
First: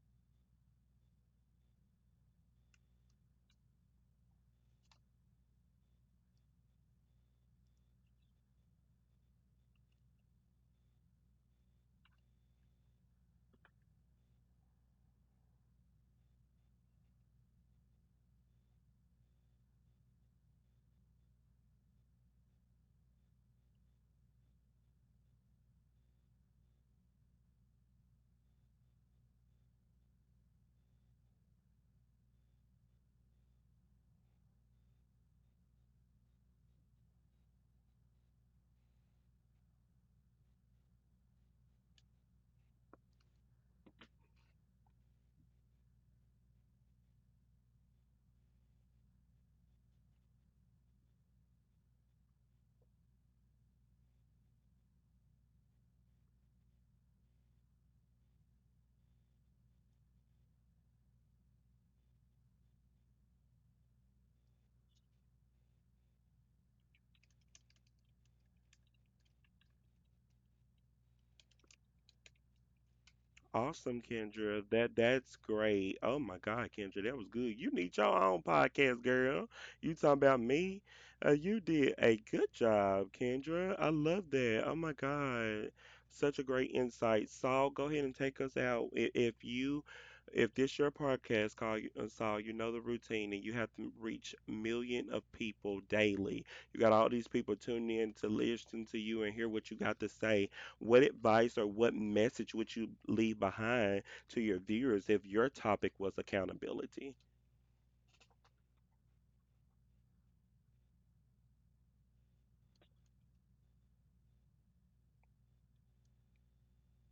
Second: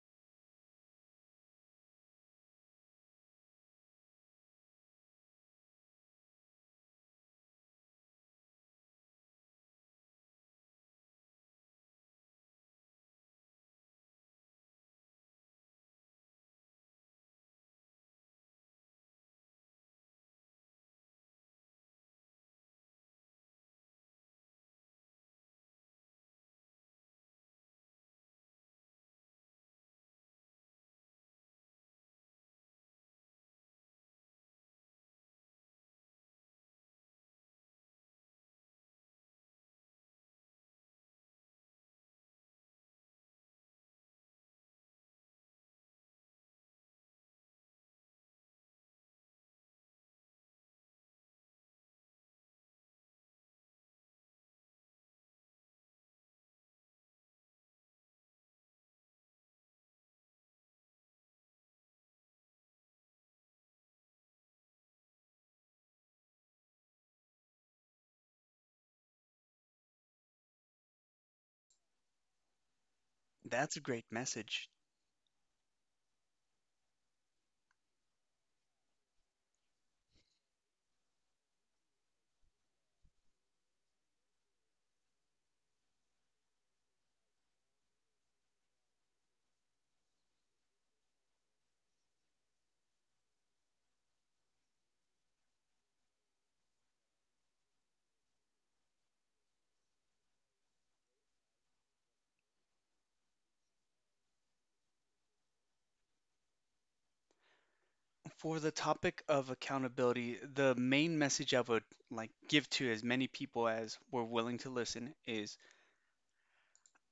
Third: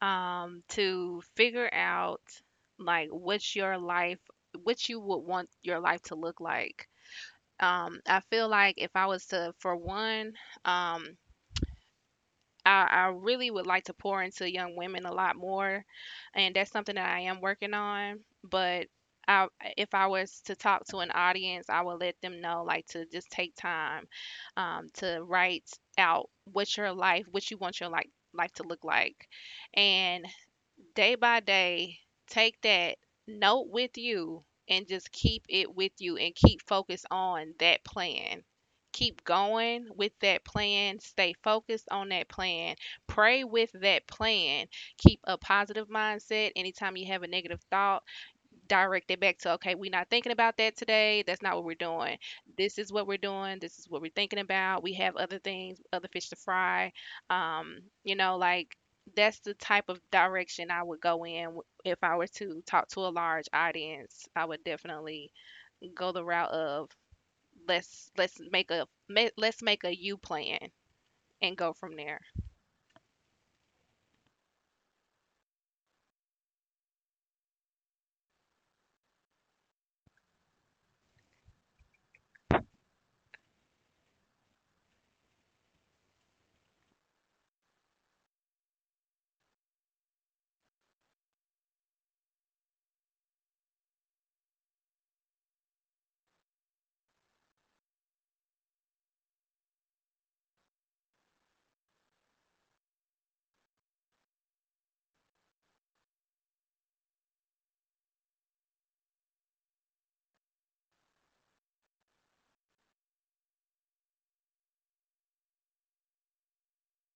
A: um, to figure out like what's your life, what you would want your life to look like. Um, I feel like if I was to, for one, um, I, I really would like to pour into young women a lot more, and that's something that I am working on. But I, if I was to talk to an audience, I would let them know, like, to just take time um, to write out what your life, what you want your life life to look like, and day by day, take that note with you and just keep it with you and keep focused on that plan. Keep going with that plan. Stay focused on that plan. Pray with that plan. Keep a positive mindset. Anytime you have a negative thought, direct it back to okay, we're not thinking about that today, that's not what we're doing, this is what we're doing, this is what we're thinking about. We have other things, other fish to fry, um, you know, like that's the type of direction I would go in. W- if I were to talk to a large audience, I would definitely go the route of let's let's make a ma- let's make a you plan and go from there.
C: That's a
B: Awesome,
C: great
B: Kendra.
C: message.
B: That that's great. Oh my God, Kendra, that was good. You need your own podcast, girl. You talking about me? Uh, you did a good job, Kendra. I love that. Oh my God, such a great insight. Saul, go ahead and take us out. I- If you, if this your podcast, call you, uh, Saul. You know the routine, and you have to reach million of people daily. You got all these people tuning in to listen to you and hear what you got to say, what advice or what message would you leave behind to your viewers if your topic was accountability?
C: For the topic of accountability, the main message I would like give to as many people as were willing to listen is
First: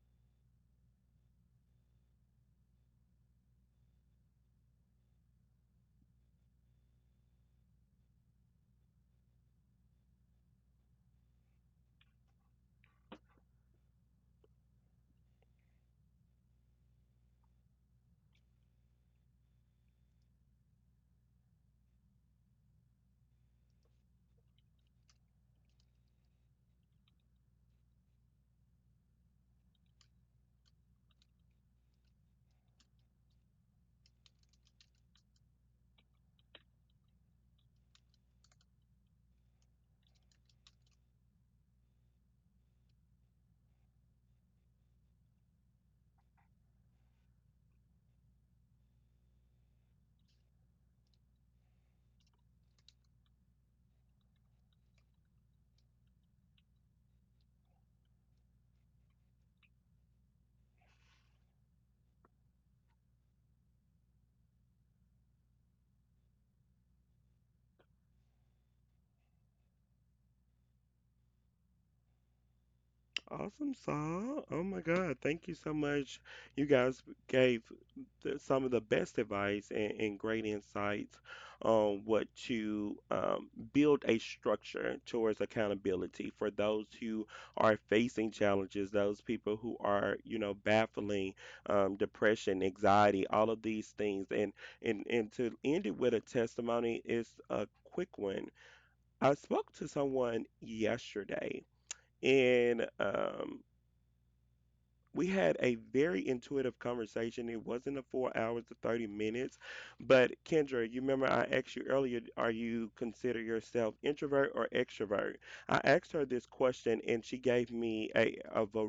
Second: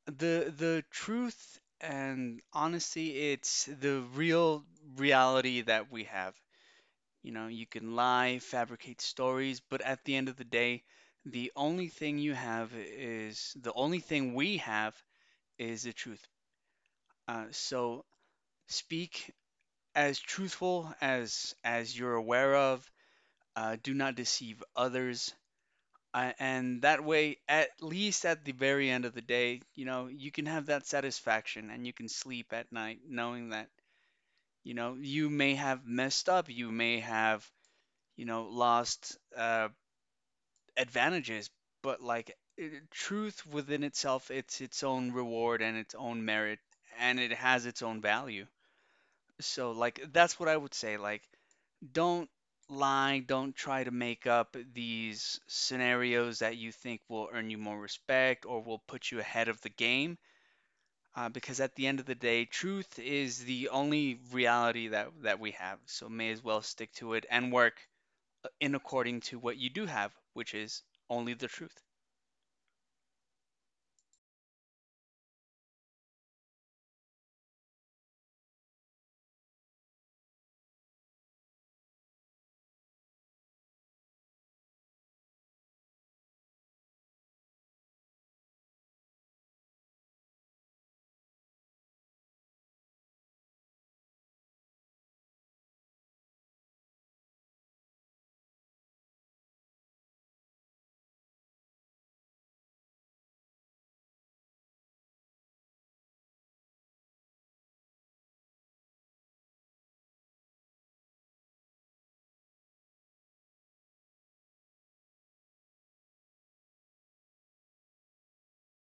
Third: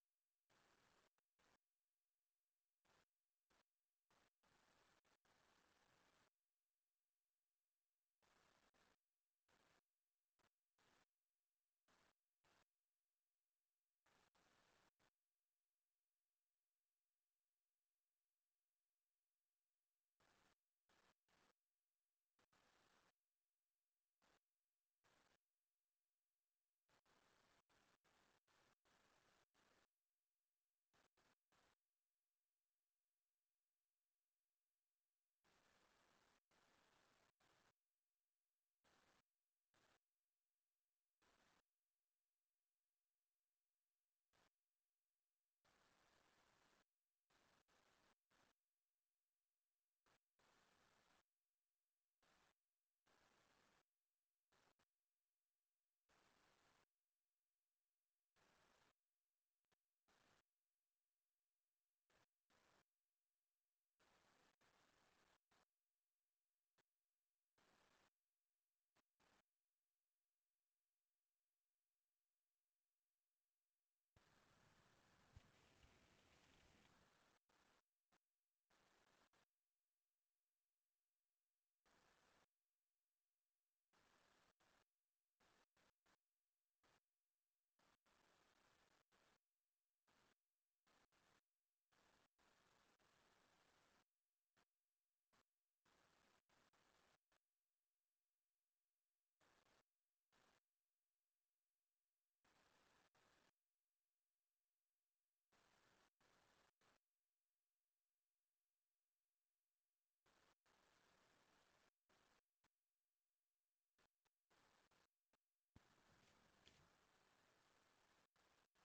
C: the the truth and honesty. It's the real reality that we have. You know, you can lie, fabricate stories, but at the end of the day, the only thing you have is the only thing we have is the truth. Uh, so speak as truthful as as you're aware of. Uh, do not deceive others. Uh, and that way, at least at the very end of the day, you know, you can have that satisfaction and you can sleep at night knowing that, you know, you may have messed up, you may have, you know, lost, uh, advantages, but like, i- truth within itself, it's its own reward and its own merit, and it has its own value. So, like, that's what I would say. Like, don't lie, don't try to make up these scenarios that you think will earn you more respect or will put you ahead of the game. Uh, because at the end of the day, truth is the only reality that, that we have. So, may as well stick to it and work, uh, in according to what you do have, which is only the truth.
B: Awesome song. Oh my God. Thank you so much. You guys gave the, some of the best advice and, and great insights on what to um, build a structure towards accountability for those who are facing challenges, those people who are, you know, battling um, depression, anxiety, all of these things. And, and, and to end it with a testimony is a quick one. I spoke to someone yesterday and um, we had a very intuitive conversation. It wasn't a four hours to thirty minutes. But Kendra, you remember I asked you earlier, are you consider yourself introvert or extrovert? I asked her this question and she gave me a, of a,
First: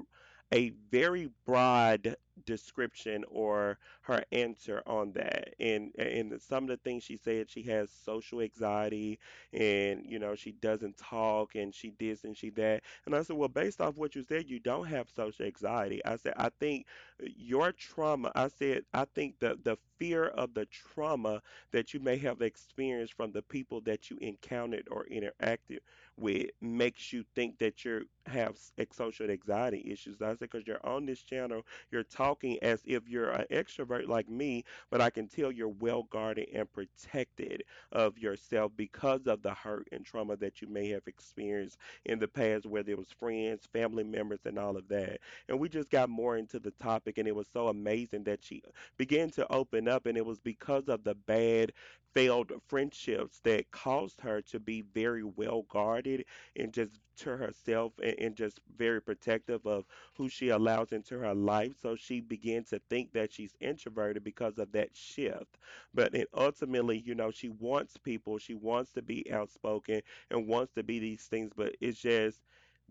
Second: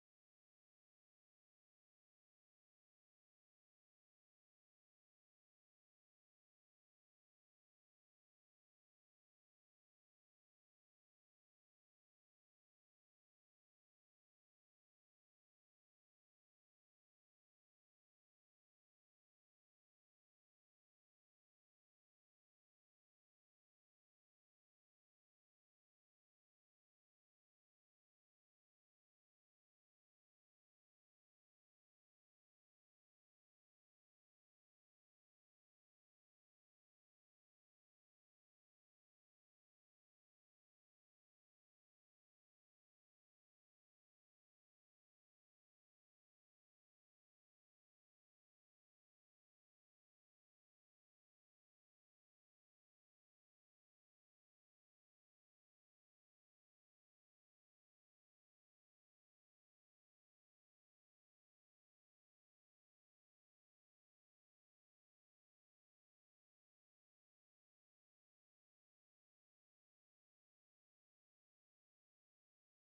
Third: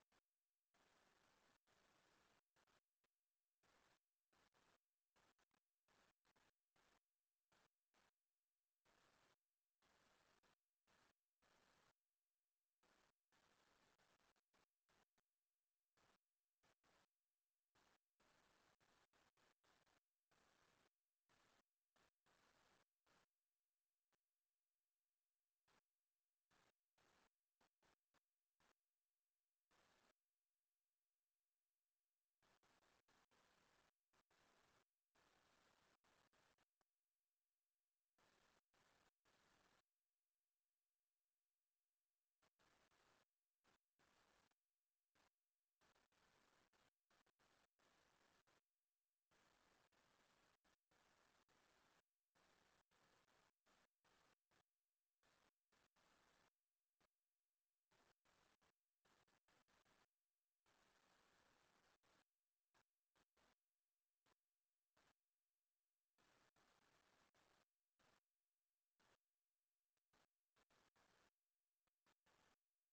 B: a very broad description or her answer on that. And, and some of the things she said, she has social anxiety and, you know, she doesn't talk and she this and she that and I said, well, based off what you said, you don't have social anxiety. I said, I think uh, your trauma, I said, I think the, the fear of the trauma that you may have experienced from the people that you encountered or interacted with makes you think that you have s- social anxiety issues. I said, because you're on this channel, you're talking as if you're an extrovert like me, but I can tell you're well guarded and protected of yourself because of the hurt and trauma that you may have experienced in the past, whether it was friends, family members, and all of that. And we just got more into the topic, and it was so amazing that she began to open up, and it was because of the bad, failed friendships that caused her to be very well guarded and just to herself and, and just very protective of who she allows into her life. So she began to think that she's introverted because of that shift. But it ultimately, you know, she wants people, she wants to be outspoken and wants to be these things, but it's just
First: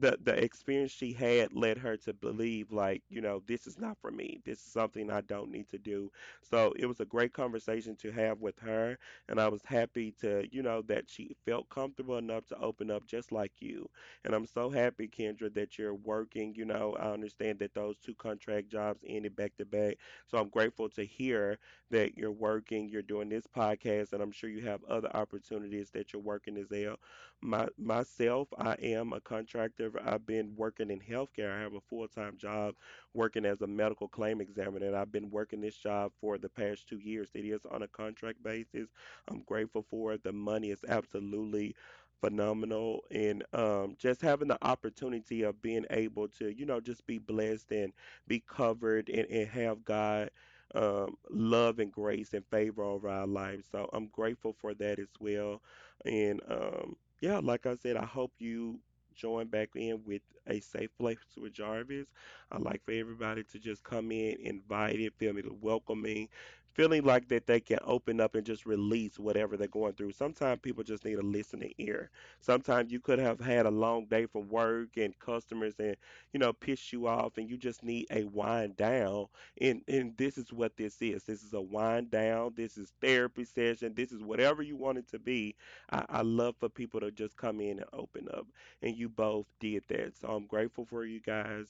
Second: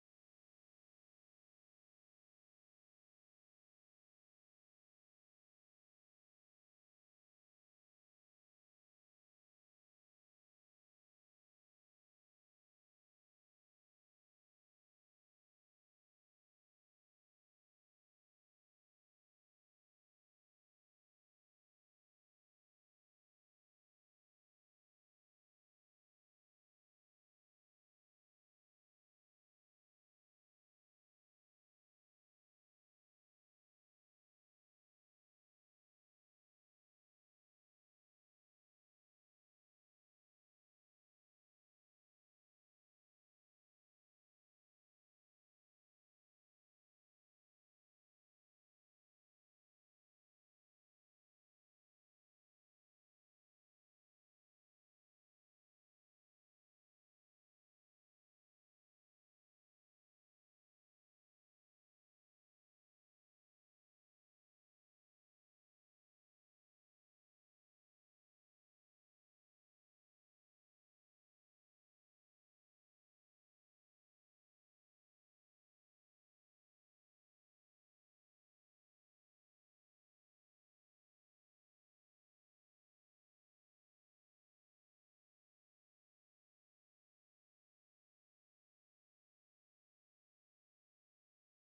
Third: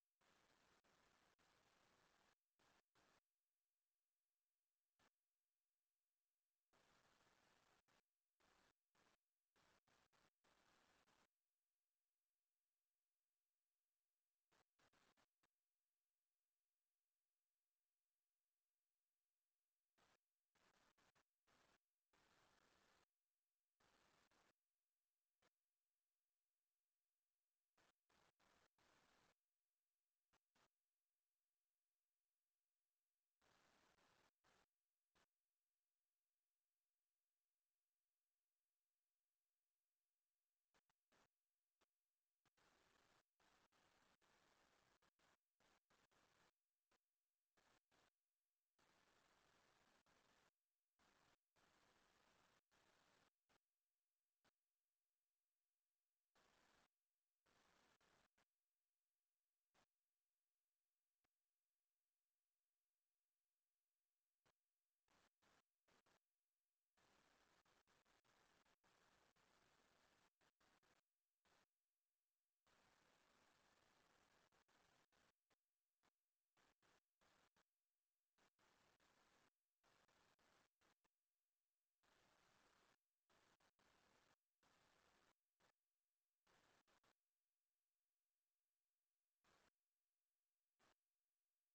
B: the the experience she had led her to believe like, you know, this is not for me. This is something I don't need to do. So it was a great conversation to have with her, and I was happy to, you know, that she felt comfortable enough to open up just like you. And I'm so happy, Kendra, that you're working. You know, I understand that those two contract jobs ended back to back. So I'm grateful to hear that you're working, you're doing this podcast, and I'm sure you have other opportunities that you're working as well. My myself, I am a contractor. I've been working in healthcare. I have a full-time job working as a medical claim examiner, and I've been working this job for the past two years. It is on a contract basis. I'm grateful for it. The money is absolutely phenomenal, and um, just having the opportunity of being able to, you know, just be blessed and be covered and, and have God um, love and grace and favor over our lives. So I'm grateful for that as well and um, yeah, like I said, I hope you join back in with a safe place with Jarvis. I like for everybody to just come in invited, feel me welcoming, feeling like that they can open up and just release whatever they're going through. Sometimes people just need a listening ear. Sometimes you could have had a long day from work and customers and you know piss you off and you just need a wind down. And and this is what this is. This is a wind down. This is therapy session. This is whatever you want it to be. I, I love for people to just come in and open up, and you both did that. So I'm grateful for you guys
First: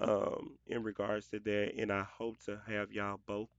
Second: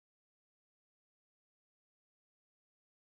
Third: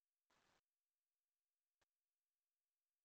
B: um, in regards to that, and I hope to have y'all both